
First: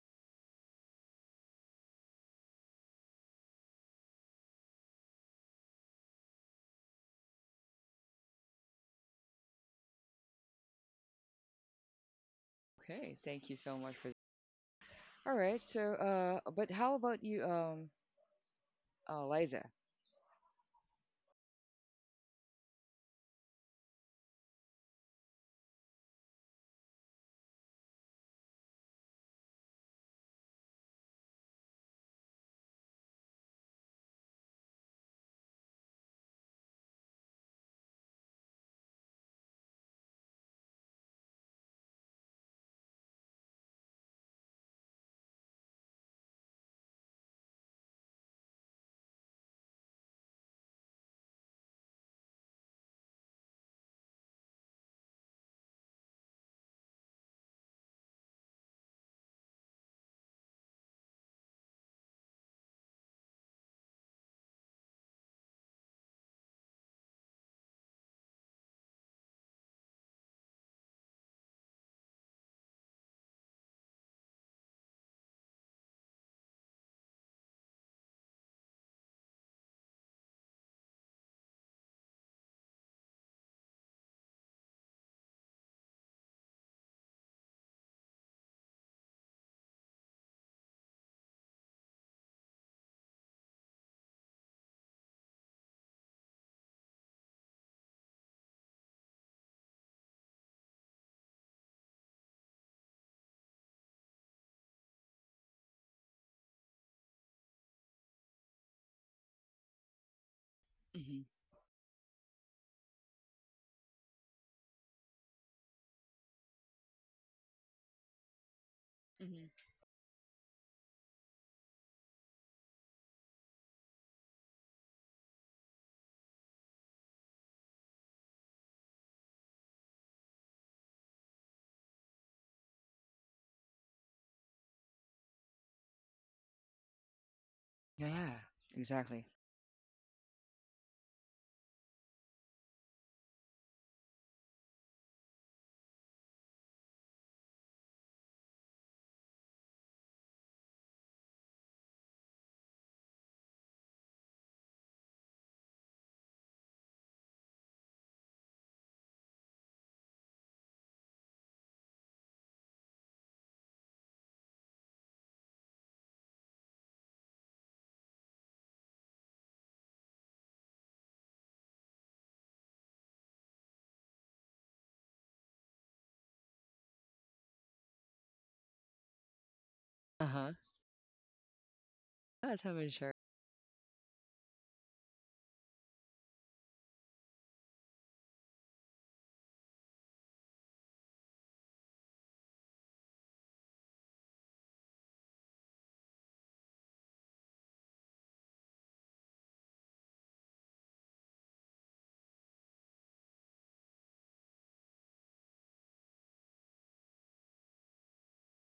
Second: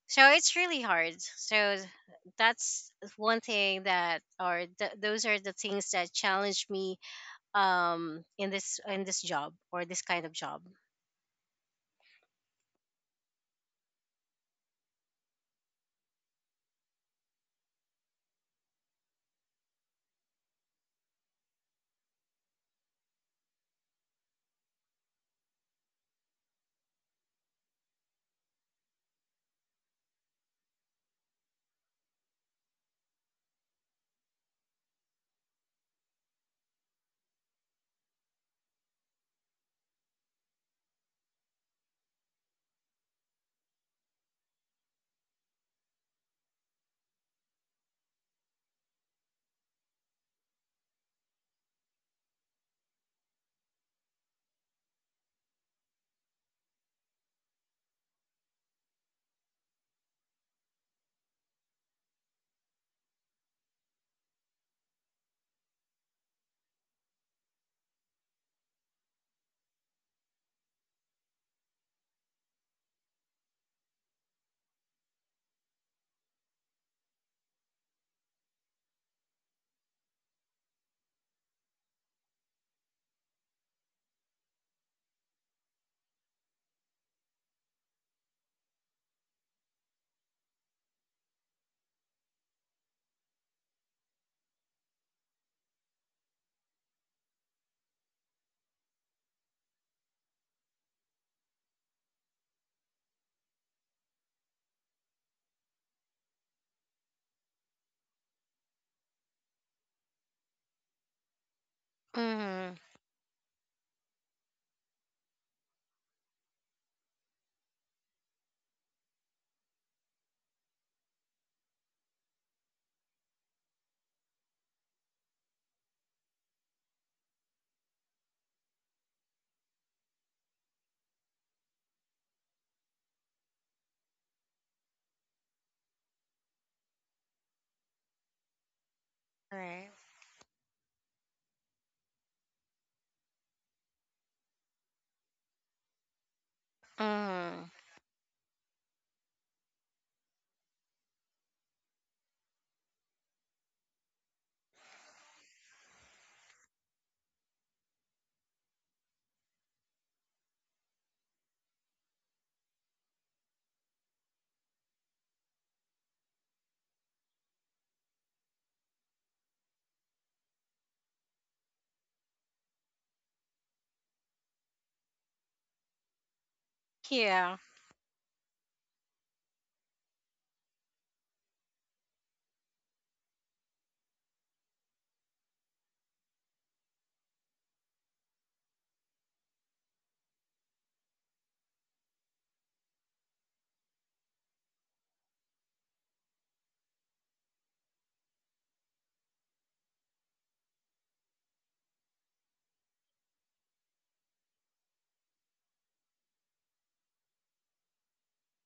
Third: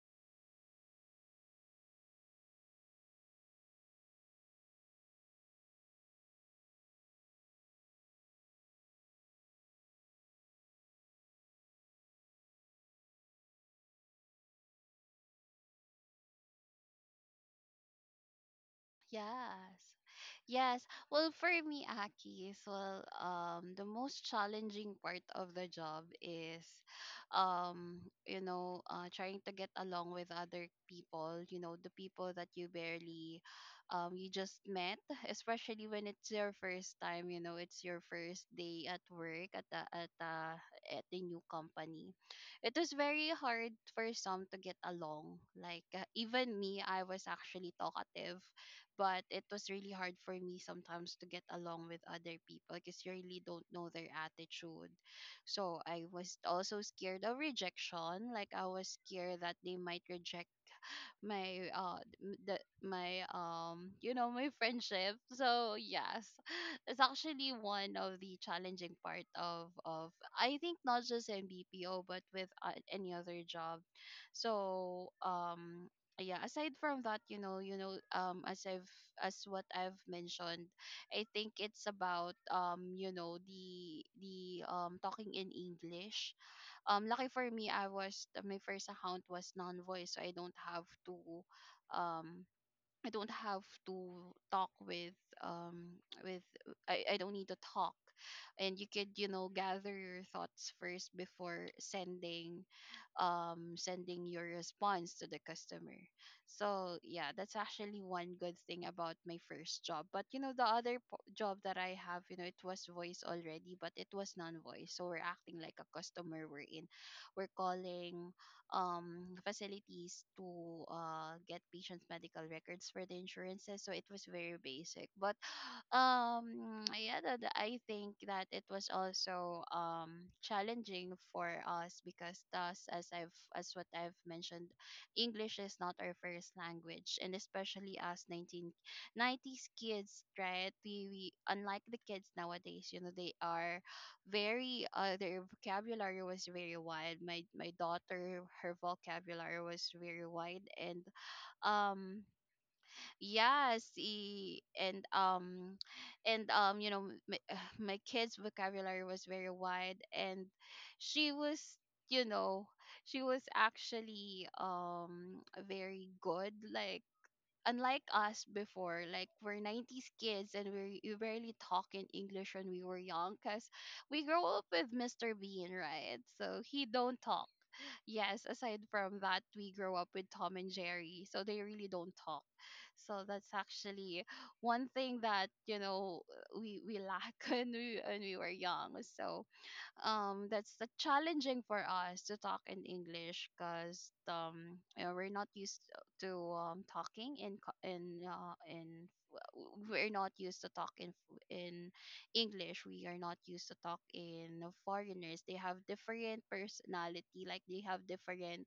So it's really hard. So that's one thing that, or th- those are the things that challenge me um in this in this job or this kind of job.
Okay, thank you so much for. All right, so uh but how about you um uh Liza?
Yes. Yes. Well, for me, Akis, well, um, the most challenging part of the job is, um, you know, uh, trying to get along with other people, you know, the people that you barely, um, you just met, especially when it's your first time, you know, it's your first day at work at the, at the, at the new company. It was very hard for some to get along. Like, uh, even me, I was actually talkative, but it was really hard for me sometimes to get along with other people because you really don't know their attitude. So I was also scared of rejection. Like I was scared that they might reject my uh the my, um you know, my friendship. So yes, [laughs] [sighs] it's actually one of the challenging part of, of I think, not just in bpo, but with, uh, any other job. So um yeah, aside from that, you know you know, um as I've as what I've mentioned, I think it's about, um you know, the the um talking in english. Um lucky for me, I was my first account was non voice, so I don't have to, um I don't have to talk with um with I, I don't need to talk, and you could, you know, gather your thoughts first before sending, um sending your response to the customer. So yeah, that's actually one good thing about my first job. But you know, the other po-
Hmm.
job that I have, you know, it
Mm-hmm.
was voice already, but it was non-voice. So we're acting like a customer we're in. We're calling, um,
Hmm.
facilities to, uh, get patients' medical records for the insurances. So it was very basic. But [sighs] um, yeah, that, I think that it was also, um, challenging for us because thus, as I've as what I've mentioned, English is not our first language, and especially us
Yeah, exactly.
nineteen nineties
Right.
kids, right? We, we unlike the kids nowadays, you know, they are very, uh their vocabulary was very wide. My my
Mm-hmm.
daughter, her vocabulary was very wide. And um yes e- and um and um you know, my, [sighs] my kids vocabulary was very wide, and she was, you know, she was actually, um very good. Like, unlike us before, like we're nineties kids, and we we barely talk in English when we were young, because we grow up with mister Bean, right? So he don't talk.
Yeah.
Yes, aside from that, we grow up with
Uh-huh.
Tom and Jerry, so they really don't talk.
That's how it share.
So that's actually one thing that, you know, we we lack [laughs] when we when we were young. So um that's the challenging for us to talk in English because, um you know, we're not used to, um talking in co- in uh, in w- we're not used to talk in f- in English. We are not used to talk in foreigners. They have different personality, like they have different,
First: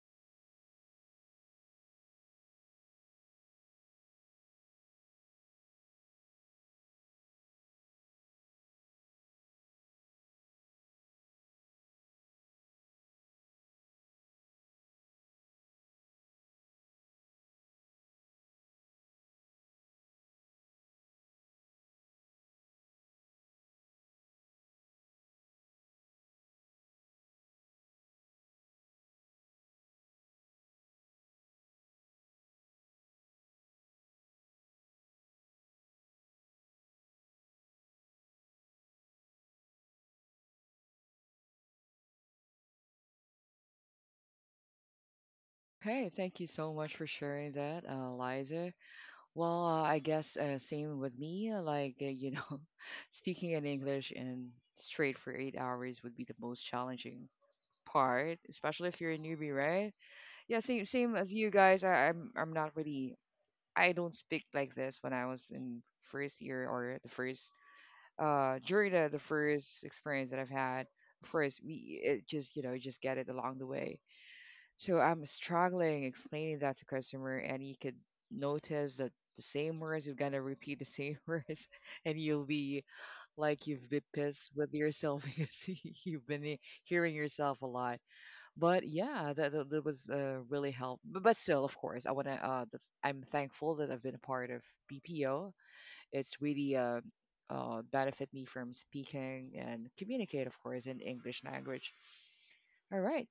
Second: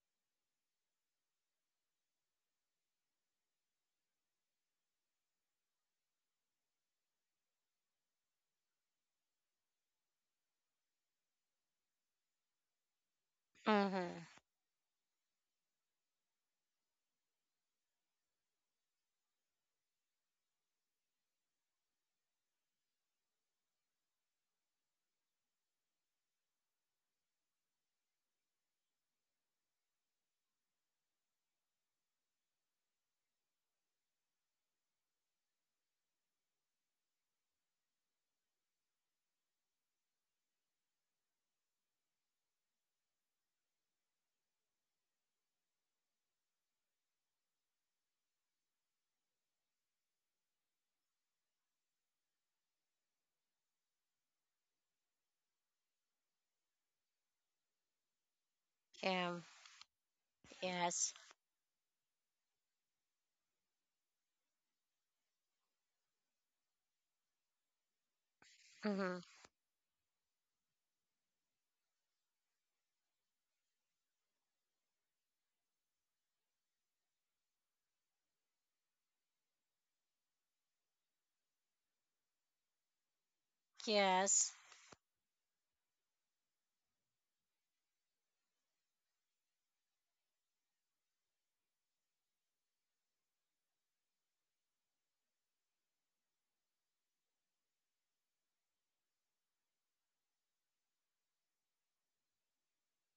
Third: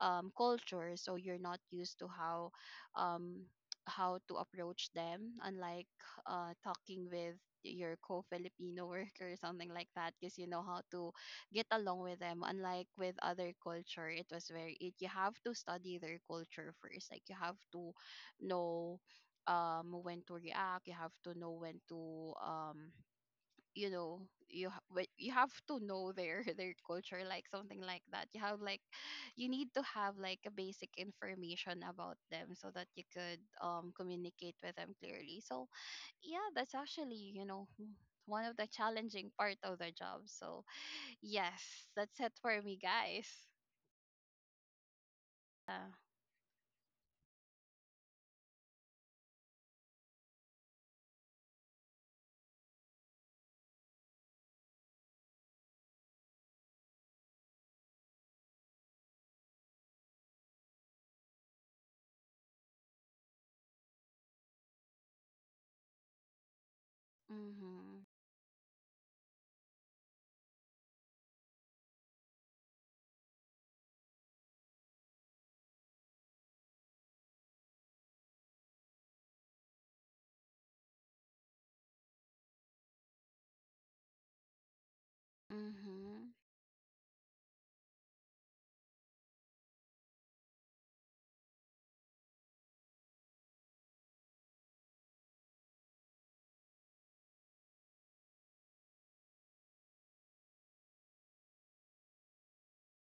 um, culture. So you're not used to how, um, how to approach them, unlike, uh, talking with your co-Filipino [laughs] worker or something like that, because you know how to get along with them, unlike with other culture.
Mm-hmm.
It was very it you have to study their culture first. Like you have to know, um when to react. You have to know when to, um you know, you ha- but you have to know their [laughs] their culture, like something like that. You have like, you need to have like a basic information about them so that you could, um communicate with them clearly. So yeah, that's actually, you know, w- one of the challenging part of the job. So yes, that's it for me, guys. Yeah.
Hey, thank you so much for sharing that, uh, Liza. Well, uh, I guess uh, same with me. uh, Like uh, you know, [laughs] speaking in English and straight for eight hours would be the most challenging part, especially if you're a
Yeah.
newbie, right? Yeah, same same
Yes.
as you guys. I, I'm I'm not really I don't speak like this when I was in first year or the first
Mhm.
uh during the, the
Mm-hmm.
first experience that I've had. Of course, we it just you know you just get it along the way. So I'm struggling explaining that to customer, and you could notice that the same words you're gonna repeat the same [laughs] words, and you'll be like you've been pissed
Yes.
with yourself [laughs] because you've
Mhm.
been hearing yourself a lot. But yeah, that, that, that was uh, really help. But, but still, of course, I want to. Uh, that's, I'm thankful that I've been a part of B P O. It's really uh, uh, benefit me from speaking and communicate, of course, in English language. All right.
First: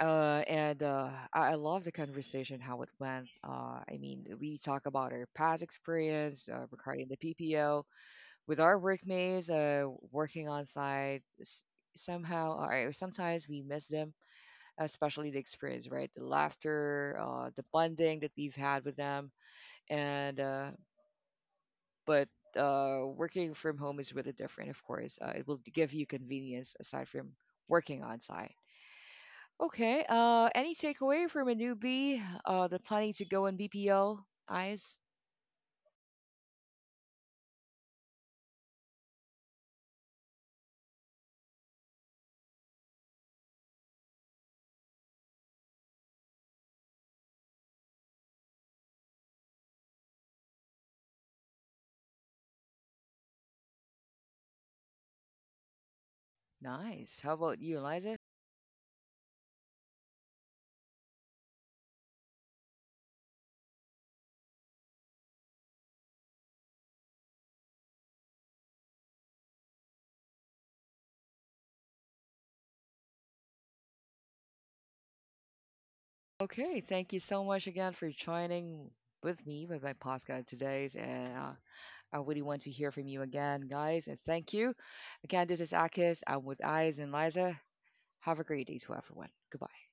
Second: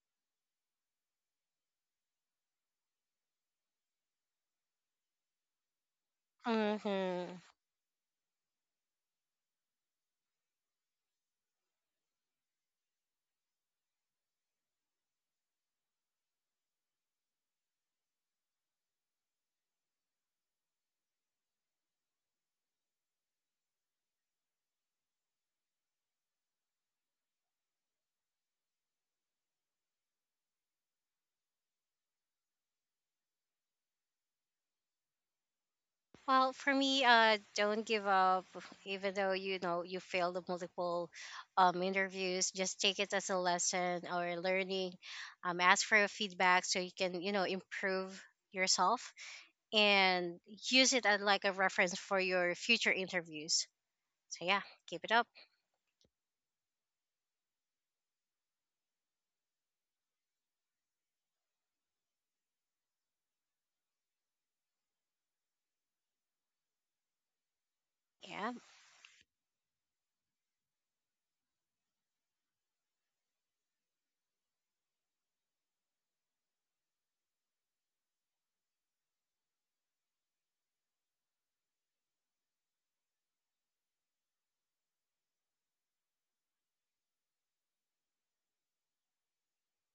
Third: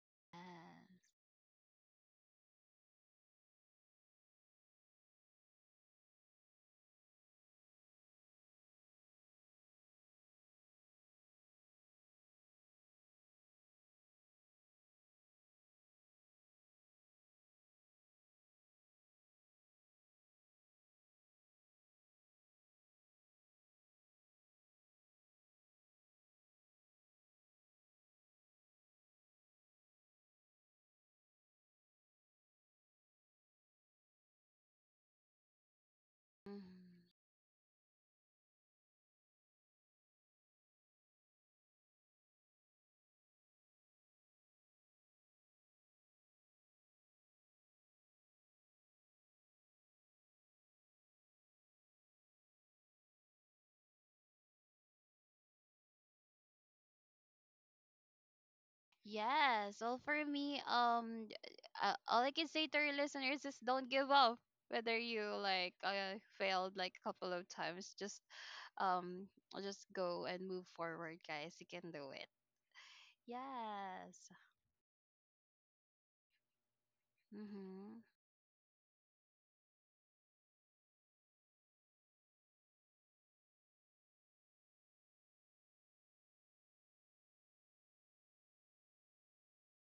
Uh, and
Yes.
uh, I, I love the conversation, how it went. Uh, I mean, we talk about our past experience uh, regarding the
Mm-hmm.
P P O with our workmates, uh, working on site. S- Somehow, or sometimes we miss them, especially the experience, right? The laughter, uh, the bonding that we've had with them, and uh, but uh, working from home is really different, of course. Uh, it will give you convenience aside from working on site. Okay. Uh, any takeaway from a newbie? Uh, the planning to go in B P O. Eyes.
Well,
Mhm.
for me, uh, don't give up, even though you know you failed the multiple um, interviews. Just take it as a lesson or learning. Um, ask for your feedback so you can, you know, improve yourself and use it as like a reference for your future interviews. So yeah, keep it up.
Nice. Nice. How about you, Eliza?
Yes. Well, for me, um, uh, all I can say to your listeners is don't give up. Whether you like, uh, failed like a couple of times, just,
Yeah.
um, just go and move forward, guys. You can do it. Yes.
Okay. Thank you so much again
Mm-hmm.
for joining with me with my podcast today, and uh, I really want to hear from you again, guys, and thank you. Again, this is Akis. I'm with Eyes and Liza. Have a great day to everyone. Goodbye.